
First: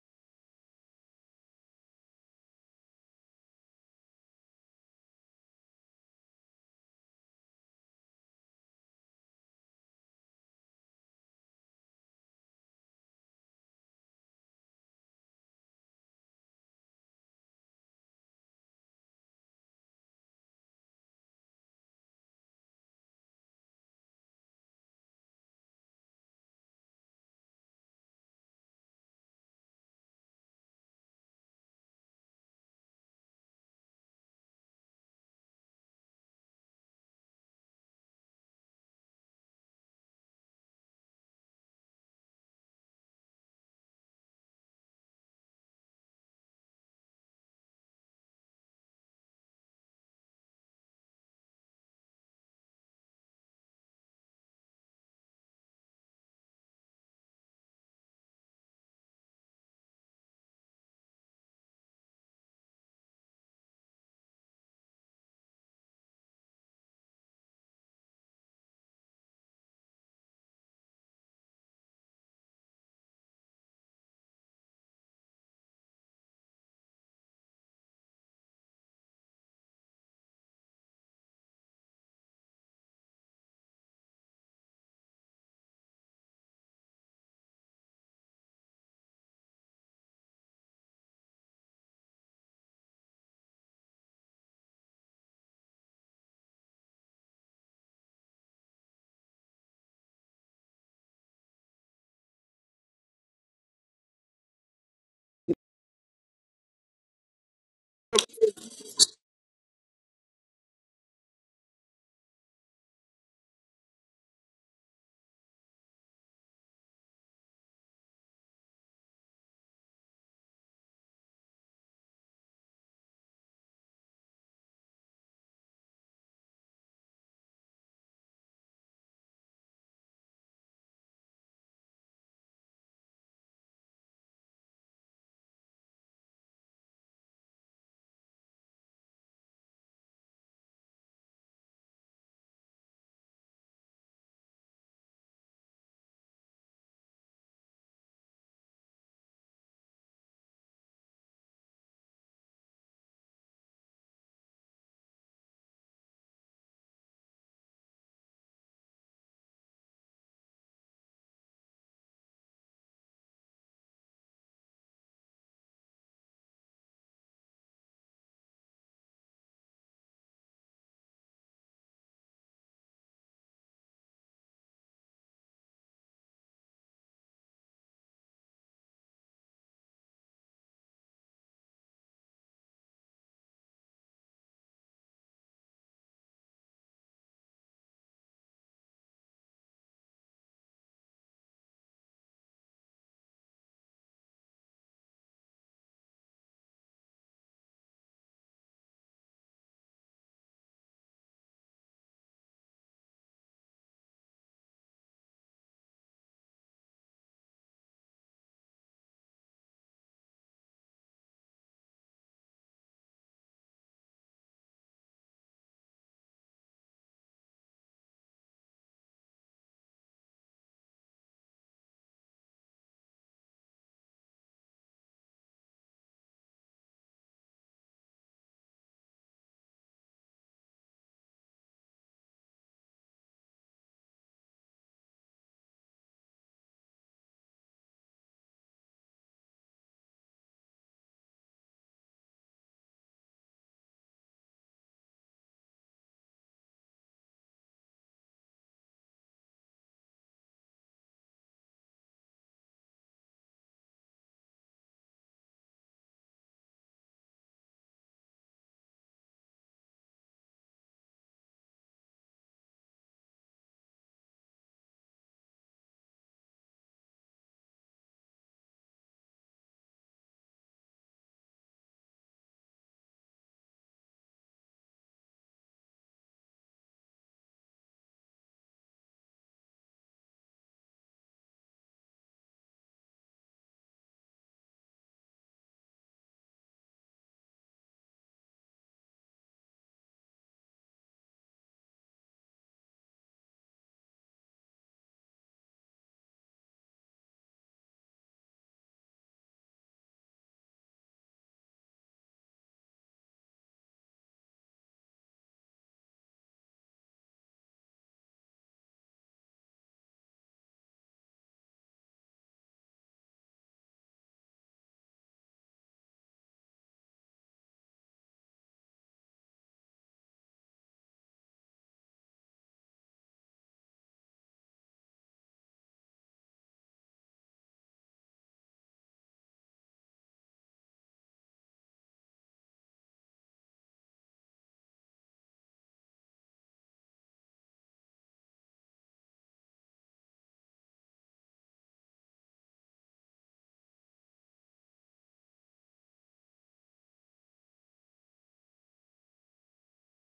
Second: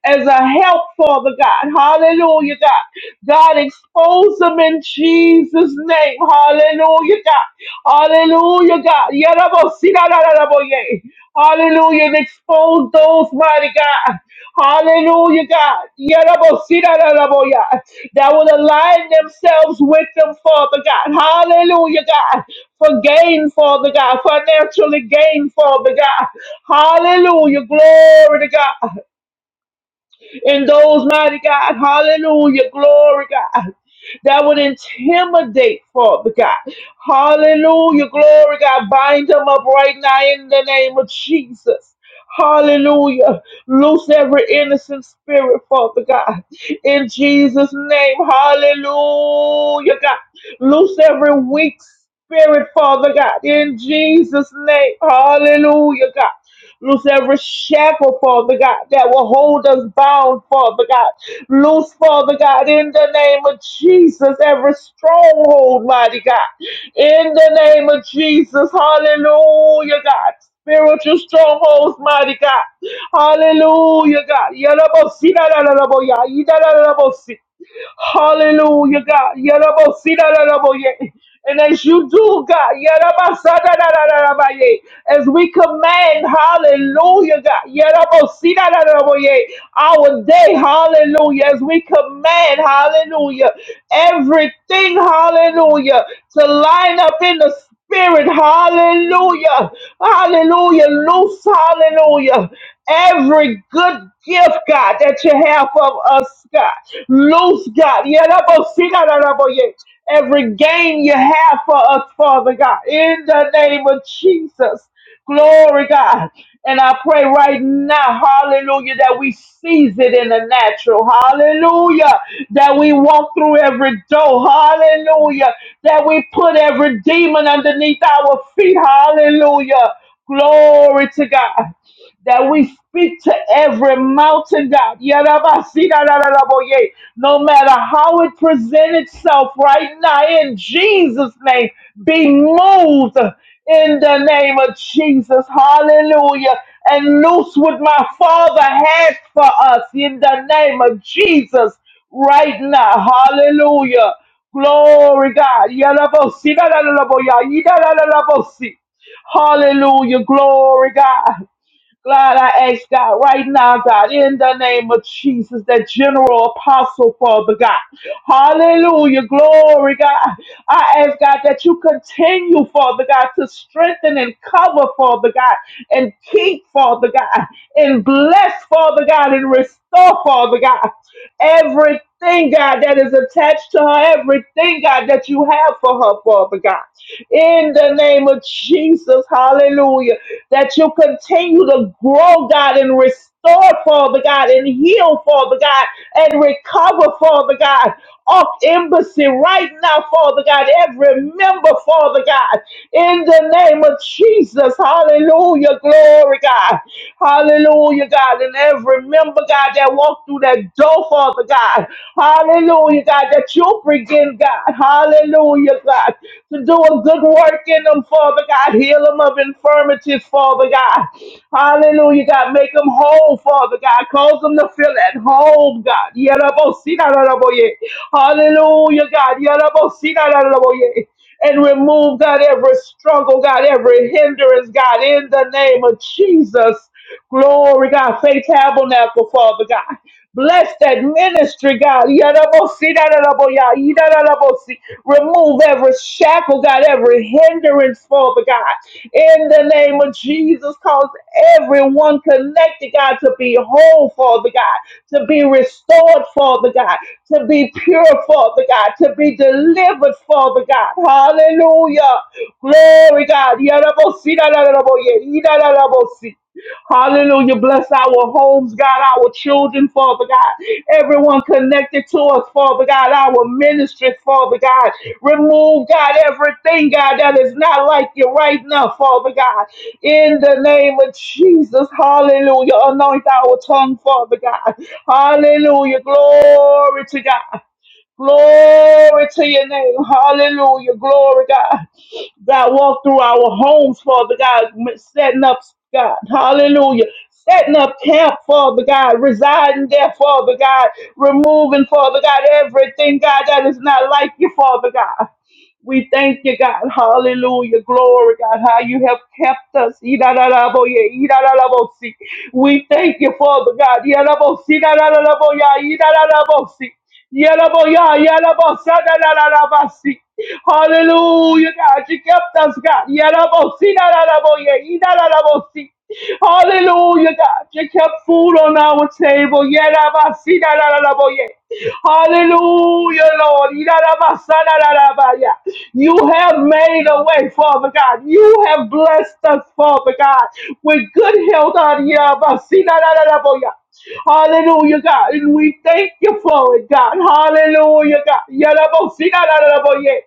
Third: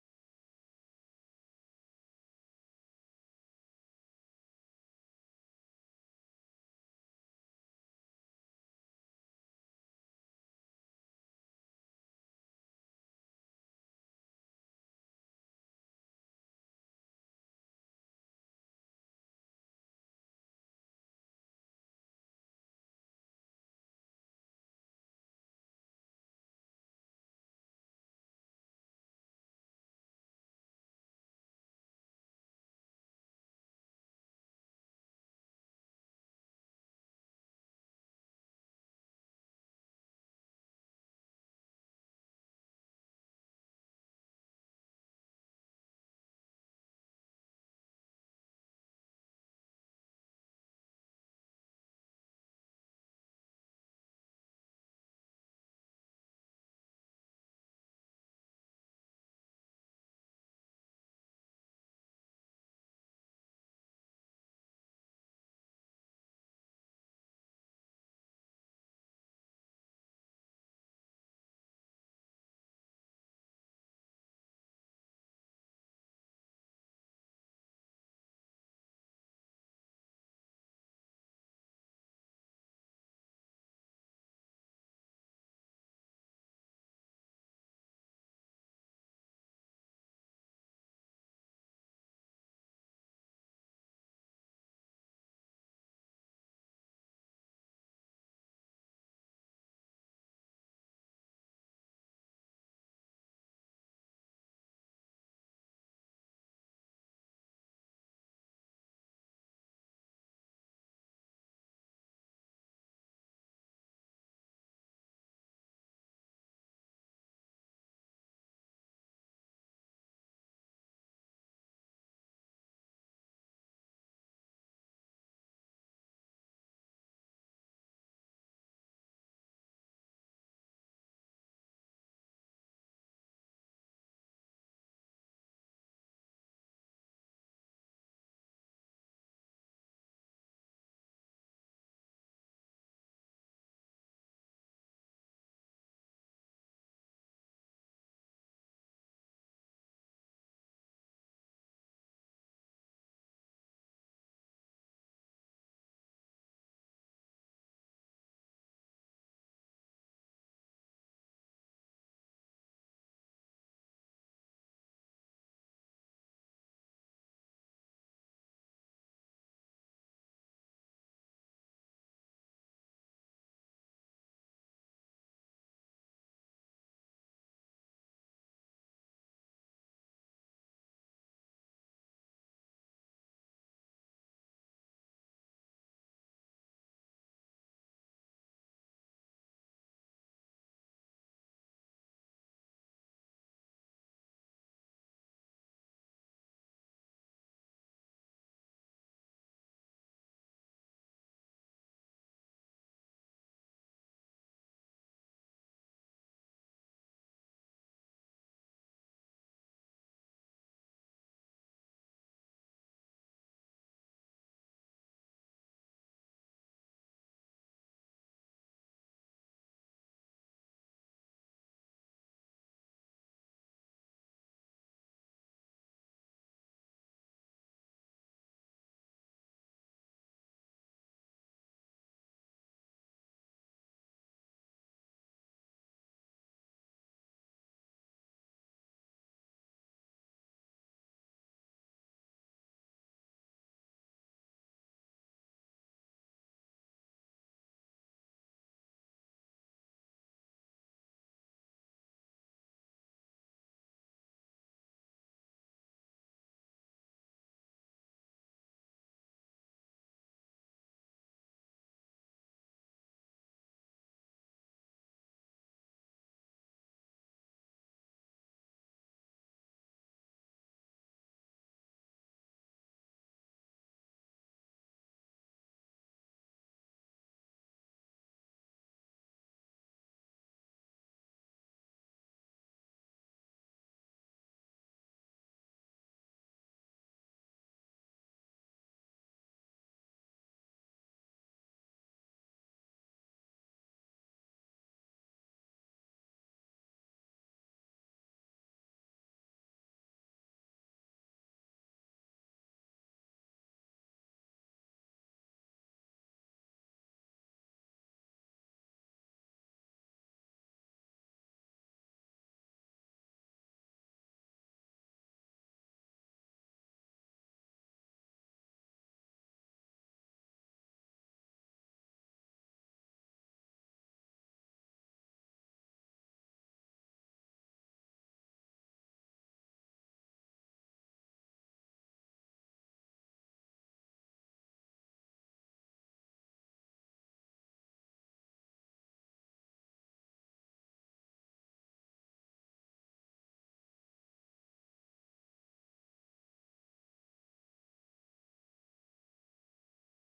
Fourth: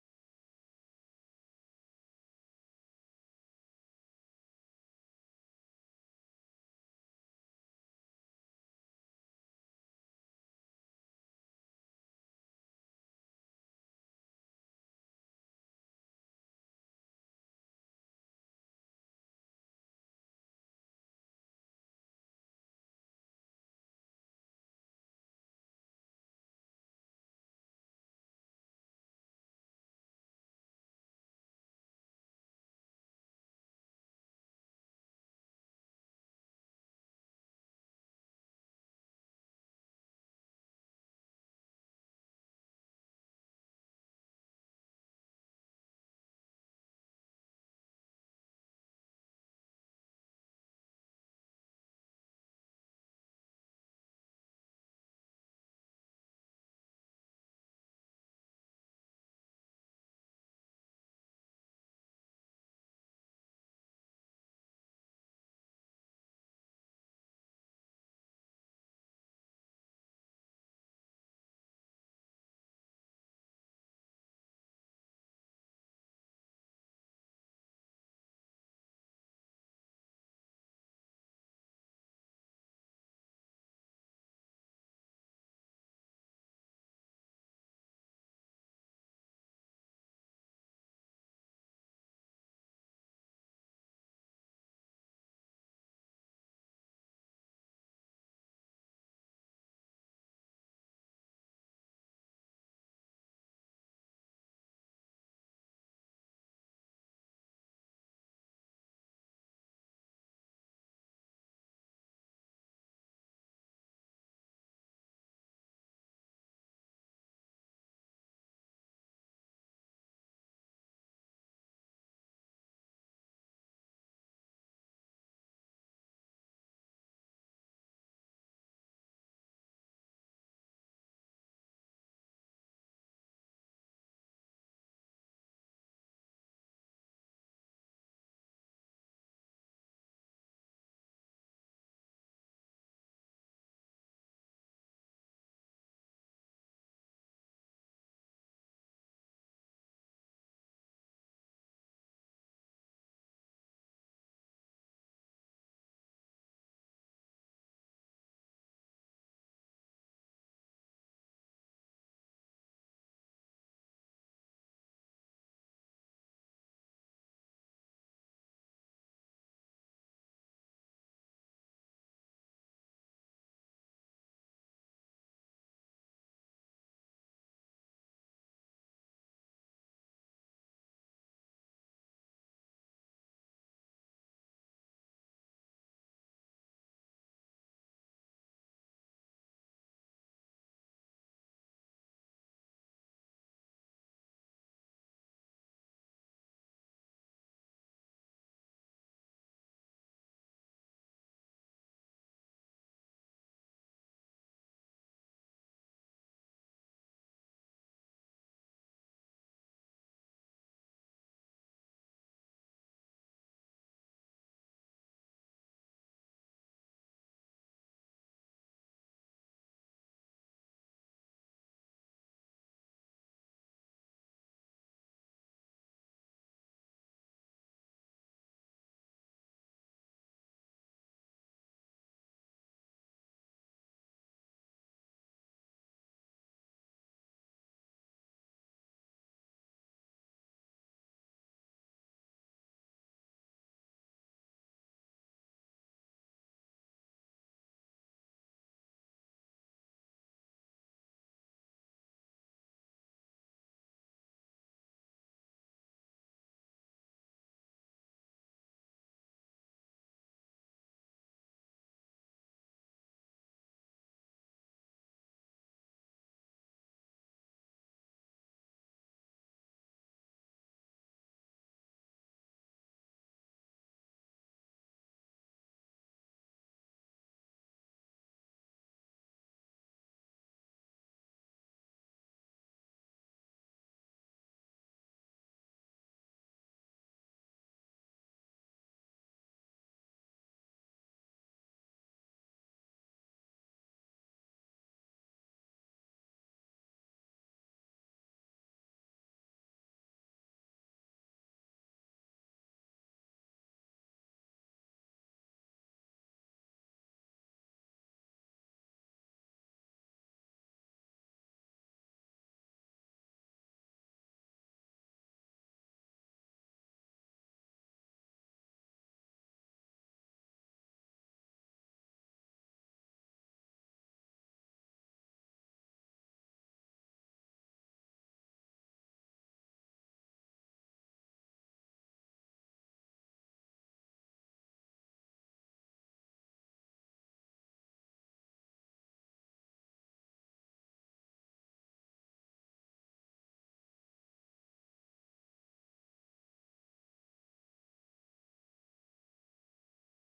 S4: as a help, Father God. Hallelujah, God. God, expose them in Jesus' name. Hallelujah, God. Hallelujah, God. Yarabosi, Hallelujah. And expose those, mighty God. Hallelujah, God. Yarabosidaraboya. That will align themselves with them, Father God. Hallelujah, God. For gain, Father God. Financially gain, Father God. Hallelujah. Glory to God. And those, mighty God, hallelujah, glory, God, that would intimidate, Father God. Hallelujah, glory, God, bind them up right now in the name of Jesus. Hallelujah. Loose every innocent spirit, Father God. In Jesus' name, hallelujah, God. Loose every weak spirit, Father God. In Jesus' name, hallelujah, God. Loose every shackle, Father God, that will hold us bound, Father God. Loose, Father God, in the name of Jesus, every stronghold, mighty God. In the name of Jesus, hallelujah, God. Spiritual strongholds, mighty God. Hallelujah, God. Yalabosi, da, da, da, da, bo, ya, yi, da, da, da, da, bo, si. Hallelujah, God. Yarabo sidaraboye. And as you do, God, yaraba sadarabaye. as we command, hallelujah, God, yarabo sidaraboye, our day, hallelujah, as we command, hallelujah, everything, hallelujah, to line up in the Spirit. Hallelujah. Hallelujah. Loose. Hallelujah. Every good gift, God, that you have of us, God. Loose, God. Yadabosika-dadabo-ye. Every gain you have for us, Father God. In the name of Jesus. Glory, God. And I pray right now, hallelujah, that we seize it in the natural. Hallelujah. That we walk through every door. Hallelujah. That we put every demon underneath our feet. Hallelujah. Glory to God that we speak to every mountain, God. Yarabasidadadadaboye. No matter how it presents itself right now, in Jesus' name, be moved in the name of Jesus. Hallelujah. And loose what my Father has for us in the name of Jesus right now. Hallelujah. Glory, God. Yarabosidadadadaboya. Yidadadadabosi. Hallelujah. Glory, God. God, I ask God right now, God, in the name of Jesus, that general apostle, Father God. Hallelujah. Glory, God. I ask God that you continue, Father God, to strengthen and cover, Father God, and keep, Father God, and bless, Father God, and restore, Father God, everything, God, that is attached to her, everything, God, that you have for her, Father God. In the name of Jesus, hallelujah that you continue to grow, God, and restore, Father God, and heal, Father God, and recover, Father God. Off embassy right now, Father God, every member, Father God, in the name of Jesus, hallelujah, glory, God, hallelujah, God, and every member, God, that walked through that door, Father God, hallelujah, God, that you'll begin, God, hallelujah, God, to do a good work in them, them, Father God. Heal them of infirmities, Father God. Hallelujah, God. Make them whole, Father God. Cause them to feel at home, God. Yerabosinararaboye. Hallelujah, God. Yerabosinararaboye. And remove, God, every struggle, God, every hindrance, God, in the name of Jesus. Glory, God. Faith tabernacle, Father God. Bless that ministry, God. Yadabosi, dadadaboya, yidadadabosi. Remove every shackle, God, every hindrance, Father God. In the name of Jesus, cause everyone connected, God, to be whole, Father God, to be restored, Father God, to be pure, Father God, to be delivered, Father God. Hallelujah. Glory, God. Yadabosi, dadadaboye, yidadadabosi. Hallelujah. Bless our homes, God, our children, Father God. Everyone connected to us, Father God, our ministries, Father God. Remove, God, everything, God, that is not like you right now, Father God. In the name of Jesus, hallelujah. Anoint our tongue, Father God. Hallelujah. Glory to God. Glory to your name. Hallelujah. Glory, God. God, walk through our homes, Father God, setting up, God, hallelujah, setting up camp, Father God, residing there, Father God, removing, Father God, everything, God, that is not like you, Father God. We thank you, God. Hallelujah. Glory, God, how you have kept us. Idadadaboye, idadadabosi. We thank you, Father God. Yadabosi, idadadadaboya, idadadabosi. Yadaboya, yadabosa, dadadadabasi. Hallelujah, God. You kept us, God. Yadabosi, idadadaboye, idadadabosi. Hallelujah, God. You kept food on our table. Yadabasi, idadadaboye. Hallelujah, Lord. Yidarabasadarabarabaya. You have made a way, Father God. You have blessed us, Father God, with good health. Yidarabasidarabarabaya. Hallelujah, God. And we thank you for it, God. Hallelujah, God. Yidarabasidarabarabaya.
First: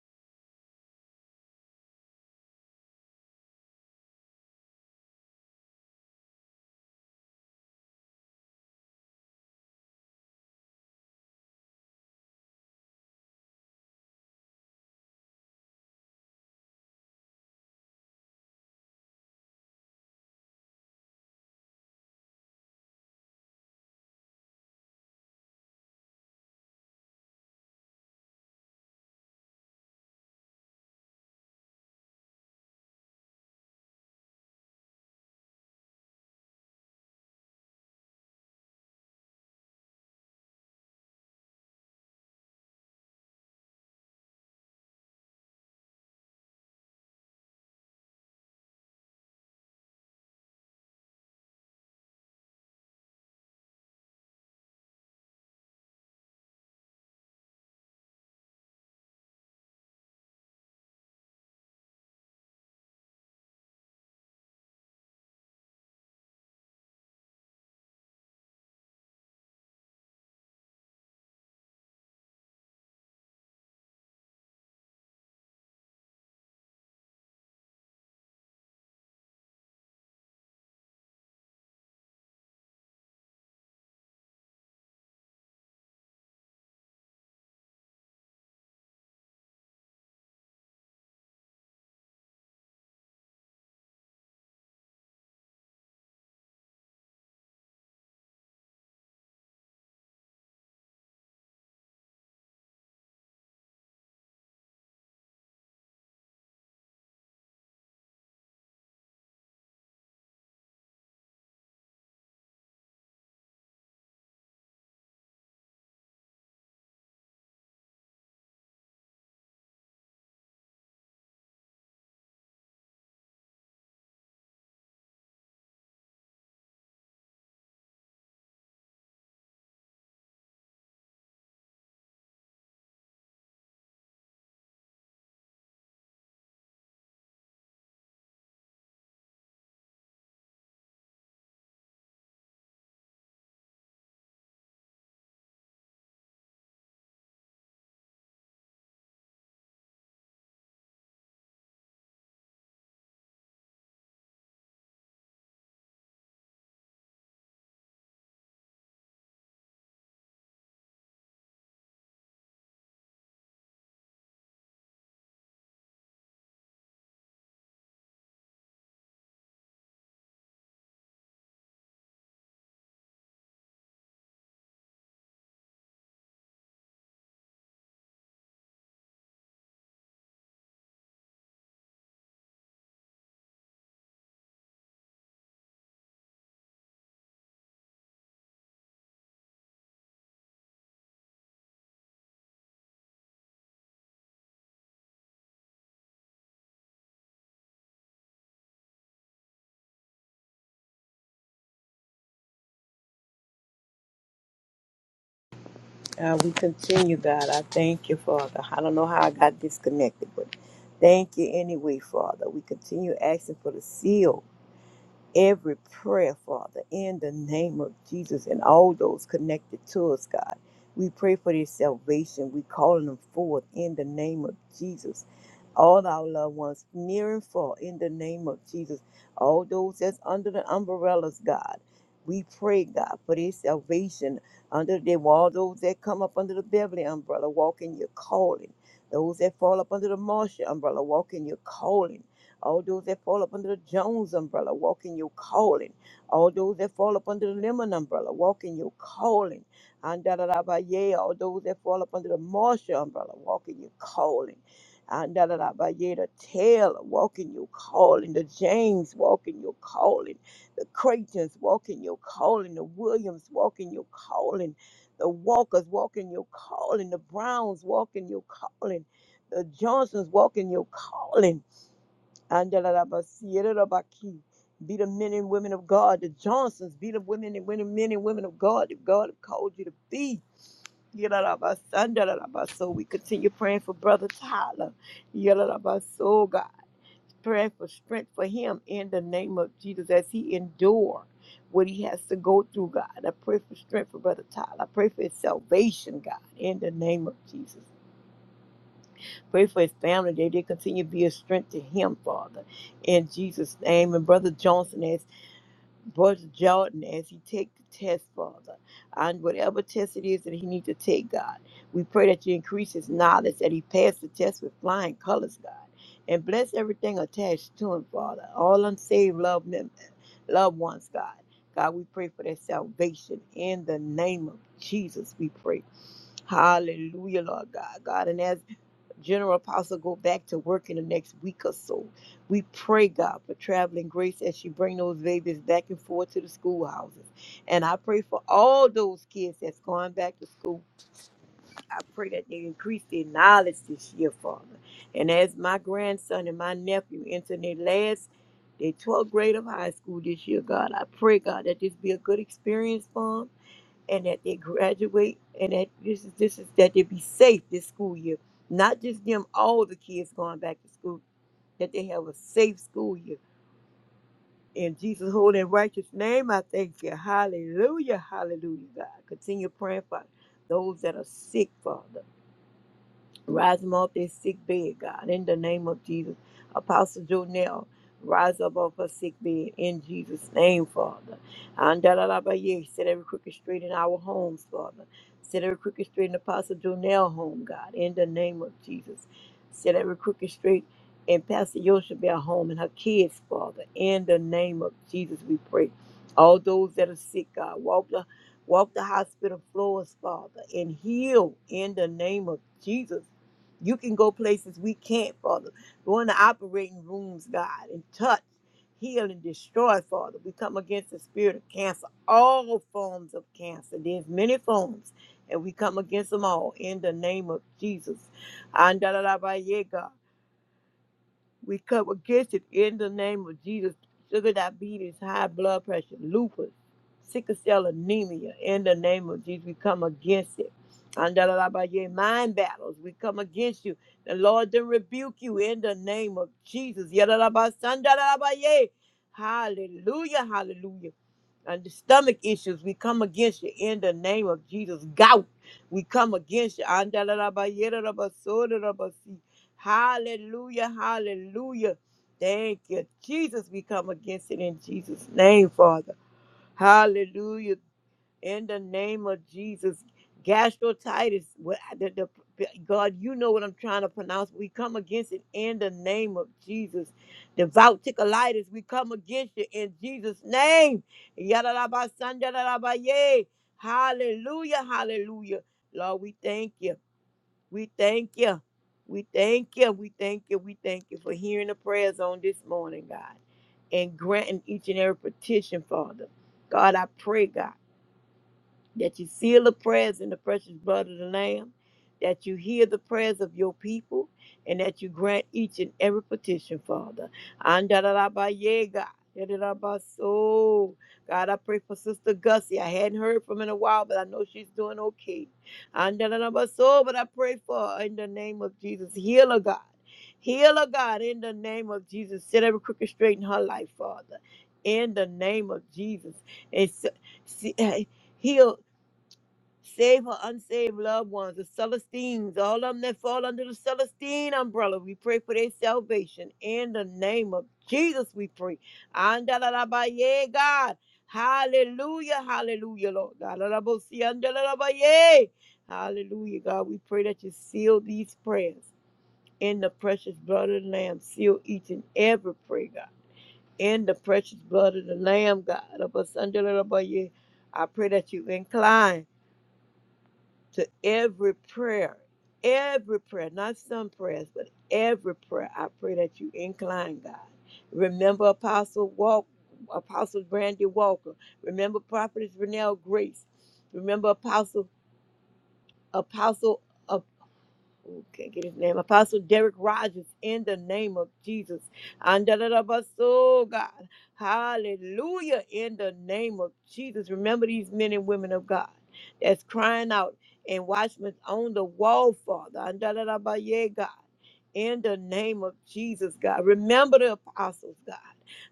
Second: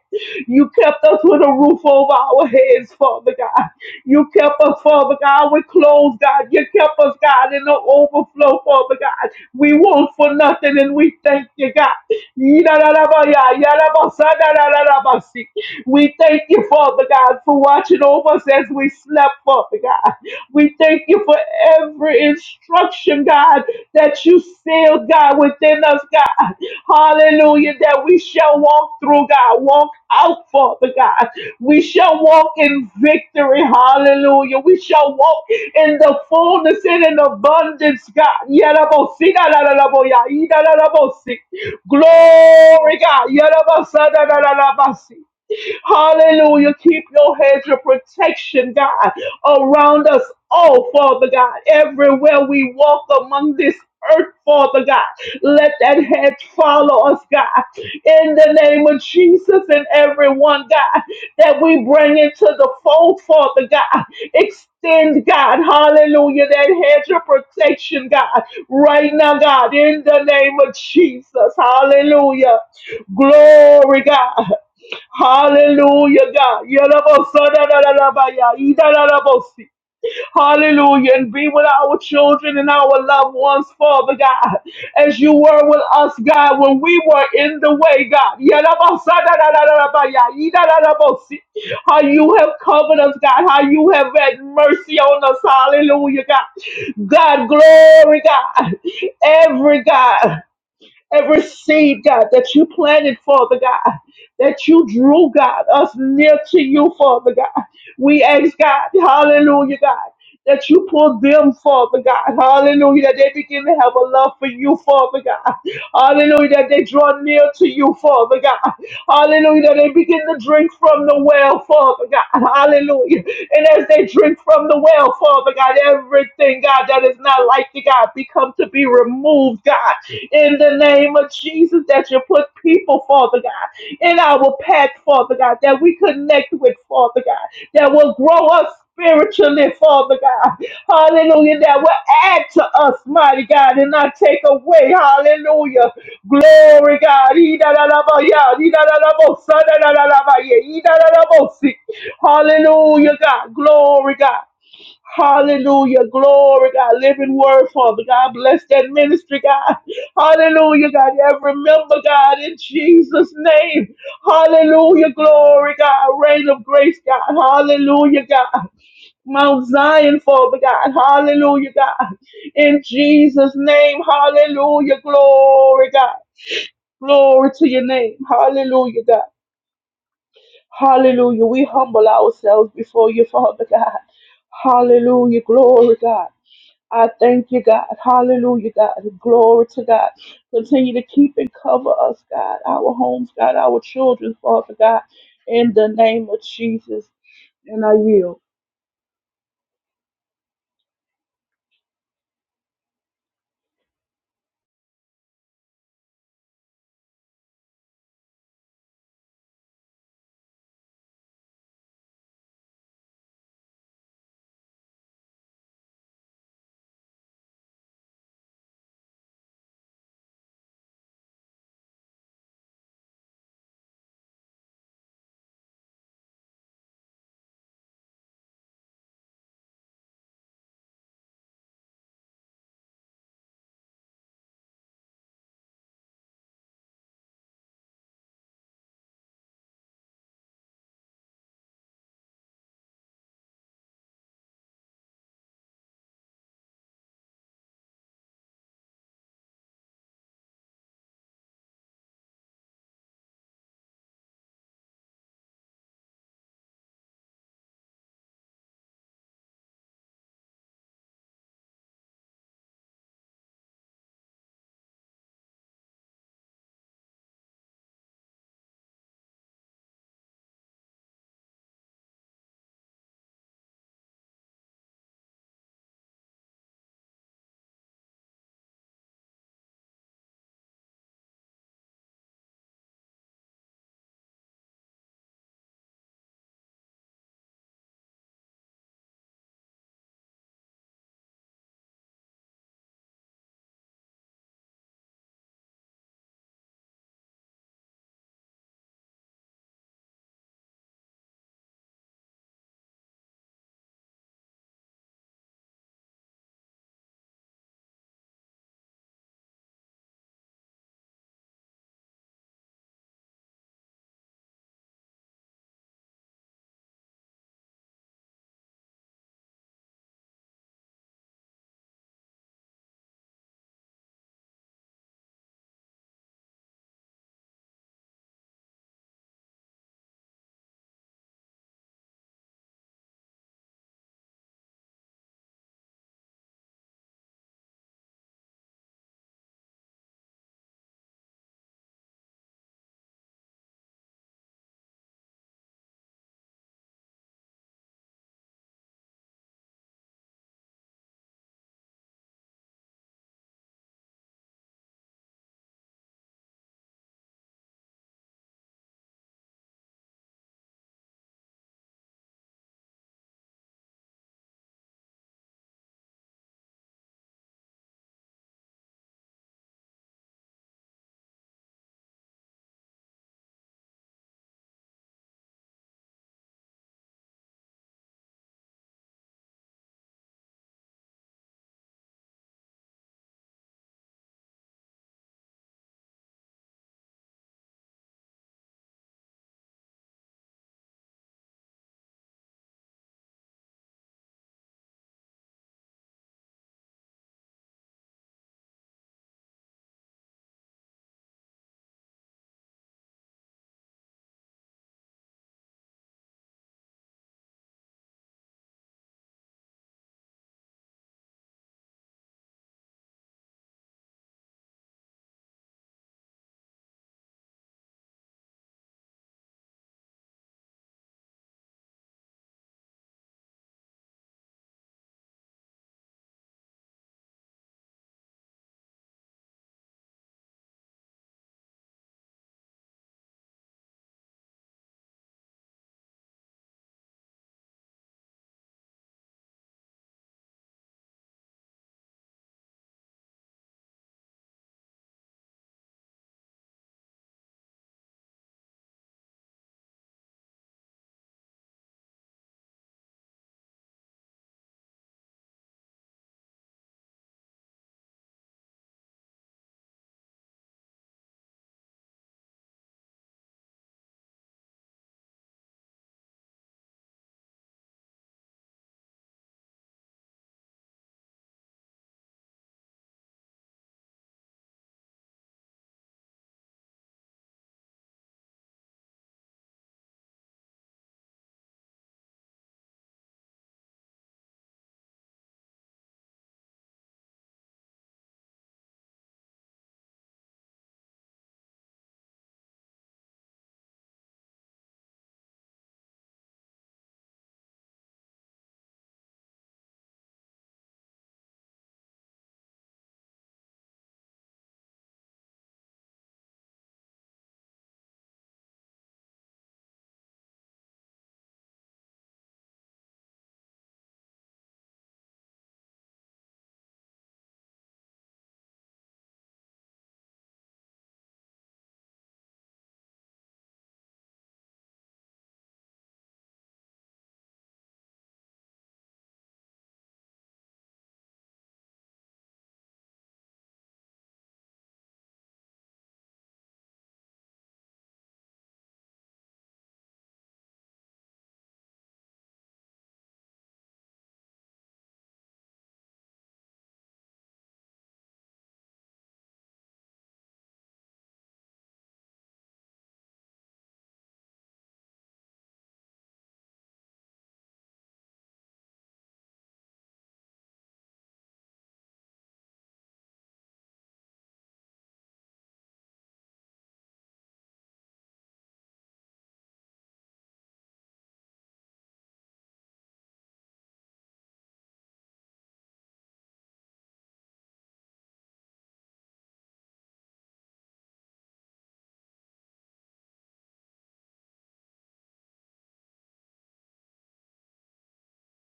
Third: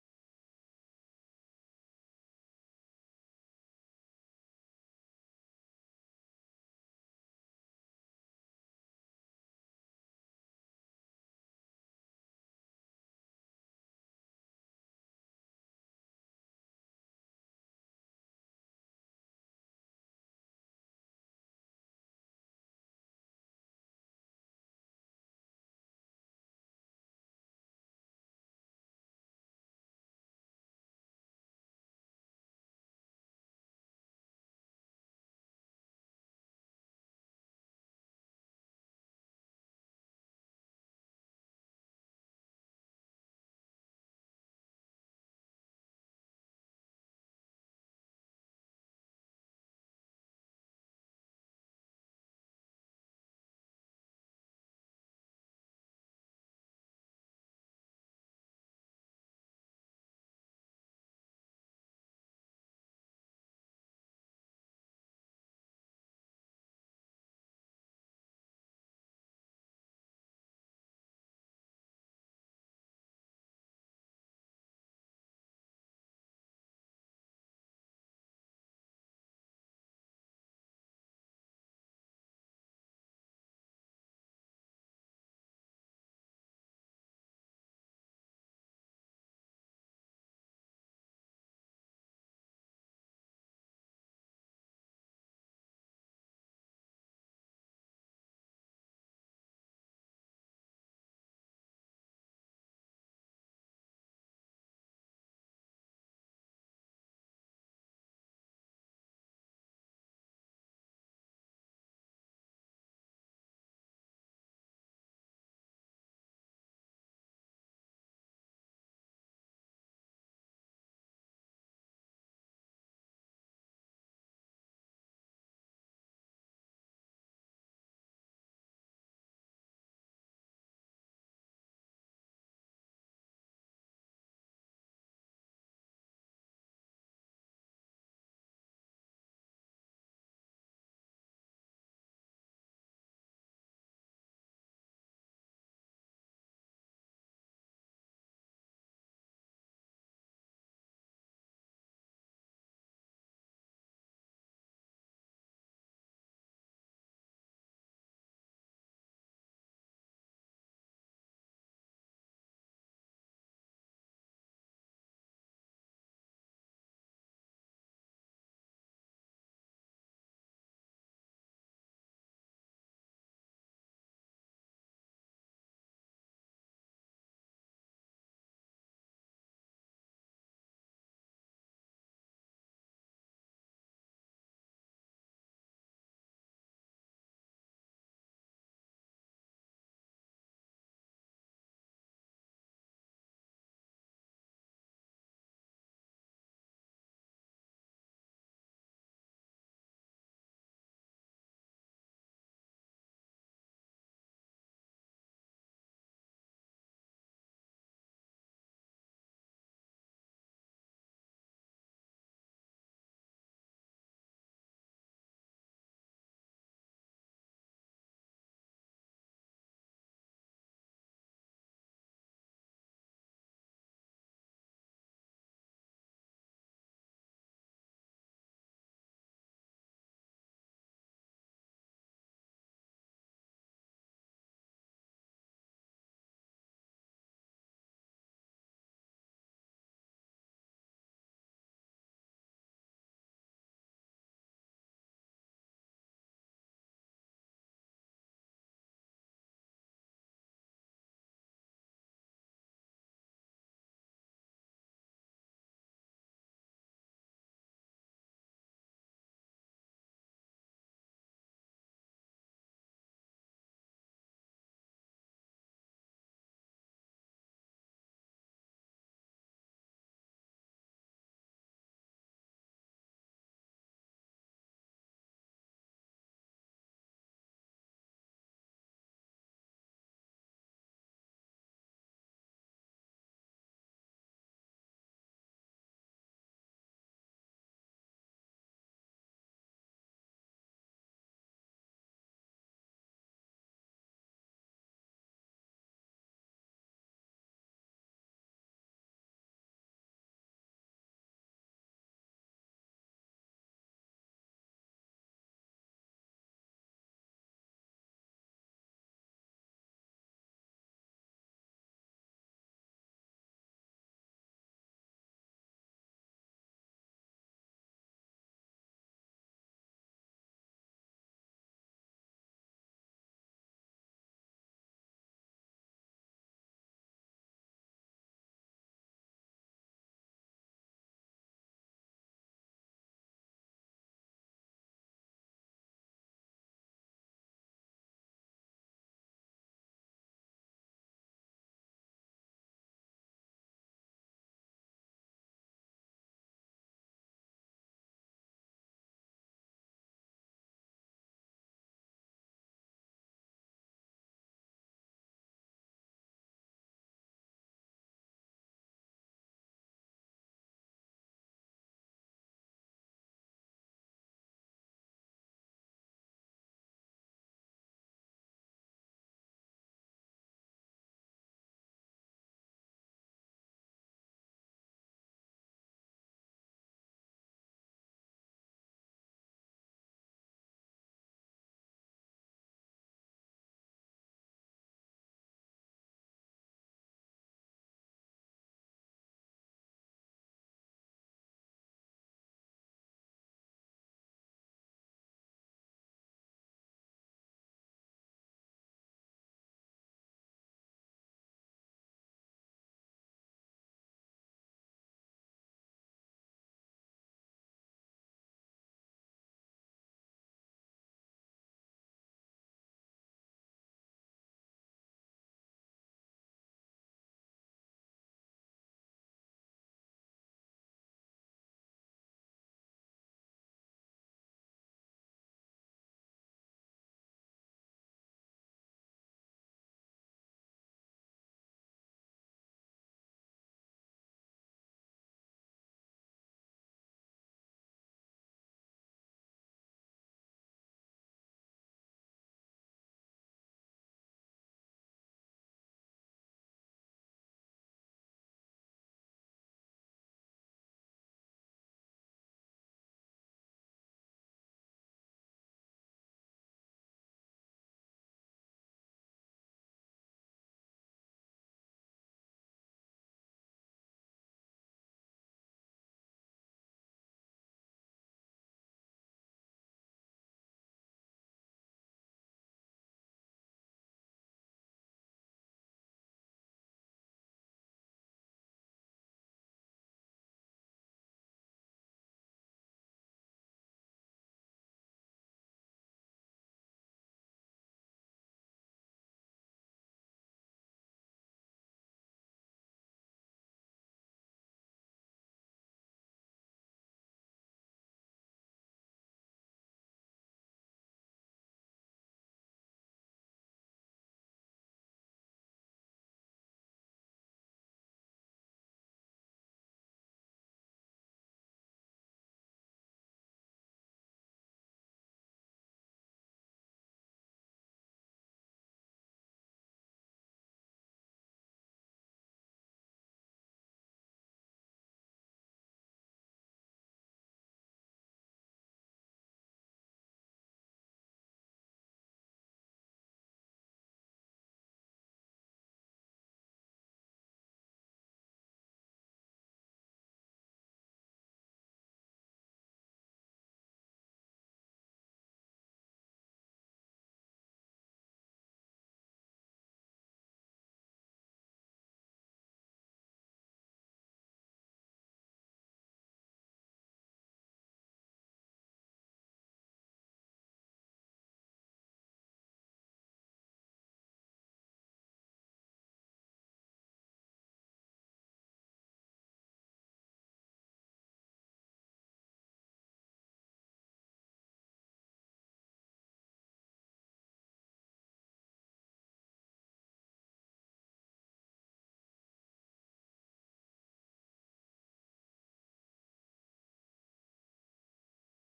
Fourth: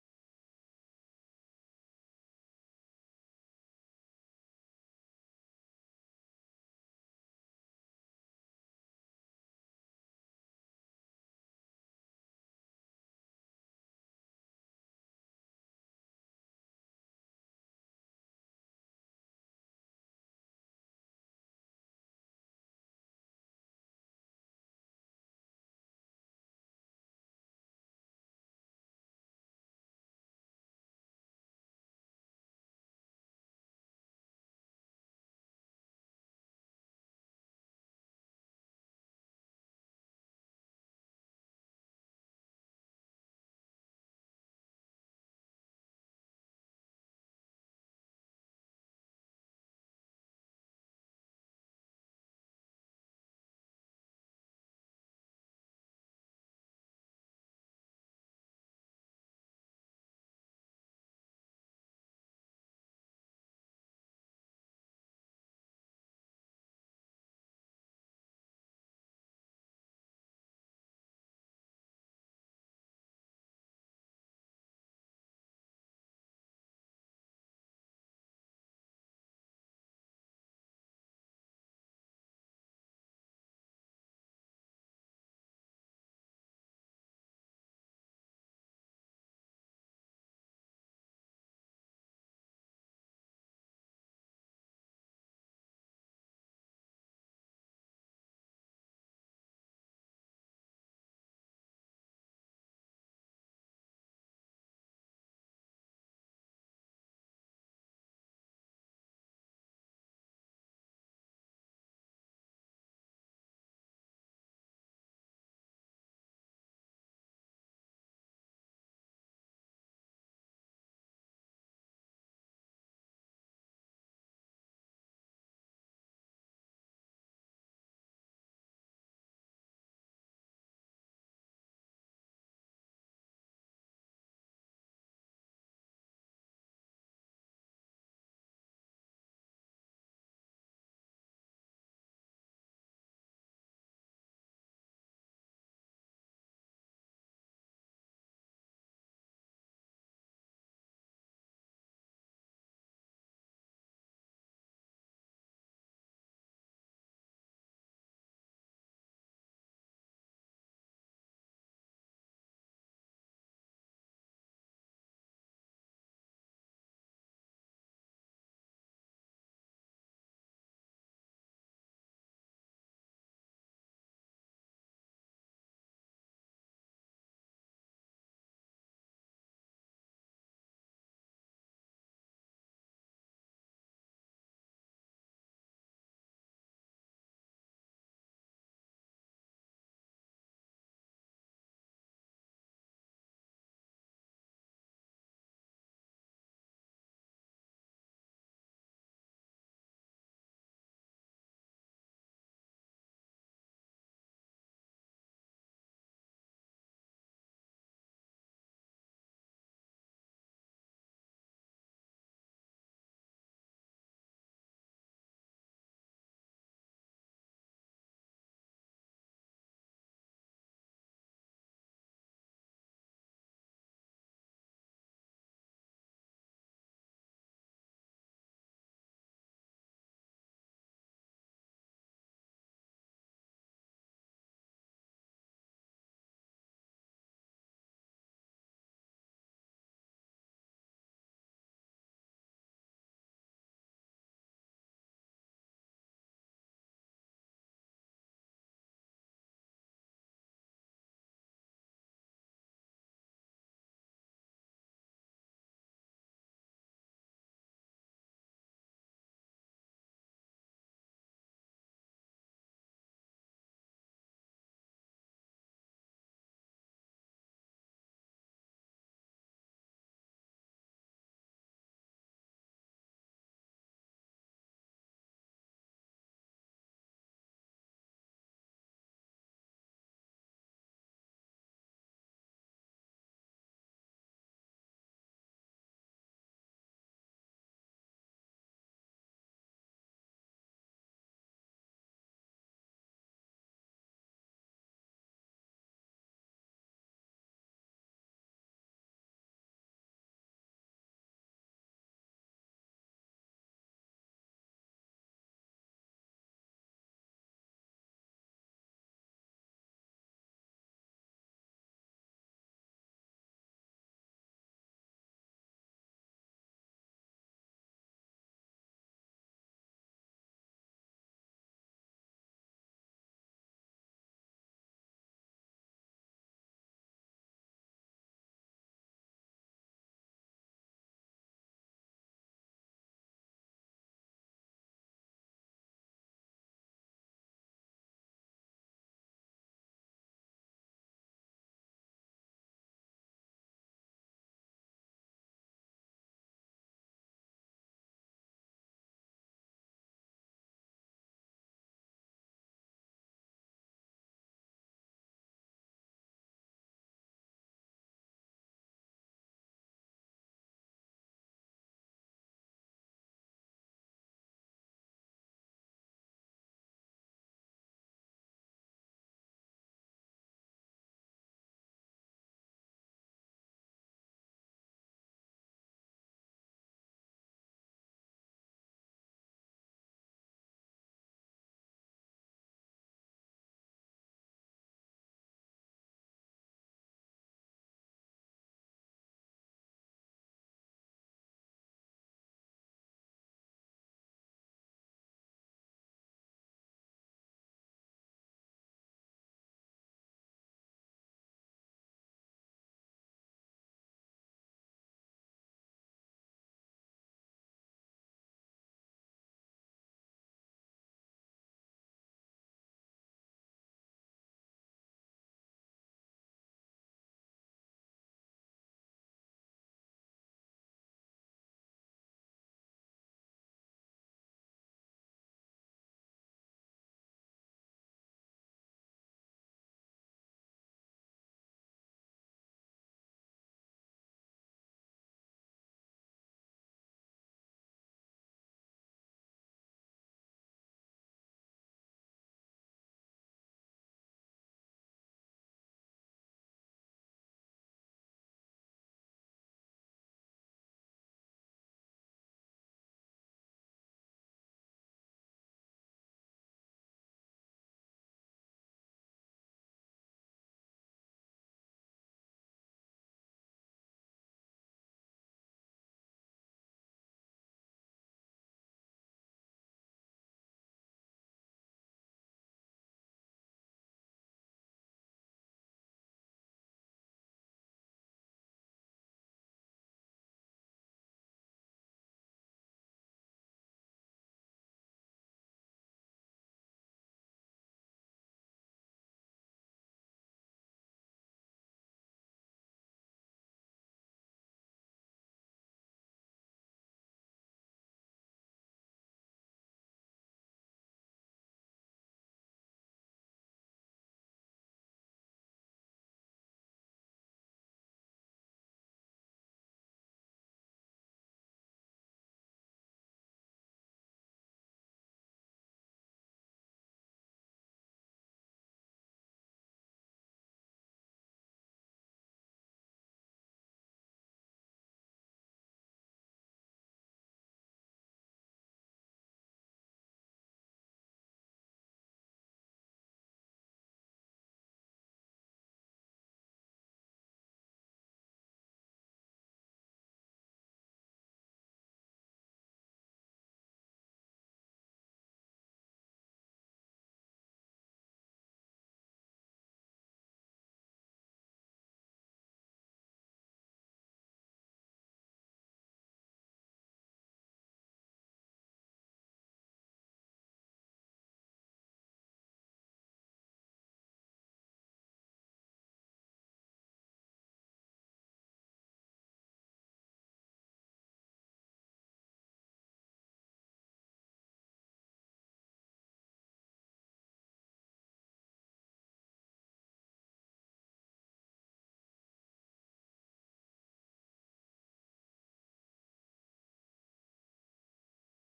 S4: You kept us with a roof over our heads, Father God. You kept us, Father God, with clothes, God. You kept us, God, in the overflow, Father God. We want for nothing and we thank you, God. Yidadadabaya, yadabasadadadadabasi. We thank you, Father God, for watching over us as we slept, Father God. We thank you for every instruction instruction, God, that you sealed, God, within us, God. Hallelujah, that we shall walk through, God, walk out, Father God. We shall walk in victory, hallelujah. We shall walk in the fullness and in abundance, God. Yarabosi, da, da, da, da, bo, ya, yi, da, da, da, bo, si. Glory, God. Yarabosa, da, da, da, da, ba, si. Hallelujah. Keep your hedge of protection, God, around us all, Father God. Everywhere we walk among this earth, Father God, let that hedge follow us, God. In the name of Jesus and everyone, God, that we bring into the fold, Father God. Extend, God, hallelujah, that hedge of protection, God, right now, God, in the name of Jesus, hallelujah. Glory, God. Hallelujah, God. Yalabosadadadadabaya, idadadabosi. Hallelujah. And be with our children and our loved ones, Father God, as you were with us, God, when we were in the way, God. Yalabosadadadadadabaya, idadadabosi. How you have covered us, God. How you have had mercy on us. Hallelujah, God. God, glory, God. Every God. Every seed, God, that you planted, Father God, that you drew, God, us near to you, Father God. We ask, God, hallelujah, God, that you pull them, Father God, hallelujah, that they begin to have a love for you, Father God, hallelujah, that they draw near to you, Father God, Hallelujah. They begin to drink from the well, Father God. Hallelujah. And as they drink from the well, Father God, everything, God, that is not like you, God, become to be removed, God. In the name of Jesus, that you put people, Father God, in our path, Father God, that we connect with, Father God, that will grow us, spiritually, Father God. Hallelujah. That will add to us, mighty God, and not take away. Hallelujah. Glory, God. Ee-da-da-da-ba-ya, ee-da-da-da-bo, sa-da-da-da-da-ba-ya, ee-da-da-da-bo-si. Hallelujah, God. Glory, God. Hallelujah. Glory, God. Living word, Father God. Bless that ministry, God. Hallelujah, God. Every member, God, in Jesus' name. Hallelujah. Glory, God. Reign of grace, God. Hallelujah, God. Mount Zion, Father God. Hallelujah, God. In Jesus' name, hallelujah. Glory, God. Glory to your name. Hallelujah, God. Hallelujah. We humble ourselves before you, Father God. Hallelujah. Glory, God. I thank you, God. Hallelujah, God. Glory to God. Continue to keep and cover us, God. Our homes, God. Our children, Father God. In the name of Jesus. And I yield.
S3: God, we continue, God. I thank you, Father. I don't know how I got disconnected, but thank you anyway, Father. We continue asking for the seal every prayer, Father, in the name of Jesus and all those connected to us, God. We pray for their salvation. We calling them forth in the name of Jesus. All our loved ones near and far in the name of Jesus. All those that's under the umbrellas, God. We pray, God, for their salvation under the wall. those that come up under the Beverly umbrella, walk in your calling. Those that fall up under the Marshall umbrella, walk in your calling all those that fall up under the Jones umbrella, walk in your calling. All those that fall up under the Lemon umbrella, walk in your calling. And da da da ba yeah, all those that fall up under the Marshall umbrella, walk in your calling. And da da da ba yeah, the Taylor, walk in your calling. The James, walk in your calling. The Creightons, walk in your calling. The Williams, walk in your calling. The Walkers, walk in your calling. The Browns, walk in your calling. The Johnsons, walk in your calling. Andalabasirabaki. Be the men and women of God, the Johnsons. Be the women and women, men and women of God that God have called you to be. Yalalabasandalabas. So we continue praying for Brother Tyler. Yalalabas. Oh God, praying for strength for him in the name of Jesus as he endure what he has to go through, God. I pray for strength for Brother Tyler. I pray for his salvation, God, in the name of Jesus. Pray for his family that they continue to be a strength to him, Father. In Jesus' name. And Brother Johnson, as Brother Jordan, as he take the test, Father, and whatever test it is that he needs to take, God, we pray that you increase his knowledge, that he pass the test with flying colors, God. And bless everything attached to him, Father. All unsaved loved, mem- loved ones, God. God, we pray for their salvation in the name of Jesus. We pray. Hallelujah, Lord God. God, and as General Apostle go back to work in the next week or so. We pray, God, for traveling grace as she bring those babies back and forth to the schoolhouses. And I pray for all those kids that's going back to school. I pray that they increase their knowledge this year, Father. And as my grandson and my nephew enter their last, their 12th grade of high school this year, God, I pray, God, that this be a good experience for 'em and that they graduate and that this is this is that they be safe this school year. Not just them, all the kids going back to school, that they have a safe school year. In Jesus' holy and righteous name, I thank you. Hallelujah. Hallelujah, God. Continue praying for those that are sick, Father. Rise them up their sick bed, God, in the name of Jesus. Apostle Jonell, rise up off her sick bed in Jesus' name, Father. And da da da ba ye, set every crooked street in our homes, Father. Set every crooked street in Apostle Jonell home, God, in the name of Jesus. Set every crooked street in Pastor Yoshabel home and her kids, Father, in the name of Jesus, we pray. All those that are sick, God, walk the walk the hospital floors, Father, and heal in the name of Jesus you can go places we can't, Father. Go in the operating rooms, God, and touch, heal, and destroy, Father. We come against the spirit of cancer, all forms of cancer. There's many forms, and we come against them all in the name of Jesus. Andalabaye, God. We come against it in the name of Jesus. Sugar diabetes, high blood pressure, lupus, sickle cell anemia, in the name of Jesus, we come against it. Andalabaye, Mind battles, we come against you. The Lord then rebuke you in the name of Jesus. Yadalabasandalabaye. Hallelujah, hallelujah. And the stomach issues, we come against you in the name of Jesus. Gout, we come against you. Andalabaye, Hallelujah. Hallelujah. Thank you, Jesus. We come against it in Jesus' name, Father. Hallelujah. In the name of Jesus. Gastrotitis. what- the- the- God, you know what I'm trying to pronounce. We come against it in the name of Jesus. Devout Vouticalitis, we come against it in Jesus' name. Yadalabasanjadalabaye. Hallelujah. Hallelujah. Lord, we thank you. We thank you. We thank you. We thank you. We thank you for hearing the prayers on this morning, God, and granting each and every petition, Father. God, I pray, God that you seal the prayers in the precious blood of the Lamb, that you hear the prayers of your people, and that you grant each and every petition, Father. Andalalabaye, God. Yadalabaso. God, I pray for Sister Gussie. I hadn't heard from her in a while, but I know she's doing okay. Andalalabaso, But I pray for her in the name of Jesus. Heal her, God. Heal her, God, in the name of Jesus. Set every crooked straight in her life, Father. In the name of Jesus. And see- heal. Save her unsaved loved ones, the Celestines, all of them that fall under the Celestine umbrella. We pray for their salvation. In the name of Jesus, we pray. Andalalabaye, God. Hallelujah, hallelujah, Lord. Galalabosi, andalalabaye. Hallelujah, God. We pray that you seal these prayers in the precious blood of the Lamb. Seal each and every prayer, God. In the precious blood of the Lamb, God. Abasandalalabaye. I pray that you incline to every prayer, every prayer, not some prayers, but every prayer. I pray that you incline, God. Remember Apostle Walk, Apostle Brandy Walker. Remember Prophetess Renelle Grace. Remember Apostle Apostle. uh, can't get his name. Apostle Derek Rogers, in the name of Jesus. Andalabaso, God. Hallelujah, in the name of Jesus. Remember these men and women of God that's crying out and watchmen on the wall, Father. Andalabaye, God. In the name of Jesus, God. Remember the apostles, God.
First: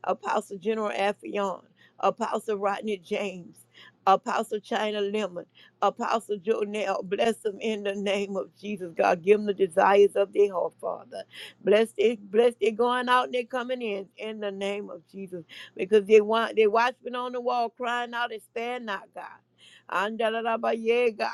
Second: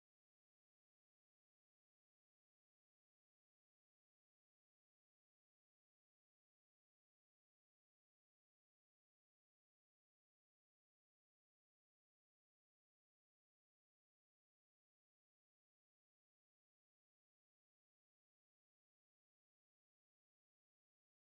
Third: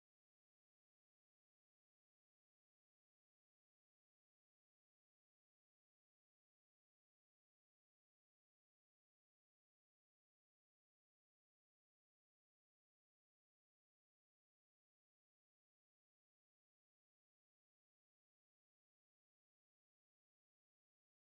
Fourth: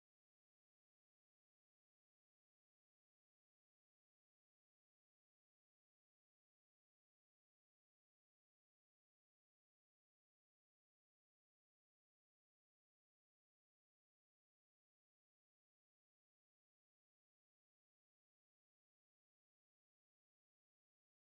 S3: Apostle General Affion, Apostle Rodney James, Apostle China Lemon. Apostle Jonell. Bless them in the name of Jesus, God. Give them the desires of their heart, Father. Bless they, bless they going out and they coming in in the name of Jesus. Because they want they watchmen on the wall crying out and spare not, God. Andalarabaye, God.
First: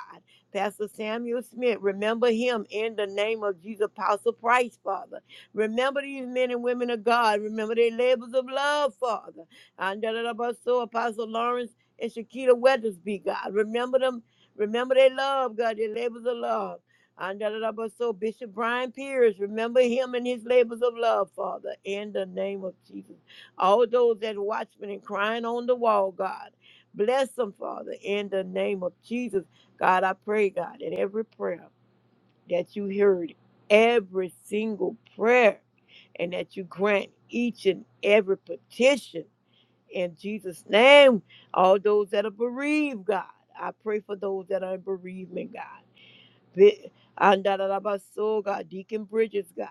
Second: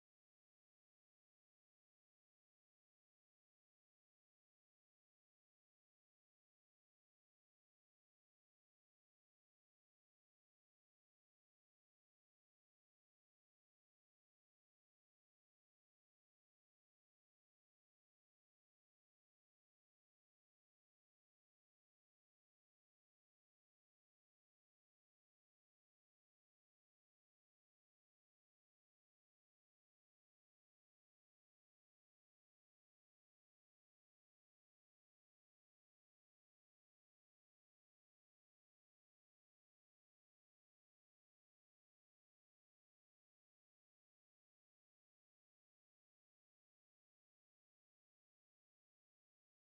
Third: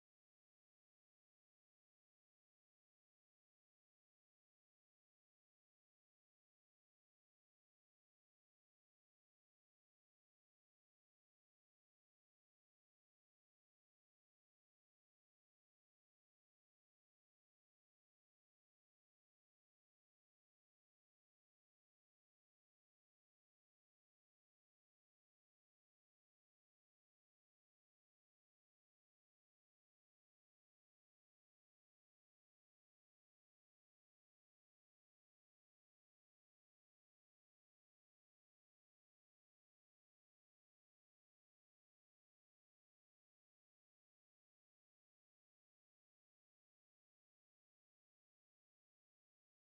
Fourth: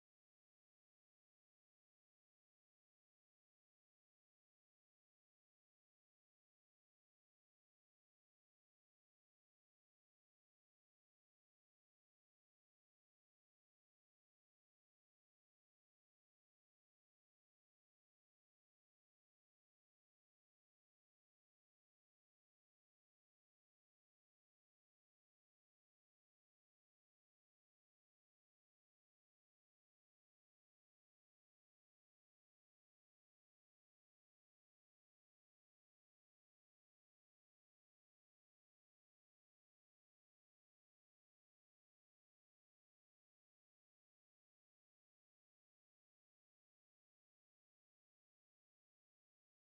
S3: Pastor Samuel Smith, remember him in the name of Jesus, Apostle Price, Father. Remember these men and women of God. Remember their labors of love, Father. Andalarabaso, Apostle Lawrence and Shakita Weathersby, God. Remember them Remember their love, God, their labors of love. And da- da- da- but so Bishop Brian Pierce, remember him and his labors of love, Father, in the name of Jesus. All those that watchmen and crying on the wall, God, bless them, Father, in the name of Jesus. God, I pray, God, that every prayer that you heard, every single prayer, and that you grant each and every petition in Jesus' name, all those that are bereaved, God, I pray for those that are in bereavement, God. Be- Andarabaso, God, Deacon Bridges, God.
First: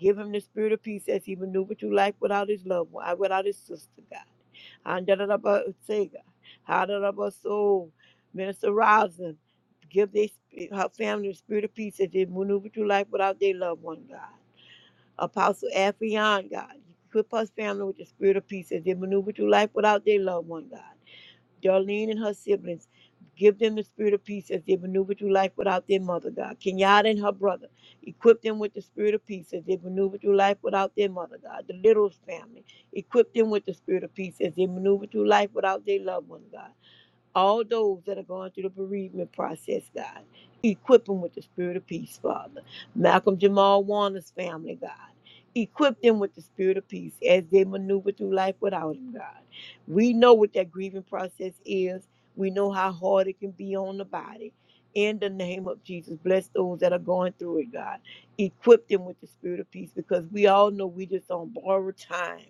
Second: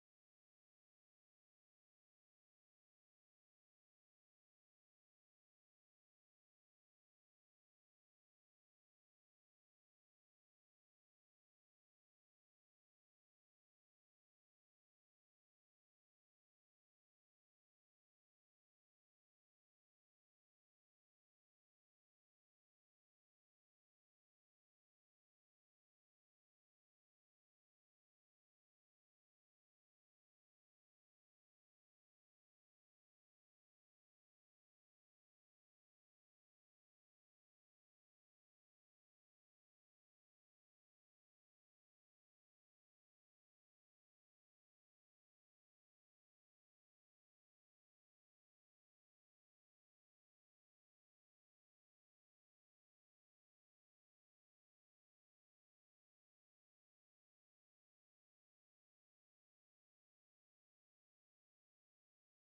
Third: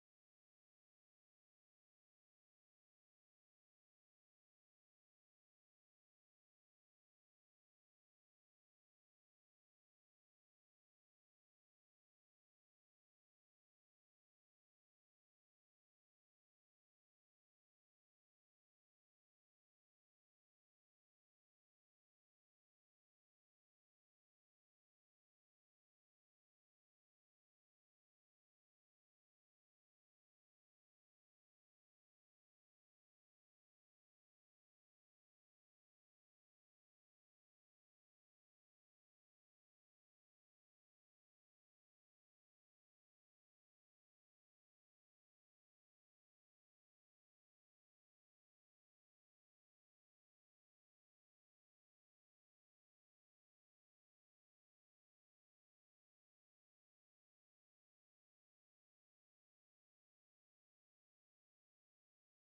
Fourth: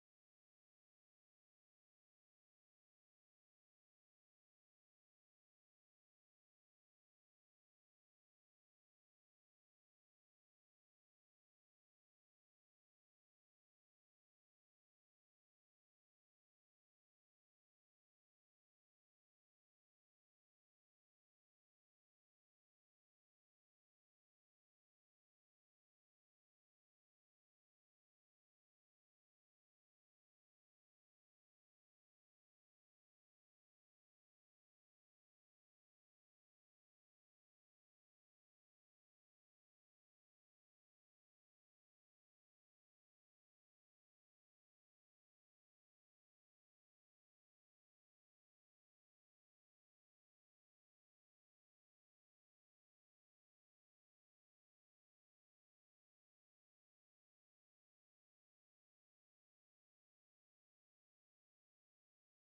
S3: Give him the spirit of peace as he maneuvered through life without his loved one, uh, without his sister, God. Andarabase, God. Hadarabaso, Minister Rosin, give their, her family the spirit of peace as they maneuver through life without their loved one, God. Apostle Affion, God. Equip her family with the spirit of peace as they maneuver through life without their loved one, God. Darlene and her siblings, give them the spirit of peace as they maneuver through life without their mother, God. Kenyatta and her brother, equip them with the spirit of peace as they maneuver through life without their mother, God. The Littles family, equip them with the spirit of peace as they maneuver through life without their loved one, God all those that are going through the bereavement process, God. Equip them with the spirit of peace, Father. Malcolm Jamal Warner's family, God. Equip them with the spirit of peace as they maneuver through life without him, God. We know what that grieving process is. We know how hard it can be on the body. In the name of Jesus, bless those that are going through it, God. Equip them with the spirit of peace because we all know we just on borrowed time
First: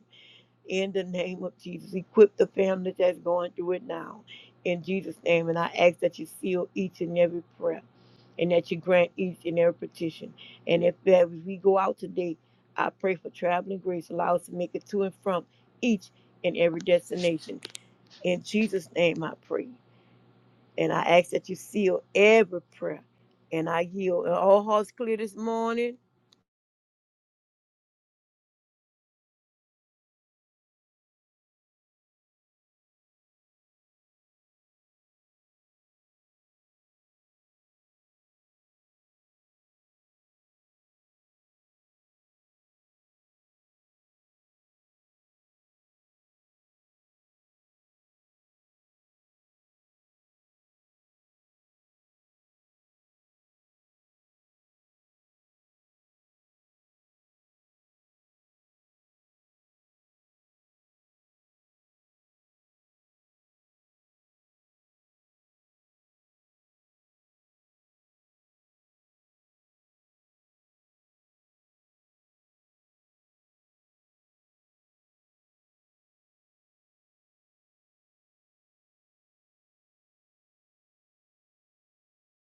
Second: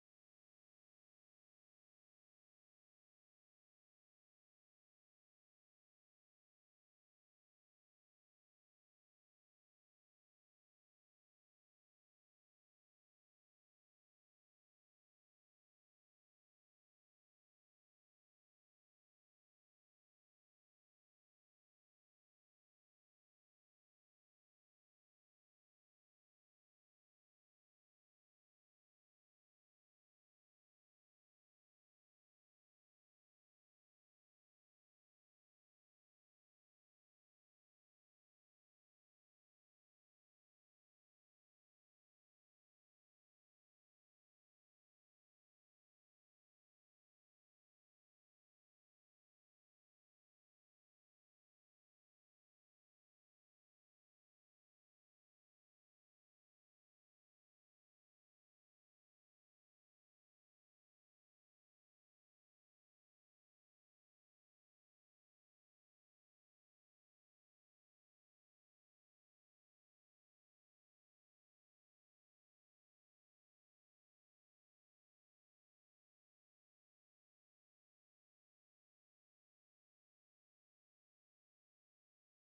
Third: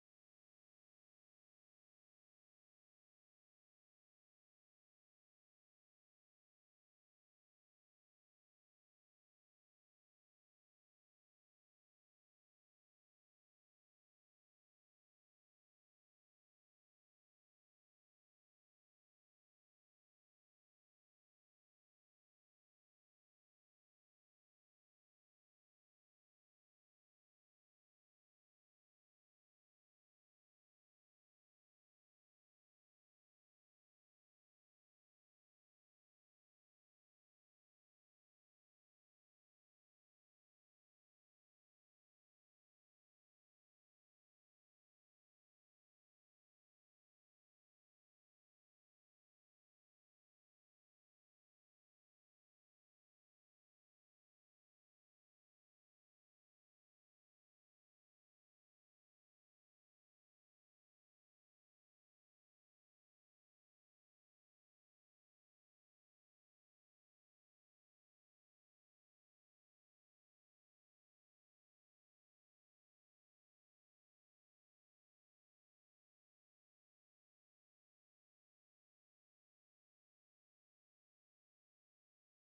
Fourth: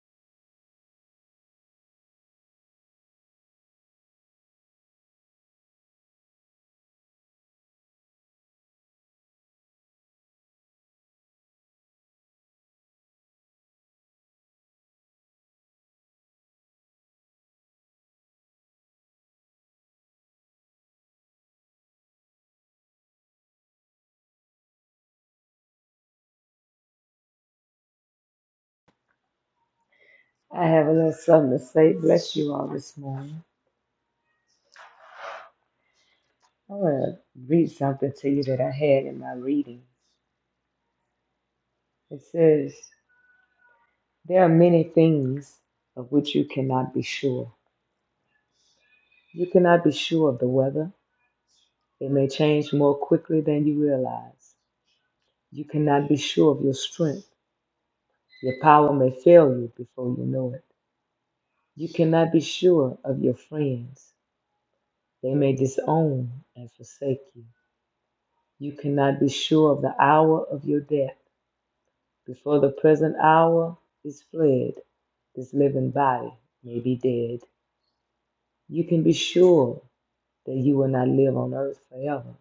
S3: in the name of Jesus. Equip the family that's going through it now in Jesus' name. And I ask that you seal each and every prayer and that you grant each and every petition. And if that if we go out today, I pray for traveling grace. Allow us to make it to and from each and every destination. In Jesus' name I pray. And I ask that you seal every prayer. And I yield. Are all hearts clear this morning?
S1: I have a little something to say. Bless you all this morning. I want to read something to you that I had in my reading. It says, There are many things of which you cannot be sure. You cannot be sure of the weather, it may change more quickly than you realize. You cannot be sure of your strength. Your power may fail you before you know it. You cannot be sure of your friends. They may disown and forsake you. You cannot be sure of the hour of your death. Before the present hour is fled, this living body may be dead. You can be sure that you will not live on earth forever,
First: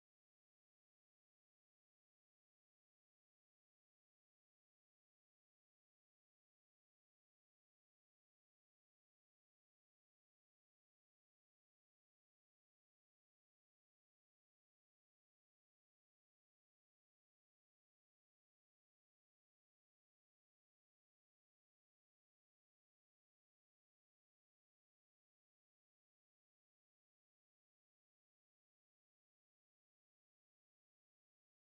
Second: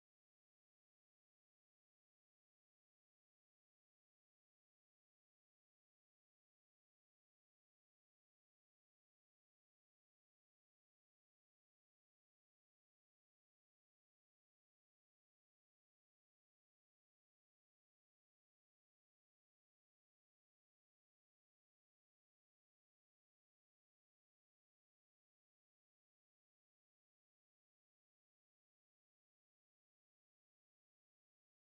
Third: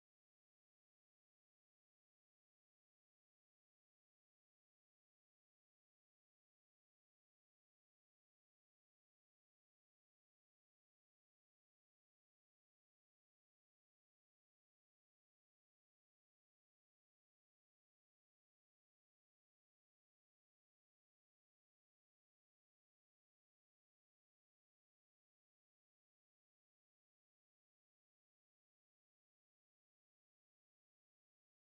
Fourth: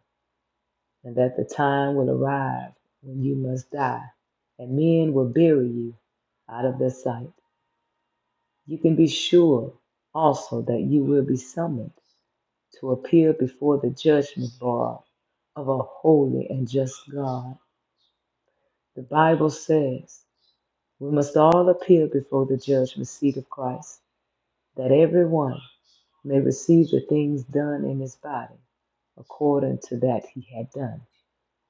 S1: and that the time will arrive when you must die, and men will bury you out of their sight. You can be sure also that you will be summoned to appear before the judgment bar of a holy and just God. The Bible says we must all appear before the judgment seat of Christ, that everyone may receive the things done in his body according to that he had done,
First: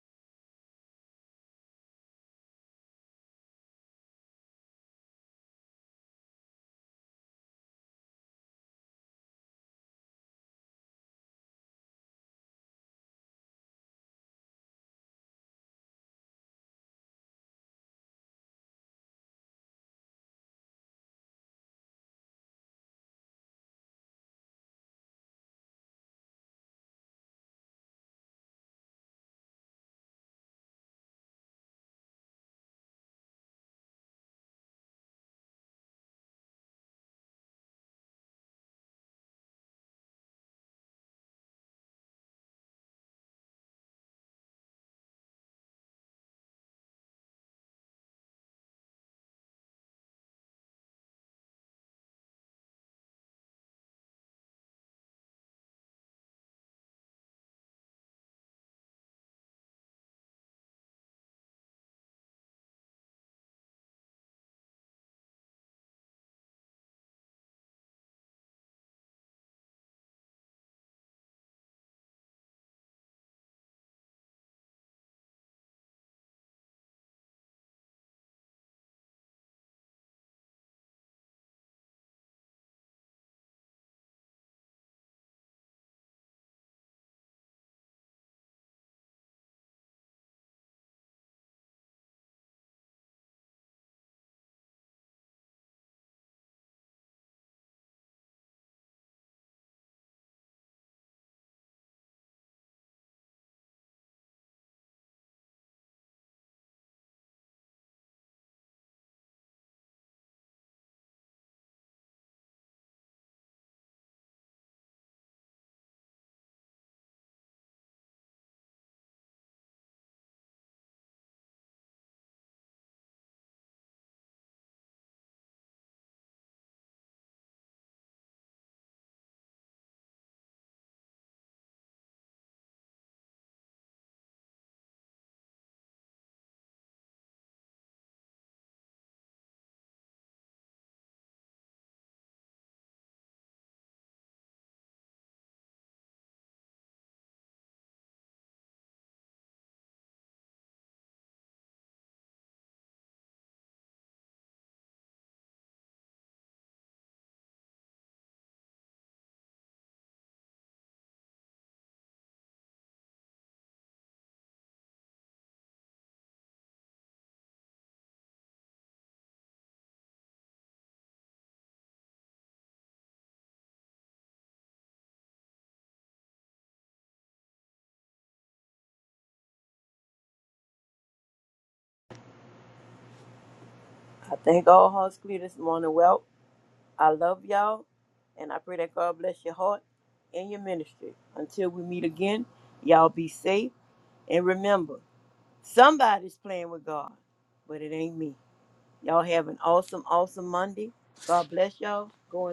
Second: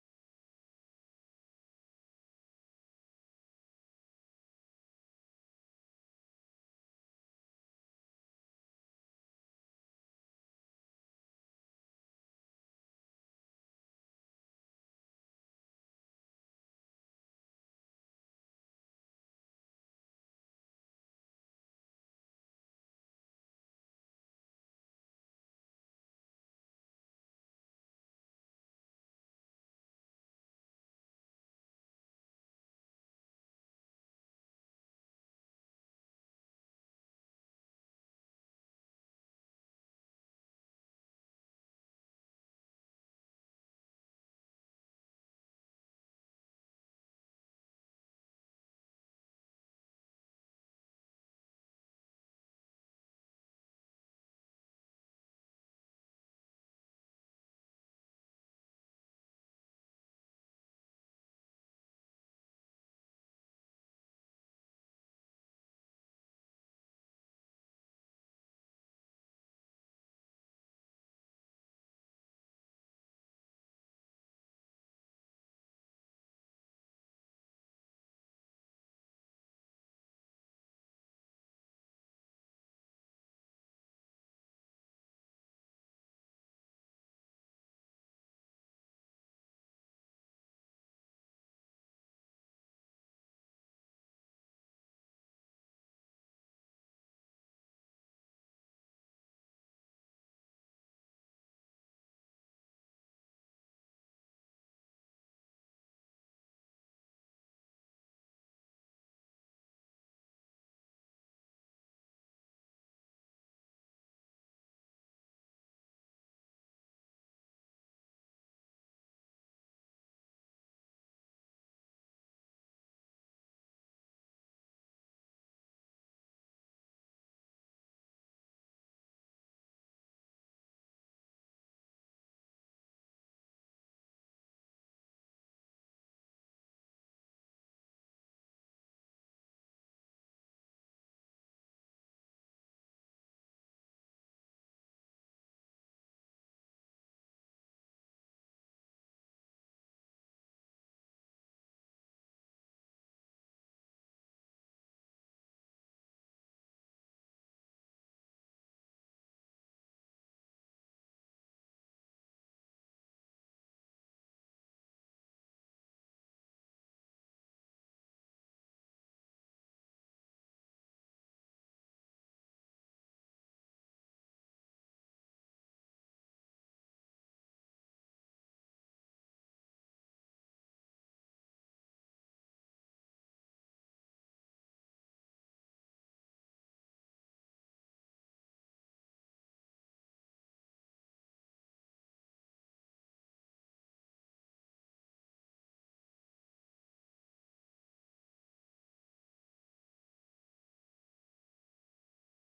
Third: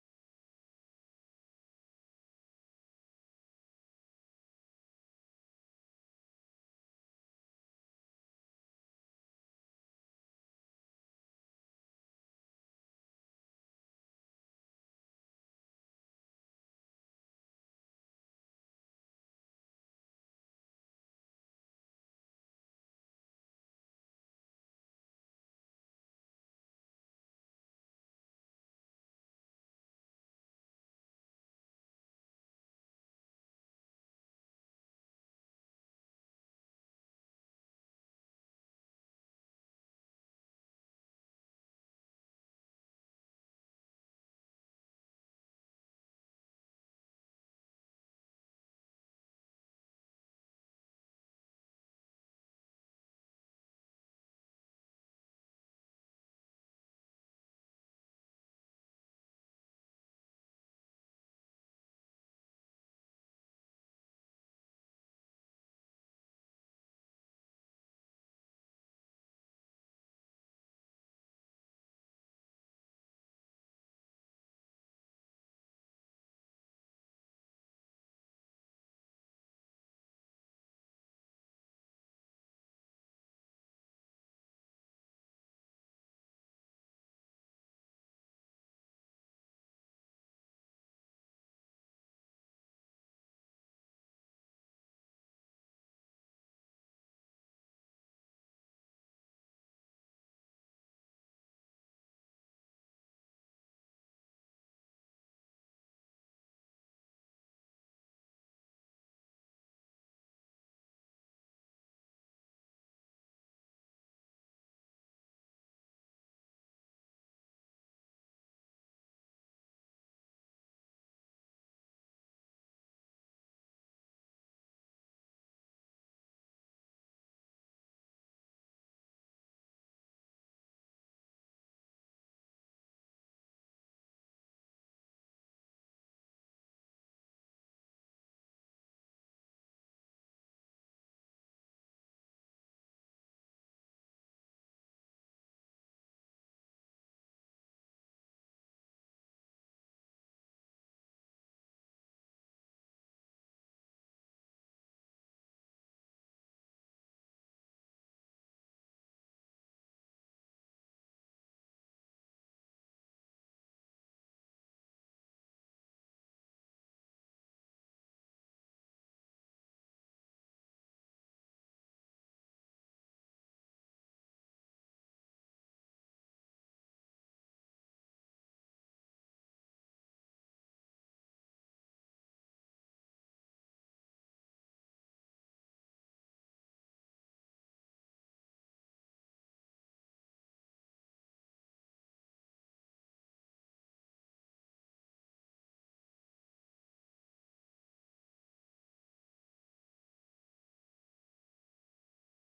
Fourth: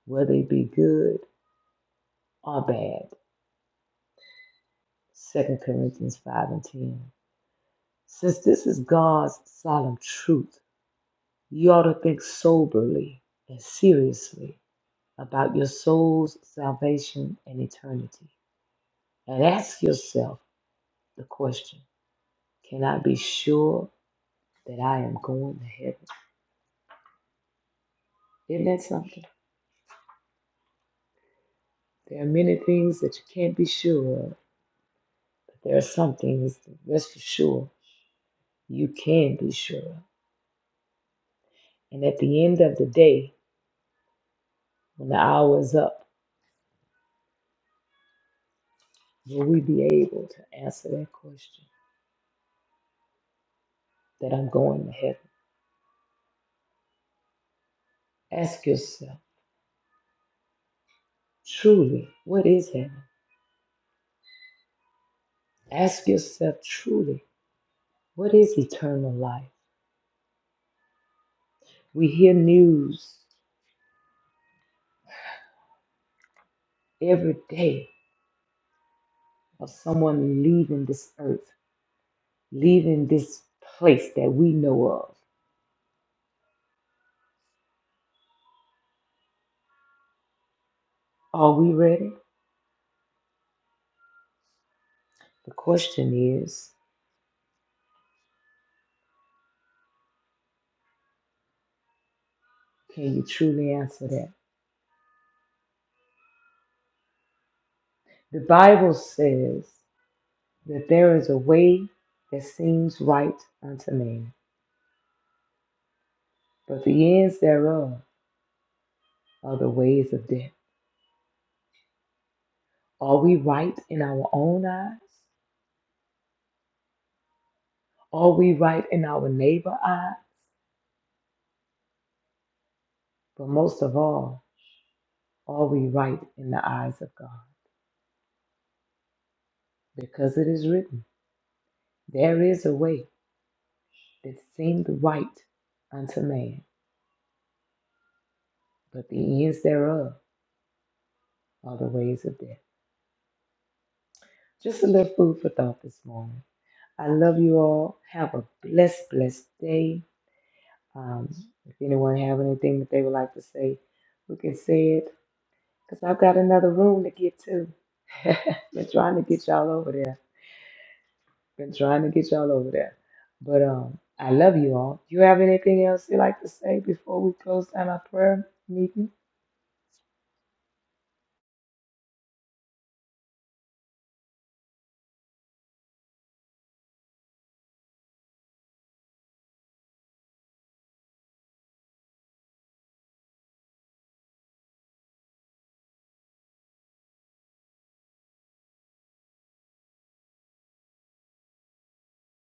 S1: whether it be good or bad. Second Corinthians 5 and 10. Since this is God's solemn truth, you ought to think soberly and seriously about your soul's salvation and eternity. And ask yourself the question Can I be sure that I am going to heaven? Isn't that something? There are many things that you can't be sure of, but there are some things that, that's for sure you can be sure of. And at the end of the day, when the hour is up, will we be able to answer that question that I'm going to heaven? Ask yourself truly, what is heaven? Ask yourself truly, What is eternal life? We hear news every day of someone leaving this earth, leaving this place that we know of. Are we ready? The question is can you truly answer that? The Bible says that there is a way that seems right unto man, but the ends thereof are the ways of death. Are we right in our own eyes? Are we right in our neighbor's eyes? But most of all, Are we right in the eyes of God? Because it is written, There is a way that seemed right unto man, but the ends thereof are the ways of death. Just a little food for thought this morning. I love you all. Have a blessed, blessed day. Um, if anyone have anything that they would like to say, we can say it because I've got another room to get to. Been trying to get y'all over there. Been trying to get y'all over there. But um, I love you all. You have anything else you like to say before we close down our prayer meeting?
S3: I think all hearts clear this morning. Well, I love y'all, and I pray that God bless your heart and your ministry. Until we meet again, y'all be safe. And remember, somebody's playing with God, but it ain't me. Y'all have an awesome, awesome Monday. God bless y'all. Go in peace.